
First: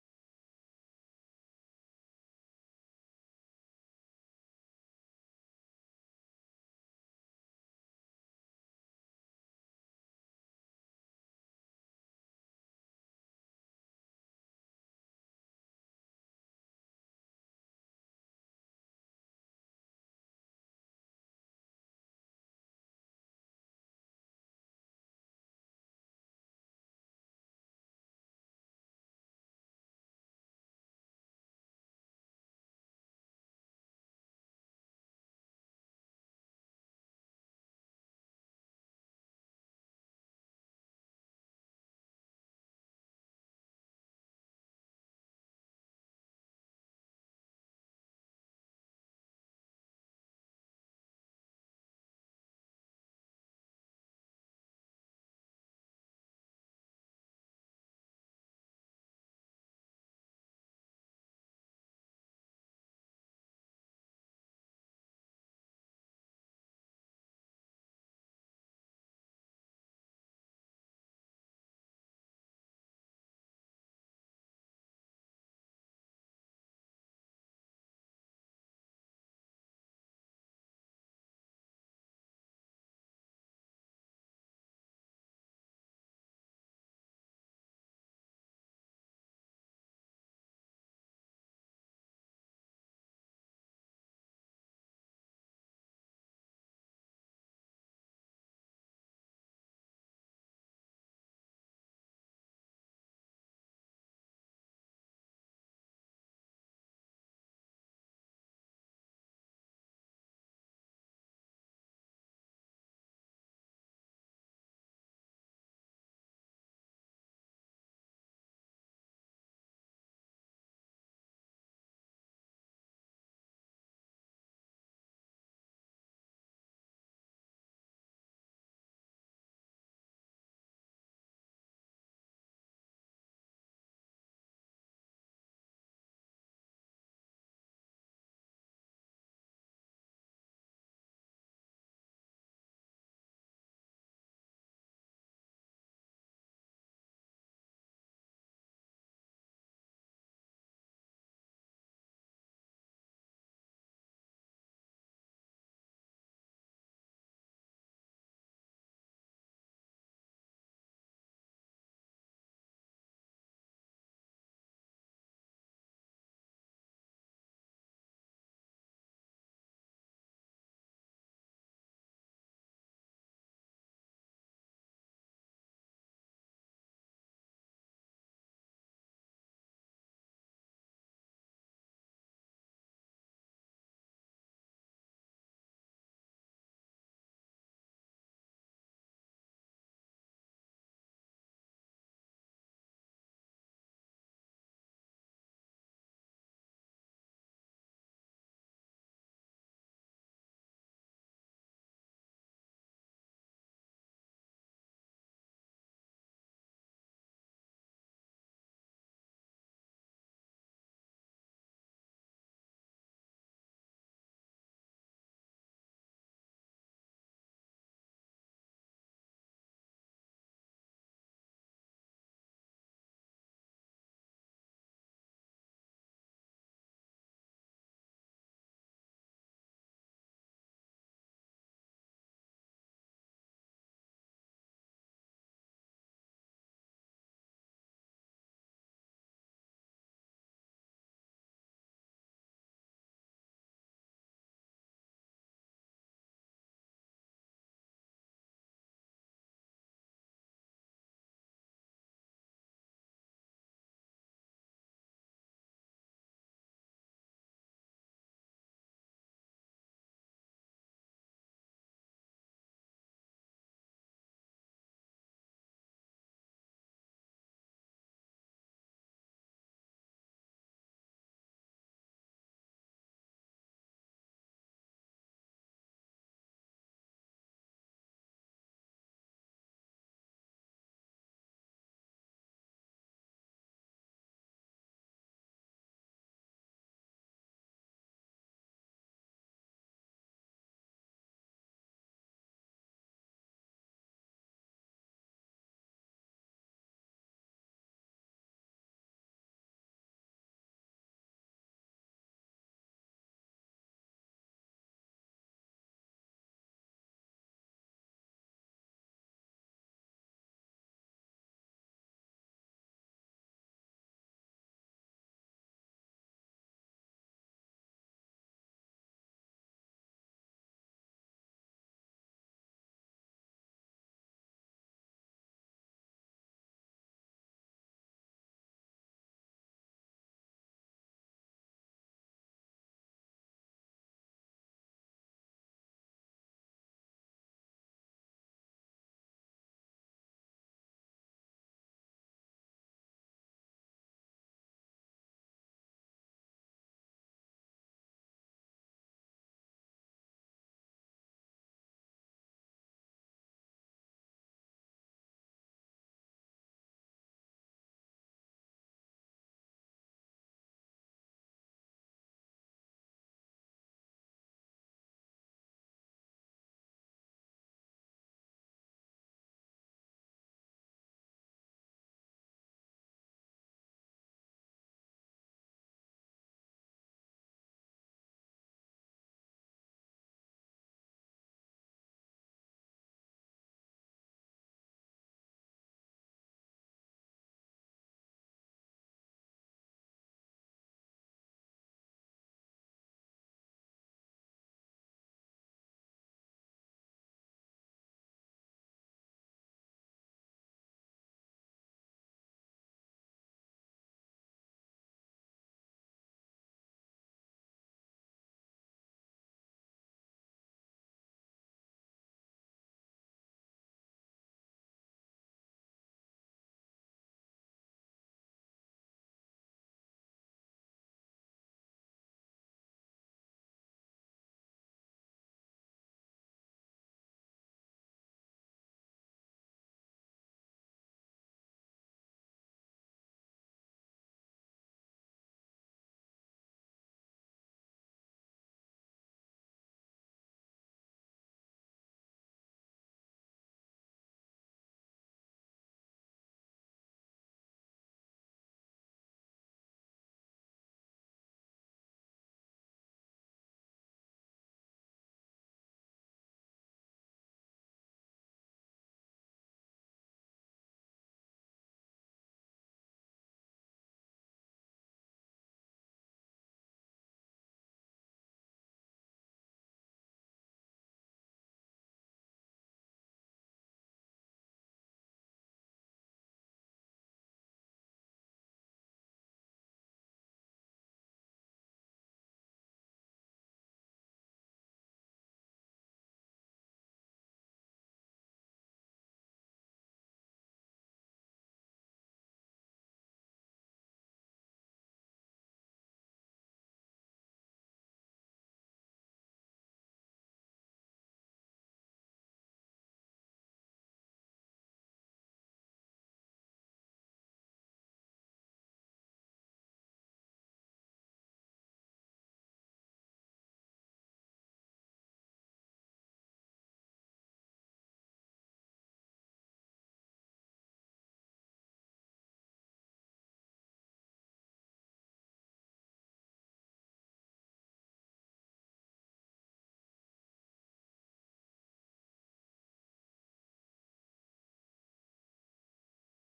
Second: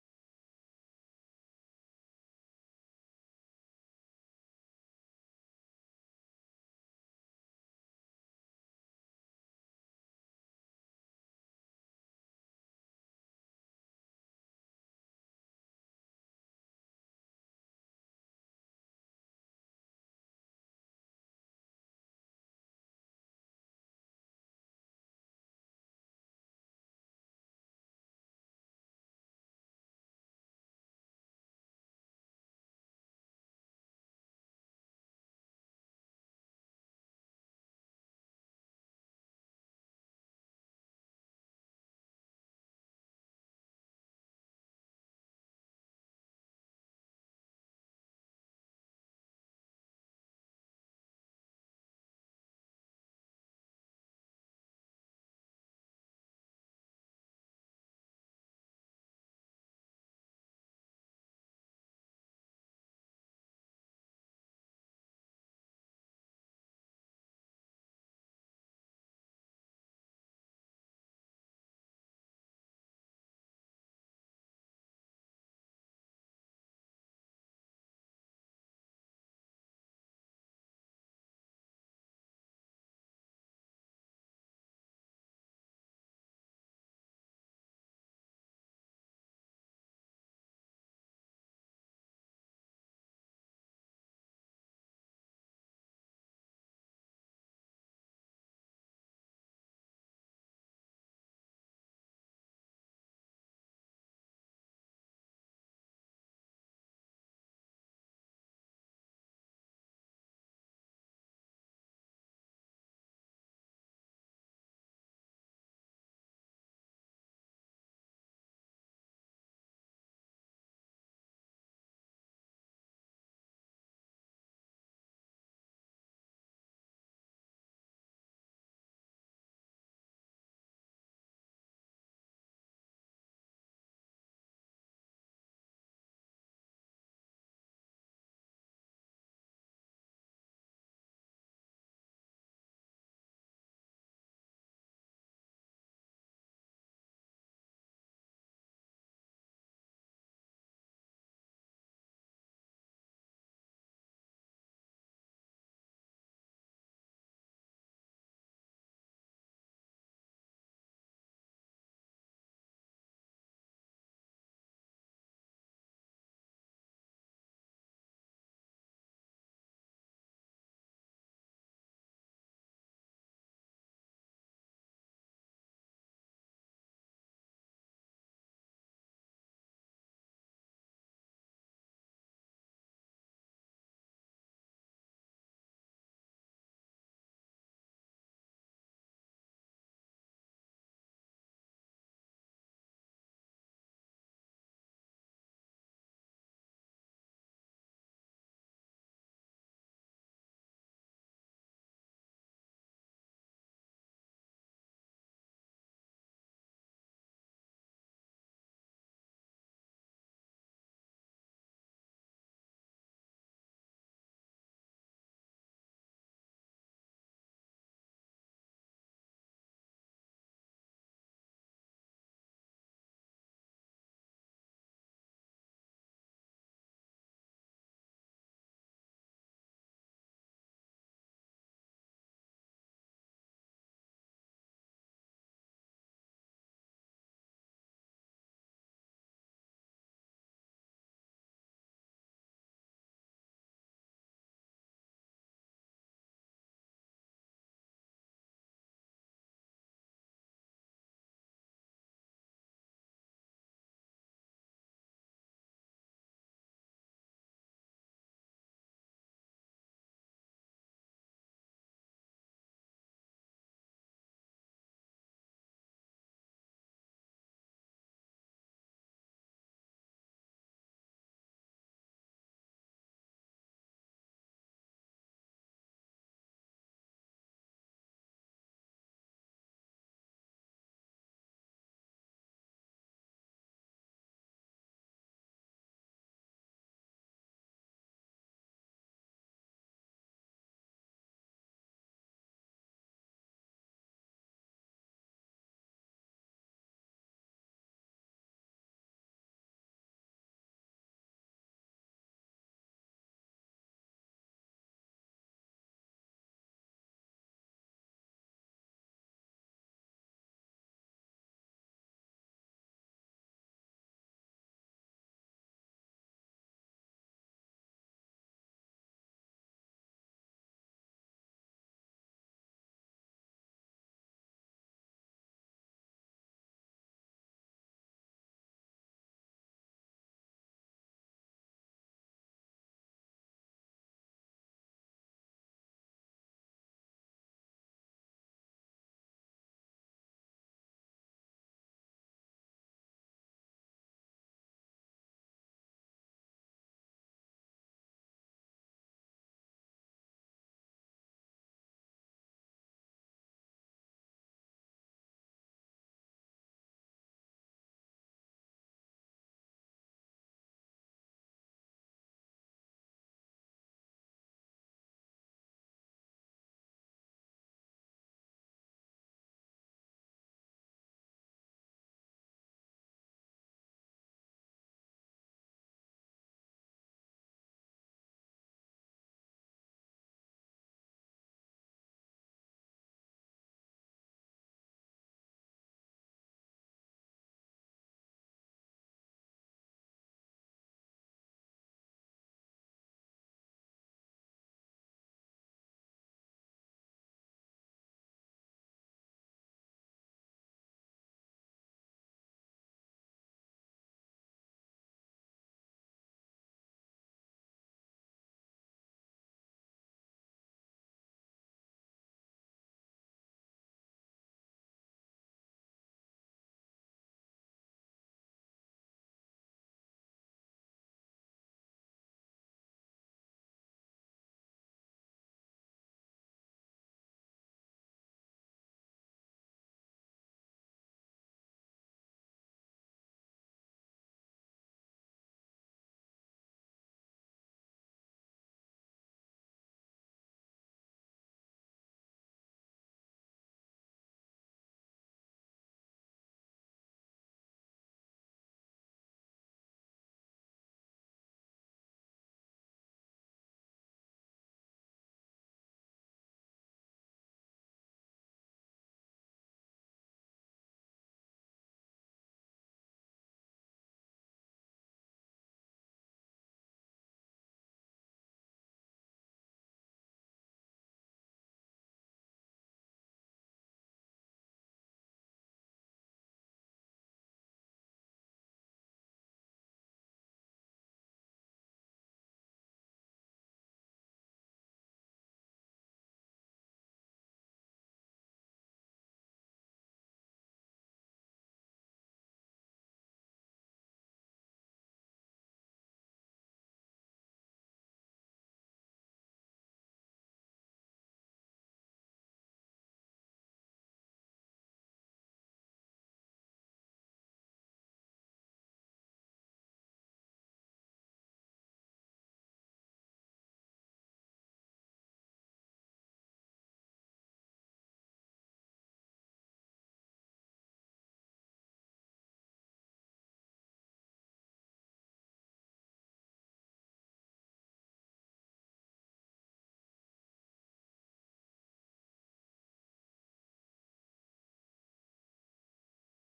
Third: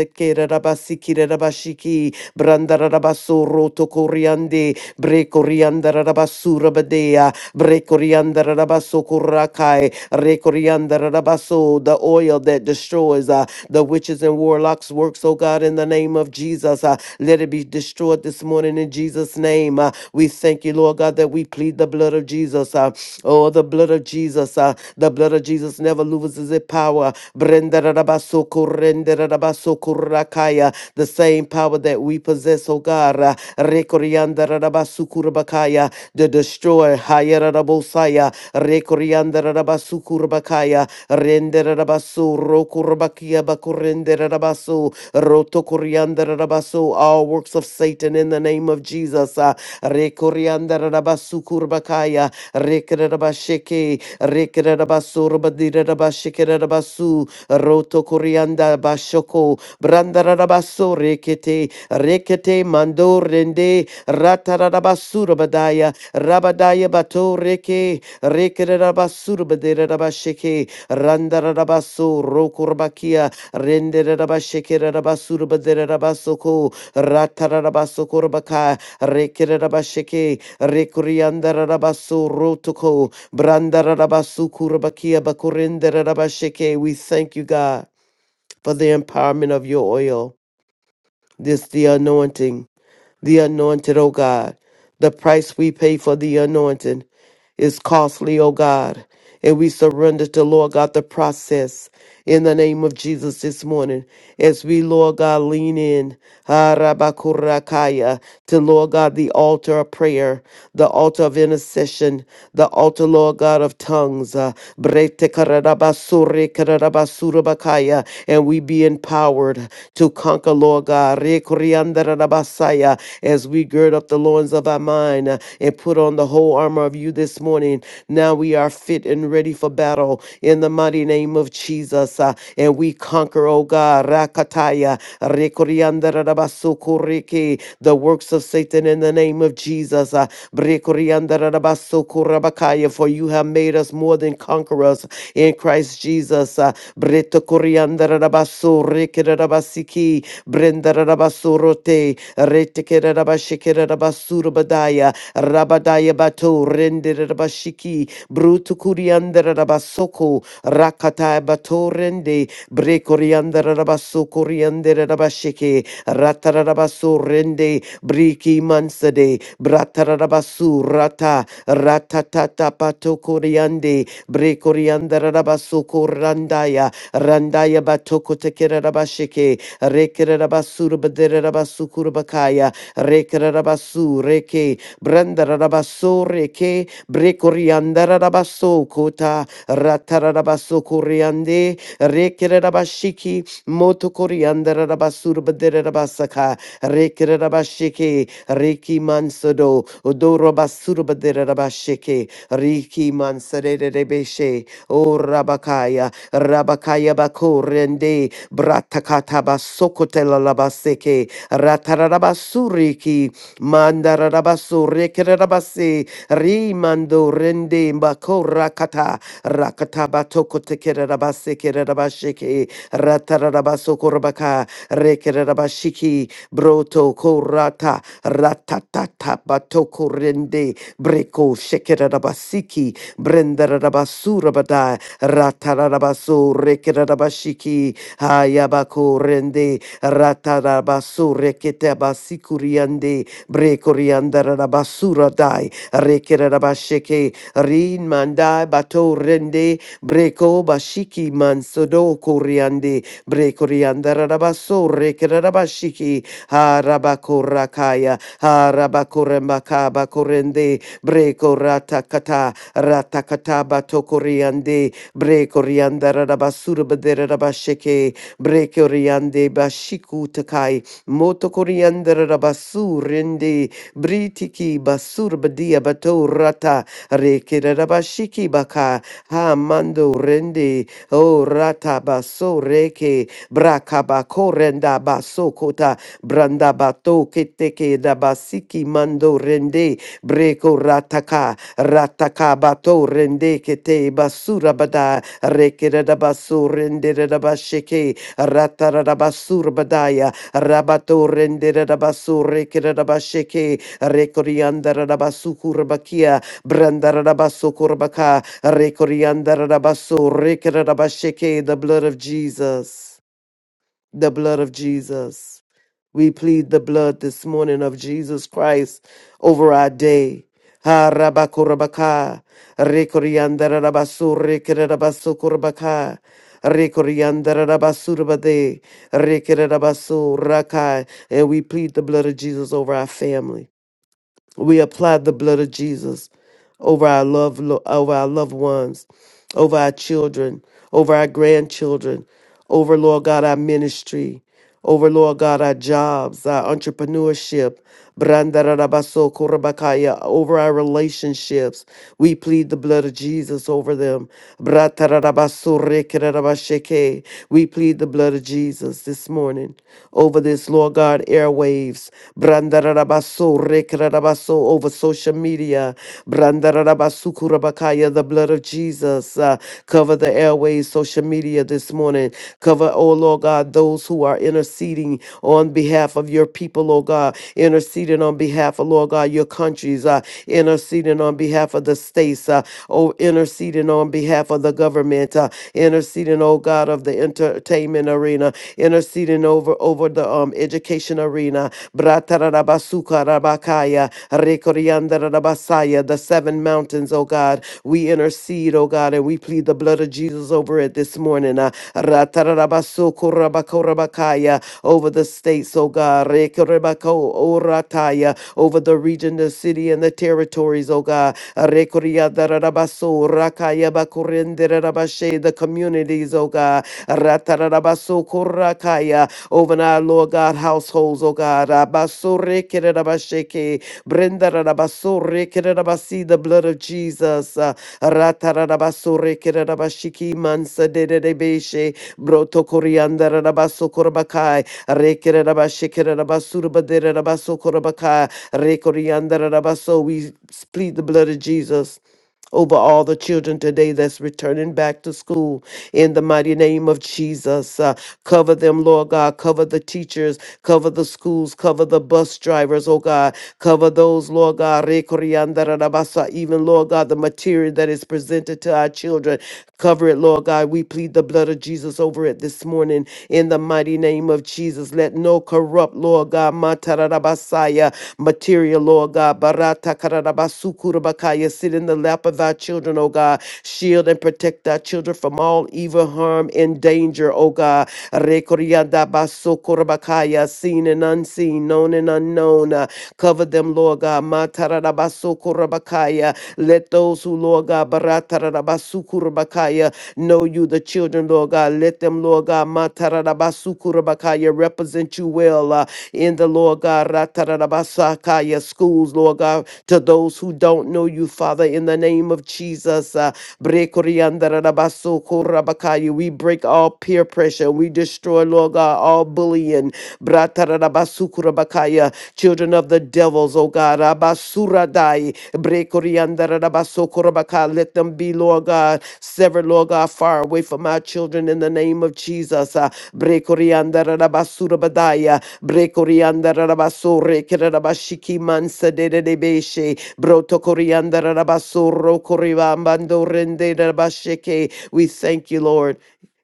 Speaker 2: Ratatabatokoteke, Brandarabasuro tokoriande, Brekoriandarabasura Brekorianda rabaso kurakai. Rekorianda rabaso. The oil that destroys uh, the witches and warlocks works, oh God, in the name of Jesus. Uh, let it be destroyed this morning in Jesus' name. Uh, we thank you, Lord God, that we plead the blood of Jesus. Uh, oh, the blood of Jesus. Uh, the blood of Jesus never loses its power. Brenda rabaso kurende rabaso kurakaya. The same power that we possess, oh God. Uh, Rekorianda rabaso kurabakaya the destroyer. Hayarabosaya, Rekoriandarabasukurbakaya, Renderabasu, Rokurbakia Bakurenderabasu, Rotokoriandarabasu, all works of Satan in the name of Jesus. Ah, Rekoriandarabasukurbakaya, Rekerabasheke, Rekerabasurbadirabashekerabasuh, Roto Corianda Bashoko, Brandarabaso Rekete, Rekete Mando Rende, Ratarabasura Badaya, Rabadaya bato reke, reke rabasur badere rabasheke, randa rabaso, rokurbakia, rende rabasheke rabasur badere rabasoko, ratarabaso korbaka, reke rabasheke, rekurianda rabaso rotoko, branda rabasu kurbakia rabasheke. We thank you, God, for the empowerment of your oil, this the anointing, the anointed, O God. The price we pay for the anointing is costly, O God. And we surrender to, Lord God, the process in the name of Jesus this morning as we, Lord God, lean in harabakurakaya, to, Lord God, the altar of prayer, the altar of intercession, the altar, Lord God, of tongues. uh, bretekarabasurekarabasurebakaya, And we be empowered to conquer, Lord God, rekuriandarabasaya, as we as we gird up the loins of our mind uh, and put on the whole armor of you this morning. Now we are fit and ready for battle in the mighty name of Jesus. uh, and we conquer, oh God, Rakataya, Rekoriandarabasokoreke, the works of Satan in the name of Jesus. uh, Brekoriandarabasokorabakaya, for you have made us more than conquerors in Christ Jesus. uh, Bretokoriandarabasorekerabasiki, Brendarabasorote, Retekere rabashikere rabasura badaya. Rabadaya bato rendere rabashiki. Brutu kuriandere rabasoko. Rakataya bato rende. Bre koriandere rabasoko riandere rabashike. Ratara rabaso rende. Briki mansade. Bratara rabasu rata. Ratatata pato koriande. Bre koriandere rabasoko randaya. Randaya batoko tekere rabashike. Rekerabasura Baderabasukura Kurubakaya, Rekarabasu, Reke, Brandarabaso, Reke, Brekoriandarabaso, Kota, Ratarabaso, Koriande, Rekerabashiki, Moto Koriandarabasur, Baderabasaka, Rekerabashiki, Reki Mansado, Odorabasur, Baderabashiki, Riki Mansare Rebeshe, O Rabakaya, Rabakaya Bako, Bratakataba sokotela labaseke. Ratarabasuriki. Mandarabasurikirabase. Rimando rende mbako rakata. Rakataba tokotekerabaseke. rabasheke, Ratarabasokorabaka. Rekerabashiki. Broto korata. Ratatata batoko rende Breko shekerabasiki. Brendarabasura badai. Ratarabasu rekerabashiki. Hayabako rende ratarabasu reketabasikuriyande brekoriandarabasura dai rekerabasheke rin mandai bato rende breko bashiki mansodo kuriande brekoriandarabasu rekerabashiki harabakorakaya harabakoremakaba korende breko ratakata ratakata bato kuriande. Bre coriandara rabasura badera rabasheke. Bre coriande bashiku takai. Moto coriandara rabasurende. Britiki basur badia bato rata. Reke rabashiki baka. Ha mando rende. O rata baso reke. Brakabako renda baso kota. Branda bato keteke da basiki mando rende. Breko rataka. Ratakabato rende kete basura bada rekerada basu renderada basheke ratarada basur badaya rabato renderada basu rekerada basheke rekoriandarada basu kurbakia brandarada basu kurbaka rekoriandarada basu rekerada basheke the blood of Jesus the blood of Jesus we plead the blood this morning of Jesus Christ over our day. Ha rabakurabaka, rekoriandarabasu, rekererabasu kurabaka, rekoriandarabasurabade, rekerabasu rakai. And we plead the blood of Jesus over our family. We apply the blood of Jesus over our love, over our loved ones, over our children, over our grandchildren, over, Lord God, our ministry, over, Lord God, our jobs, our entrepreneurship, Brandararabaso korabakaya, over our relationships. We plead the blood of Jesus over them. Bratararabaso rekerarabashake. We plead the blood of Jesus this morning over this, Lord God, airwaves. Brandararabaso rekerarabaso, over social media. Brandararabasukurabakaya, The blood of blood of Jesus. Uh, cover the airways, social media this morning. Cover, oh Lord God, those who are interceding on behalf of your people, oh God, interceding on behalf of, Lord God, your countries, uh, interceding on behalf of the states, uh, oh, interceding on behalf of the government, uh, interceding, oh God, of the entertainment arena, interceding over over the um, education arena. Bratarabasuka rabakaya, rekoriandarabasaya, the seven mountains, oh God. We intercede, oh God, and we plead the blood of Jesus over it this morning. Uh, ratarabasukurabakaya, over the states, oh God. Rekerebako orataya, Over the region, the city, and the territories, oh God. Rekoriadarabaso, rakayabakurenderabashe, The communities, oh God. Ratarabasukurakaya, Over our Lord God households, oh God. Rabasorekerabasheke, Brenda Rabaso Rekerabasi, the blood of Jesus. Uh, Ratarabaso Rekerabashiki Mansa de Debeshe, Broto Coriander Rabaso Korabakai, Rekerabashikerabasura Baderabaso Korabakai, Rekoriander Rabaso. We plead the blood of Jesus over all the children today that's returning back to school in the mighty name of Jesus. Uh, Cover them, Lord God. Cover the teachers, cover the schools, cover the bus drivers, oh God. Cover those, Lord God, Rekoriandarabasa, even, Lord God, the material that is presented to our children. Cover it, Lord God. We plead the blood of Jesus over it this morning in the mighty name of Jesus. Let no corrupt, Lord God, Matarabasaya, material area, Lord God. Barata kararabasukurabakaya. Sit in the lap of our children, oh God. Shield and protect our children from all evil, harm, and danger, oh God. Rekoriadabasokurabakaya. Seen and unseen, known and unknown. Uh, Cover them, Lord God. Matararabasokurabakaya. Let those who, Lord God, Rabakaya. Know you, the children, Lord God. Let them, Lord God, Matarabasuku represent you well uh, in the Lord God, Ratarabasakaya schools, Lord God, to those who don't know you, Father, in the name of Jesus. Uh, Brekoriandarabasuku we break all peer pressure. We destroy, Lord God, all bullying. Bratarabasuku Rabakaya children of the devils, O God. Abasuradai, brekoriandarabasokorobakai. Let them be, Lord God, severed, Lord God, far away from my children in the name of Jesus. Ah, brekoriandarabasurabadia, brekoriandarabashorekerabashikimansadededebeshe, brotokoriandarabasorokoribambandorendedabasheke. We thank you, Lord.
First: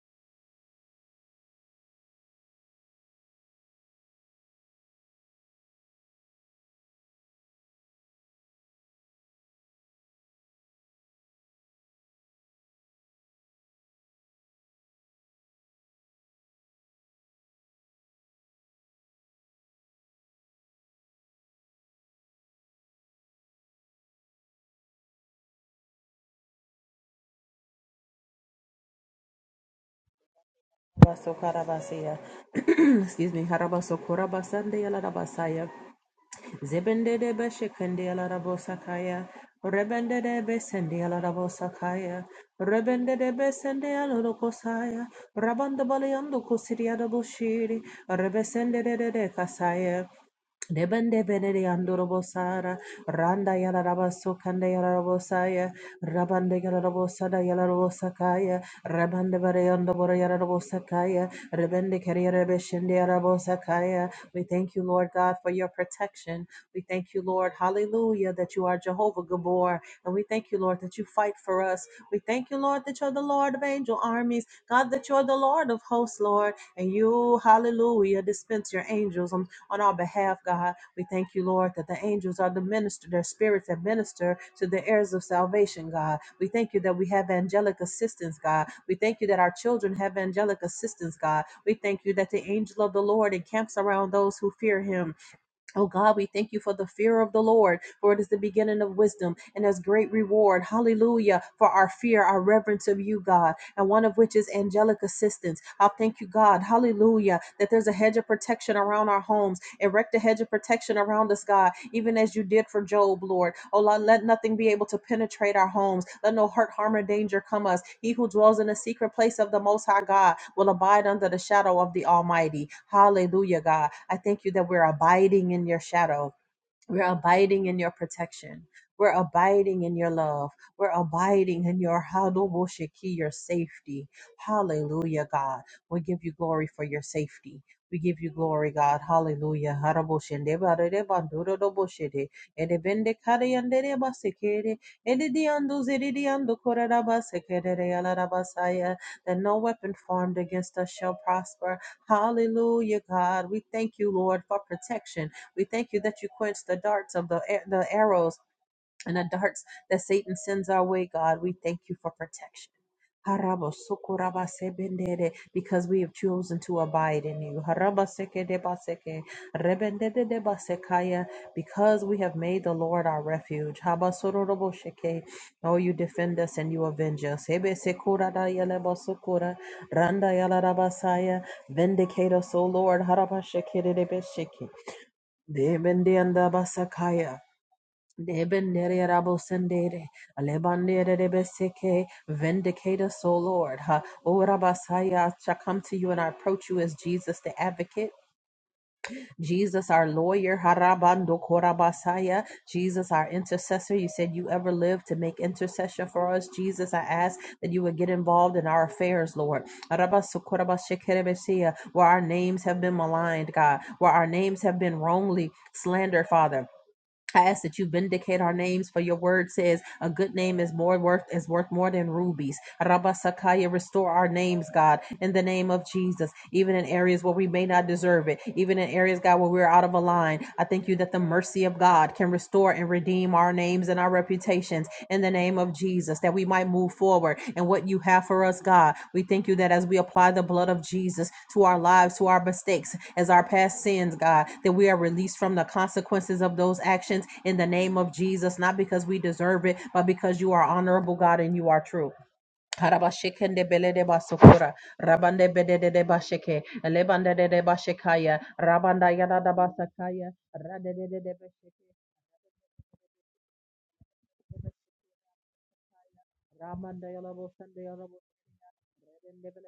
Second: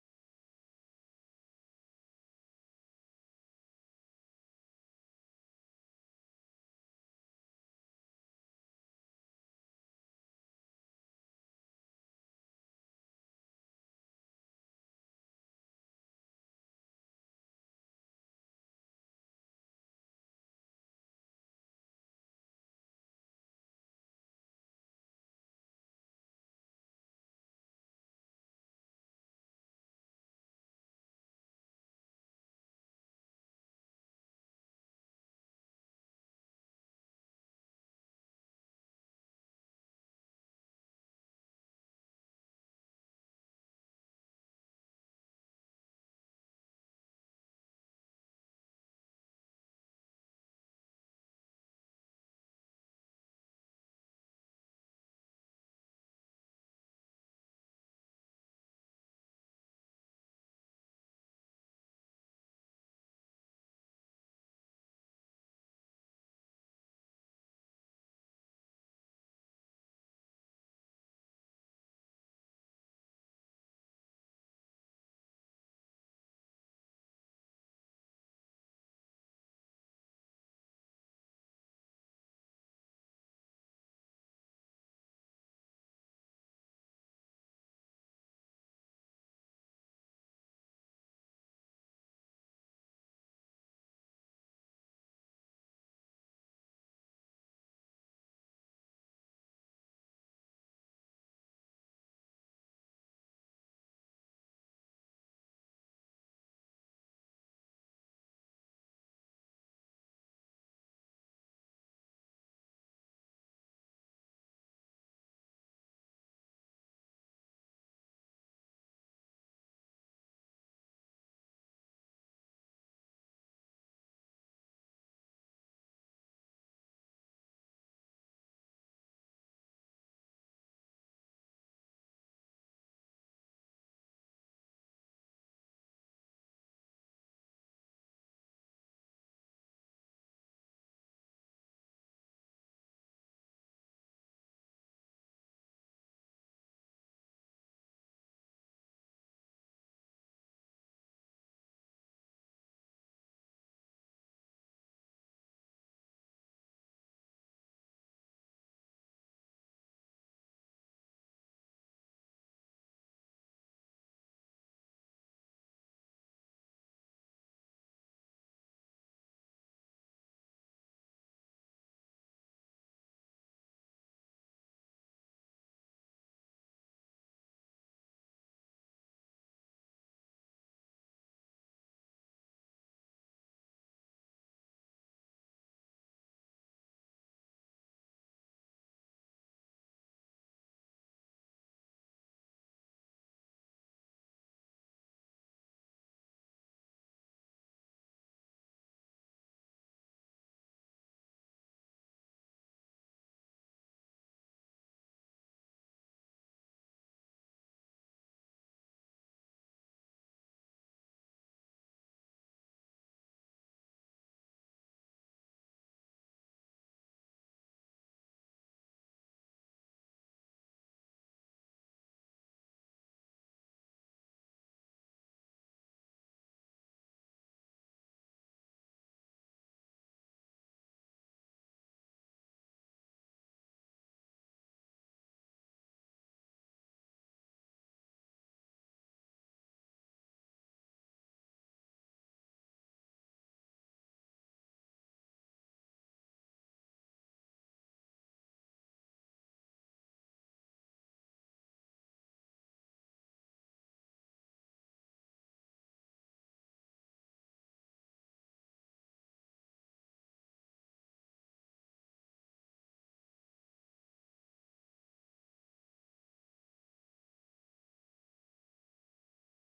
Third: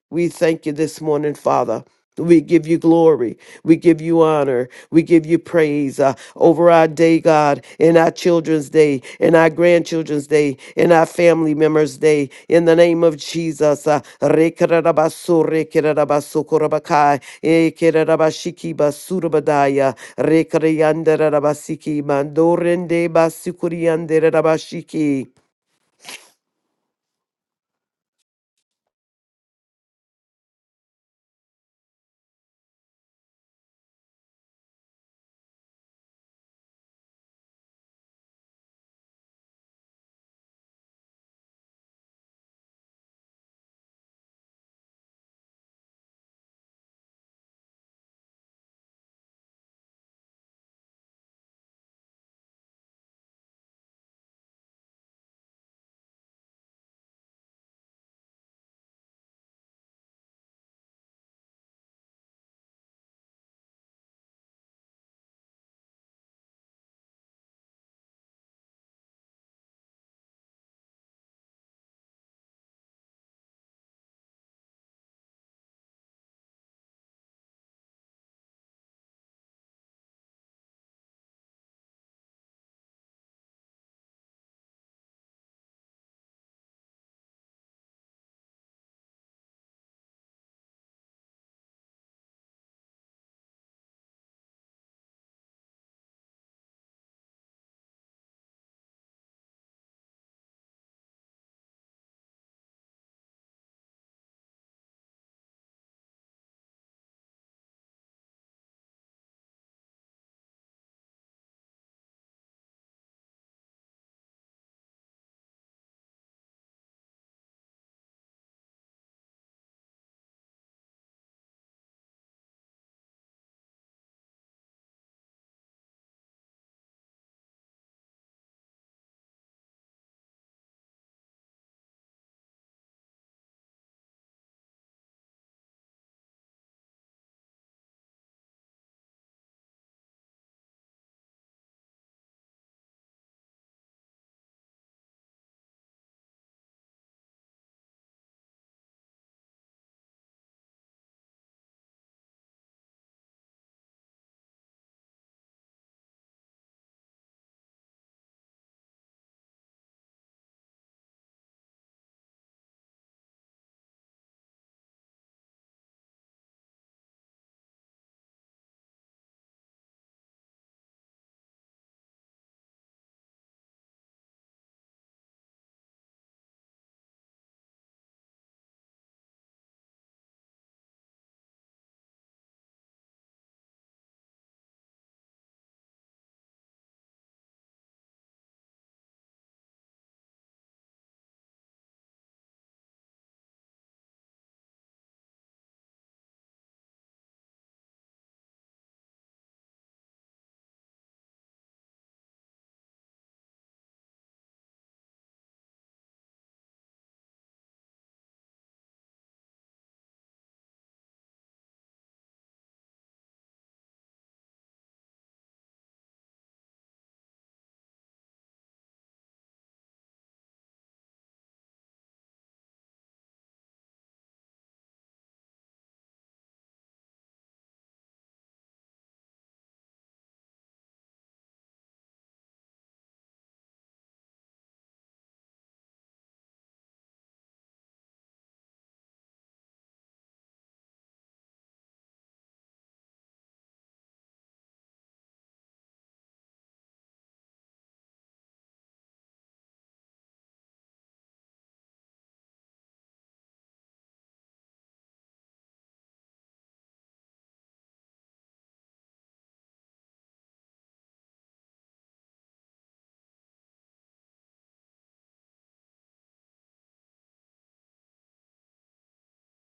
Speaker 2: We thank you this morning, Father. We give you glory. We give you honor. We give you praise uh, over our day, God, in our children's day, in our grandchildren's day, in our family members' day, in the name of Jesus. Uh, Rekererabaso, rekererabaso, korabakai, ekererabashiki basurabadaya, rekereyandererabasiki, mandorende basikuriyandererabashiki.
Speaker 1: Hedebasokarabasia. Excuse me. Harabasokorabasandeyalarabasaya. Zebendedebeshekendeyalarabosakaya. Rebendedebesendeyalarabosakaya. Rebendedebesendeyalarokosaya. Rabandabaleandokusiriadaboshiri. Rebesendededekasaya. Debende benede andorobosara, randa yalarabaso kanda yalarabosaya, rabande yalarabosada yalarabosakaya, rabande bareyandobora yalarabosakaya, rebende kerierebeshende yalarabosakaya. We thank you, Lord God, for your protection. We thank you, Lord, hallelujah, that you are Jehovah Gabor. And we thank you, Lord, that you fight for us. We thank you, Lord, that you're the Lord of angel armies. God, that you're the Lord of hosts, Lord. And you, hallelujah, dispense your angels on our behalf, God. We thank you, Lord, that the angels are the minister, their spirits that minister to the heirs of salvation, God. We thank you that we have angelic assistance, God. We thank you that our children have angelic assistance, God. We thank you that the angel of the Lord encamps around those who fear him. Oh God, we thank you for the fear of the Lord, for it is the beginning of wisdom and as great reward. Hallelujah. For our fear, our reverence of you, God and one of which is angelic assistance. I thank you, God, hallelujah, that there's a hedge of protection around our homes. Erect a hedge of protection around us, God, even as you did for Job, Lord. Oh, Lord, let nothing be able to penetrate our homes. Let no hurt, harm, or danger come us. He who dwells in the secret place of the Most High God will abide under the shadow of the Almighty. Hallelujah, God. I thank you that we're abiding in your shadow. We're abiding in your protection. We're abiding in your love. We're abiding in your Hadoboshiki, your safety. Hallelujah, God. We give you glory for your safety. We give you glory, God. Hallelujah. Haraboshende barede banduro doboshede. Ede bende kare yandere basekere. Ede diandu ziri ando korera basekere yala basaya. That no weapon formed against us shall prosper. Hallelujah, God. We thank you, Lord, for protection. We thank you that you quench the darts of the, the arrows and the darts that Satan sends our way, God. We thank you for protection. Harabo sokoraba sebendere, Because we have chosen to abide in you. Haraba seke deba seke, rebendede deba sekaya, Because we have made the Lord our refuge. Haba sororobo sheke, Oh, you defend us and you avenge us. Hebe sekura da yelebo sokora, randa yalarabasaya, Vindicate us, O Lord. Haraba sheke debe sheke. Debende anda basakaya. Debendere rabosendere. Alebandere rebeseke. Vindicate us, O Lord. Ha. O rabasaya shall come to you and I approach you as Jesus the advocate, Jesus our lawyer. Harabando korabasaya. Jesus our intercessor. You said you ever lived to make intercession for us. Jesus, I ask that you would get involved in our affairs, Lord. Arabasokorabashekerebesia. Where our names have been maligned, God. Where our names have been wrongly slandered, Father I ask that you vindicate our names, for your word says a good name is more worth is worth more than rubies. Rabba Sakaya, restore our names, God, in the name of Jesus, even in areas where we may not deserve it, even in areas, God, where we're out of a line. I thank you that the mercy of God can restore and redeem our names and our reputations in the name of Jesus, that we might move forward and what you have for us, God. We thank you that as we apply the blood of Jesus to our lives, to our mistakes, as our past sins, God, that we are released from the consequences of those actions in the name of Jesus, not because we deserve it, but because you are honorable, God, and you are true. Harabashikende belede basokora, rabande bedede de bashike, lebande de bashikaya, rabanda yada da basakaya, radede de bashike, ramanda yala bosande yala bosande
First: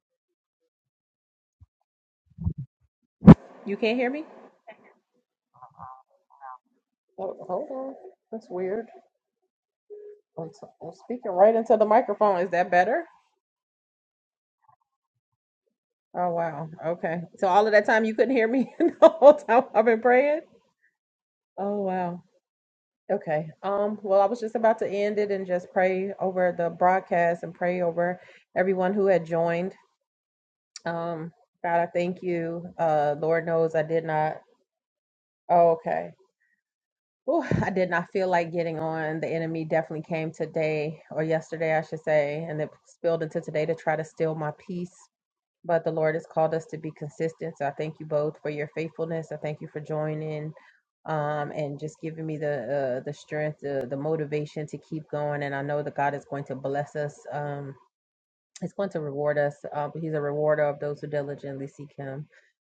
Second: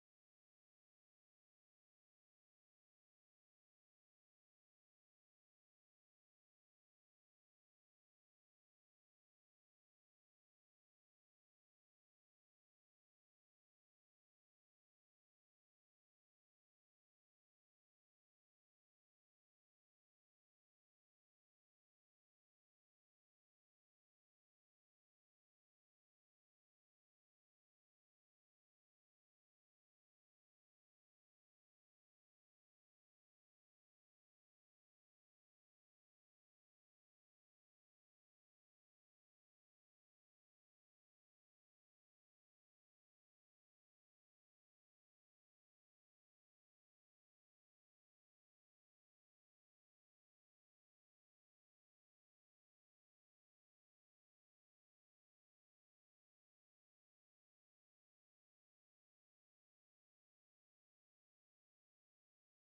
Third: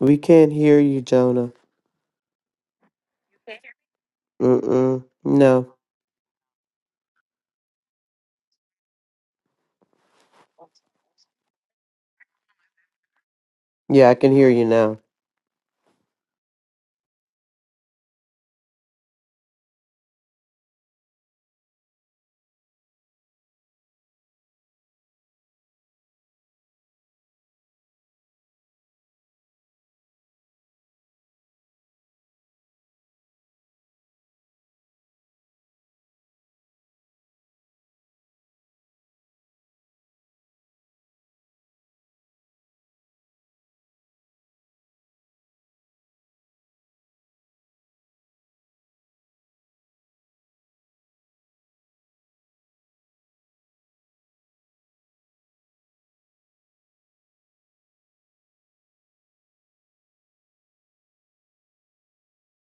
Speaker 2: We can't hear you, Jonah.
Speaker 1: You can't hear me?
Speaker 2: Mm-mm. No.
Speaker 1: Oh, hold on. That's weird. I'm, s am speaking right into the microphone. Is that better?
Speaker 2: Yeah, I can hear you now.
Speaker 1: Oh, wow. Okay. So all of that time you couldn't hear me the whole time I've been praying? Oh, wow. Okay. Um, well, I was just about to end it and just pray over the broadcast and pray over everyone who had joined. Um, God, I thank you. Uh, Lord knows I did not. Oh, okay. Ooh, I did not feel like getting on. The enemy definitely came today or yesterday, I should say, and it spilled into today to try to steal my peace. But the Lord has called us to be consistent. So I thank you both for your faithfulness. I thank you for joining um, and just giving me the uh, the strength, the, the motivation to keep going. And I know that God is going to bless us. Um, He's going to reward us. Uh, he's a rewarder of those who diligently seek him.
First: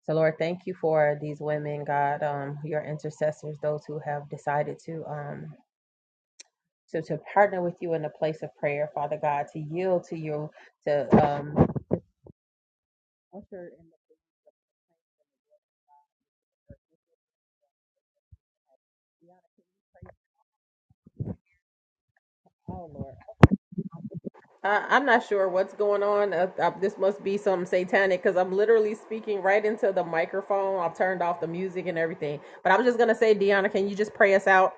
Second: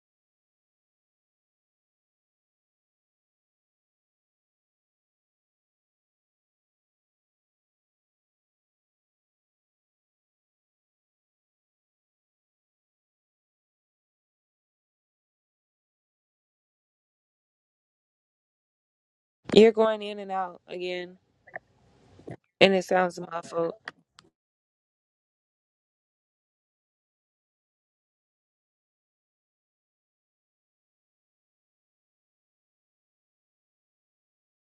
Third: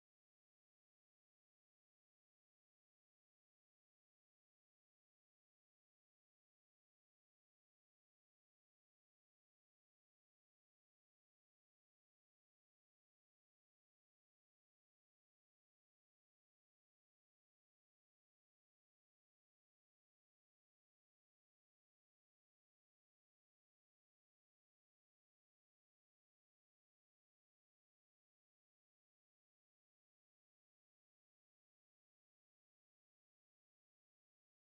Speaker 1: So, Lord, thank you for these women, God, um, your intercessors, those who have decided to um, to, to partner with you in a place of prayer, Father God, to yield to you, to um, usher in the
Speaker 3: You're going in and out again, and it
Speaker 1: Oh, Lord.
Speaker 3: sounds muffled.
Speaker 1: I, I'm not sure what's going on. Uh, uh, this must be something satanic because I'm literally speaking right into the microphone. I've turned off the music and everything. But I'm just going to say, Deanna, can you just pray us out?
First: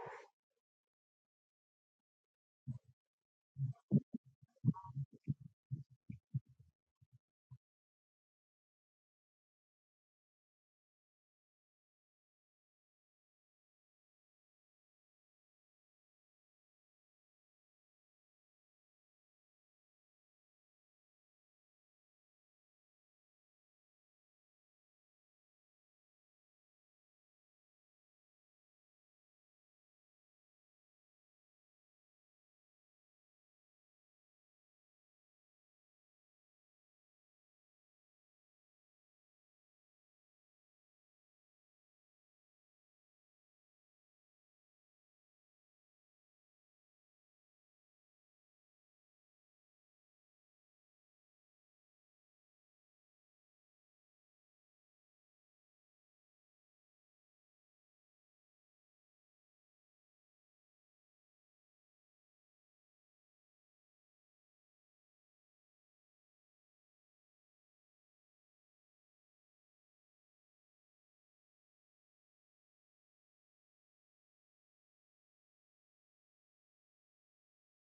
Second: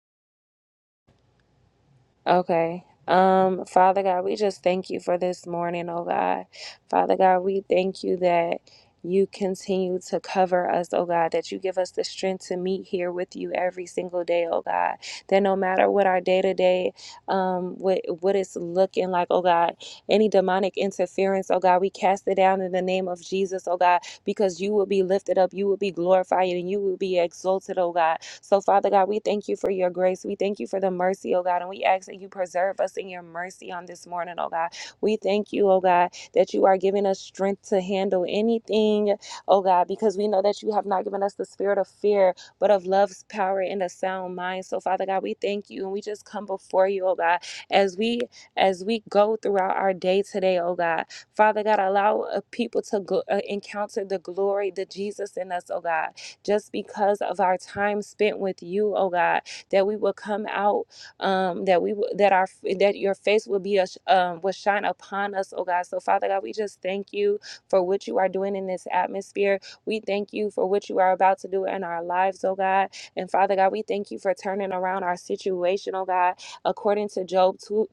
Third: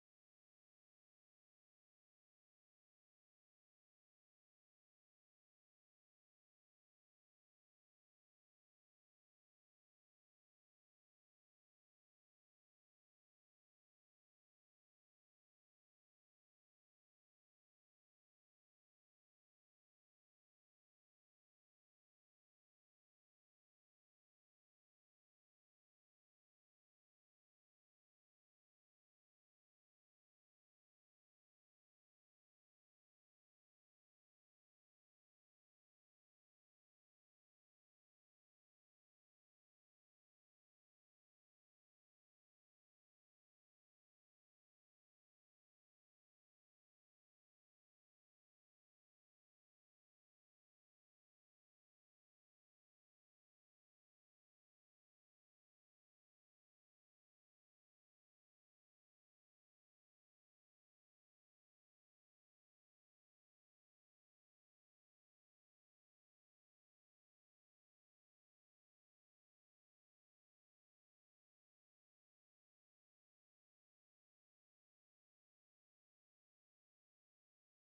Speaker 3: Okay. Um, Father God, we just thank you for this morning, oh God. Father God, we thank you that you continue to cover us, oh God, that you give us the strength to meet here with you every single day, oh God. That no matter what our day to day um, what what it's looking like, oh God. Any demonic interference, oh God, we cast it down in the name of Jesus, oh God, because you will be lifted up, you will be glorified, and you will be exalted, oh God. So, Father God, we thank you for your grace. We thank you for the mercy, oh God, and we ask that you preserve us in your mercy on this morning, oh God. We thank you, oh God, that you are giving us strength to handle anything, oh God, because we know that you have not given us the spirit of fear, but of love's power and a sound mind. So, Father God, we thank you and we just come before you, oh God, as we as we go throughout our day today, oh God. Father God, allow uh, people to gl- uh, encounter the glory, the Jesus in us, oh God, just because of our time spent with you, oh God, that we will come out, um, that we will that our that your face will be a sh- um, will shine upon us, oh God. So, Father God, we just thank you for what you are doing in this atmosphere. We thank you for what you are about to do in our lives, oh God. And Father God, we thank you for turning around our situation, oh God. According to Job 2,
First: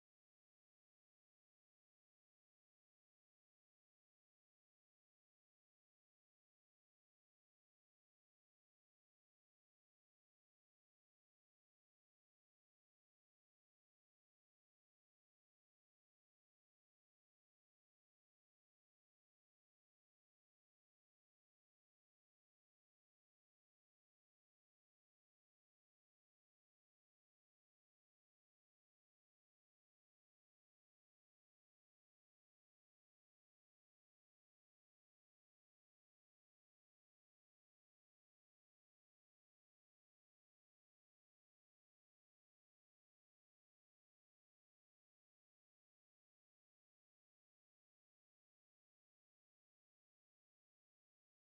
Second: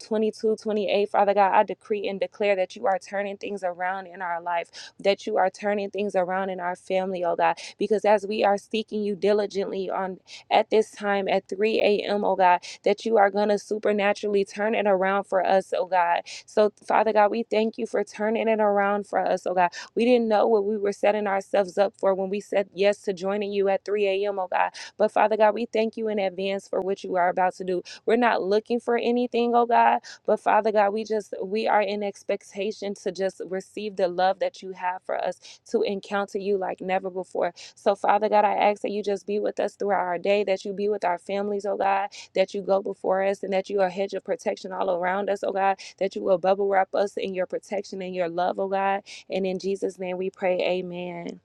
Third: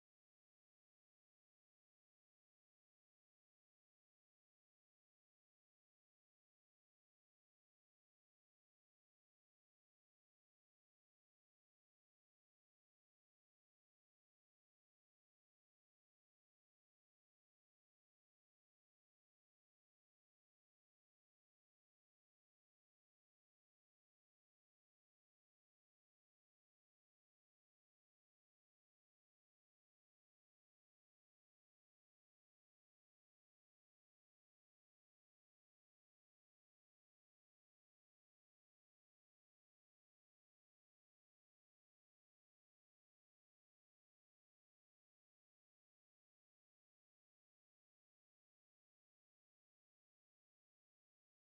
Speaker 3: Father God, I decree and declare that you are turning things around in our life, that you are turning things around in our family, oh God. Because as we are seeking you diligently on at this time at 3 a.m., oh God, that you are going to supernaturally turn it around for us, oh God. So, Father God, we thank you for turning it around for us, oh God. We didn't know what we were setting ourselves up for when we said yes to joining you at 3 a.m., oh God. But Father God, we thank you in advance for what you are about to do. We're not looking for anything, oh God, but Father God, we just, we are in expectation to just receive the love that you have for us to encounter you like never before. So, Father God, I ask that you just be with us throughout our day, that you be with our families, oh God, that you go before us and that you are a hedge of protection all around us, oh God, that you will bubble wrap us in your protection and your love, oh God. And in Jesus' name we pray, amen.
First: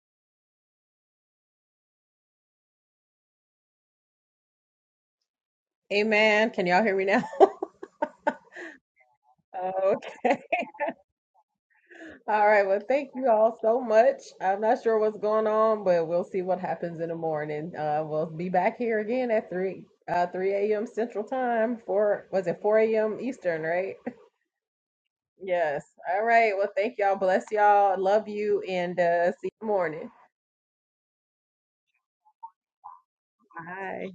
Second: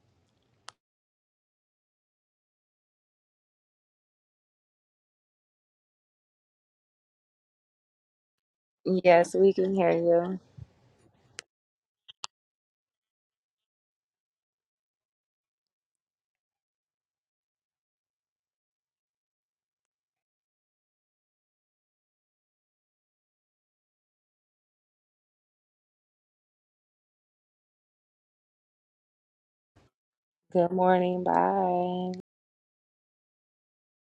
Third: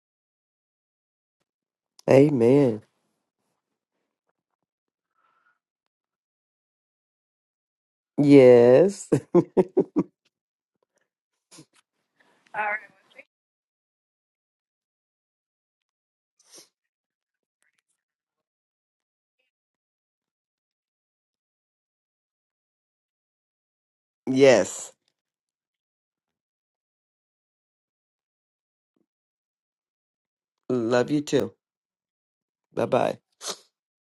Speaker 2: Amen.
Speaker 1: Amen. Can y'all hear me now?
Speaker 2: Yes.
Speaker 3: Yes, we can hear
Speaker 1: Oh, Okay.
Speaker 3: you.
Speaker 1: All right. Well, thank you all so much. I'm not sure what's going on, but we'll see what happens in the morning. Uh, we'll be back here again at three, uh, three a.m. Central Time. Four was it four a.m. Eastern, right?
Speaker 2: Yes.
Speaker 1: Yes. All right. Well, thank y'all. Bless y'all. Love you, and uh, see you in the morning.
Speaker 3: Good
Speaker 2: Love you
Speaker 3: morning.
Speaker 2: too.
Speaker 3: Bye.
Speaker 2: Bye bye.
Speaker 1: Bye.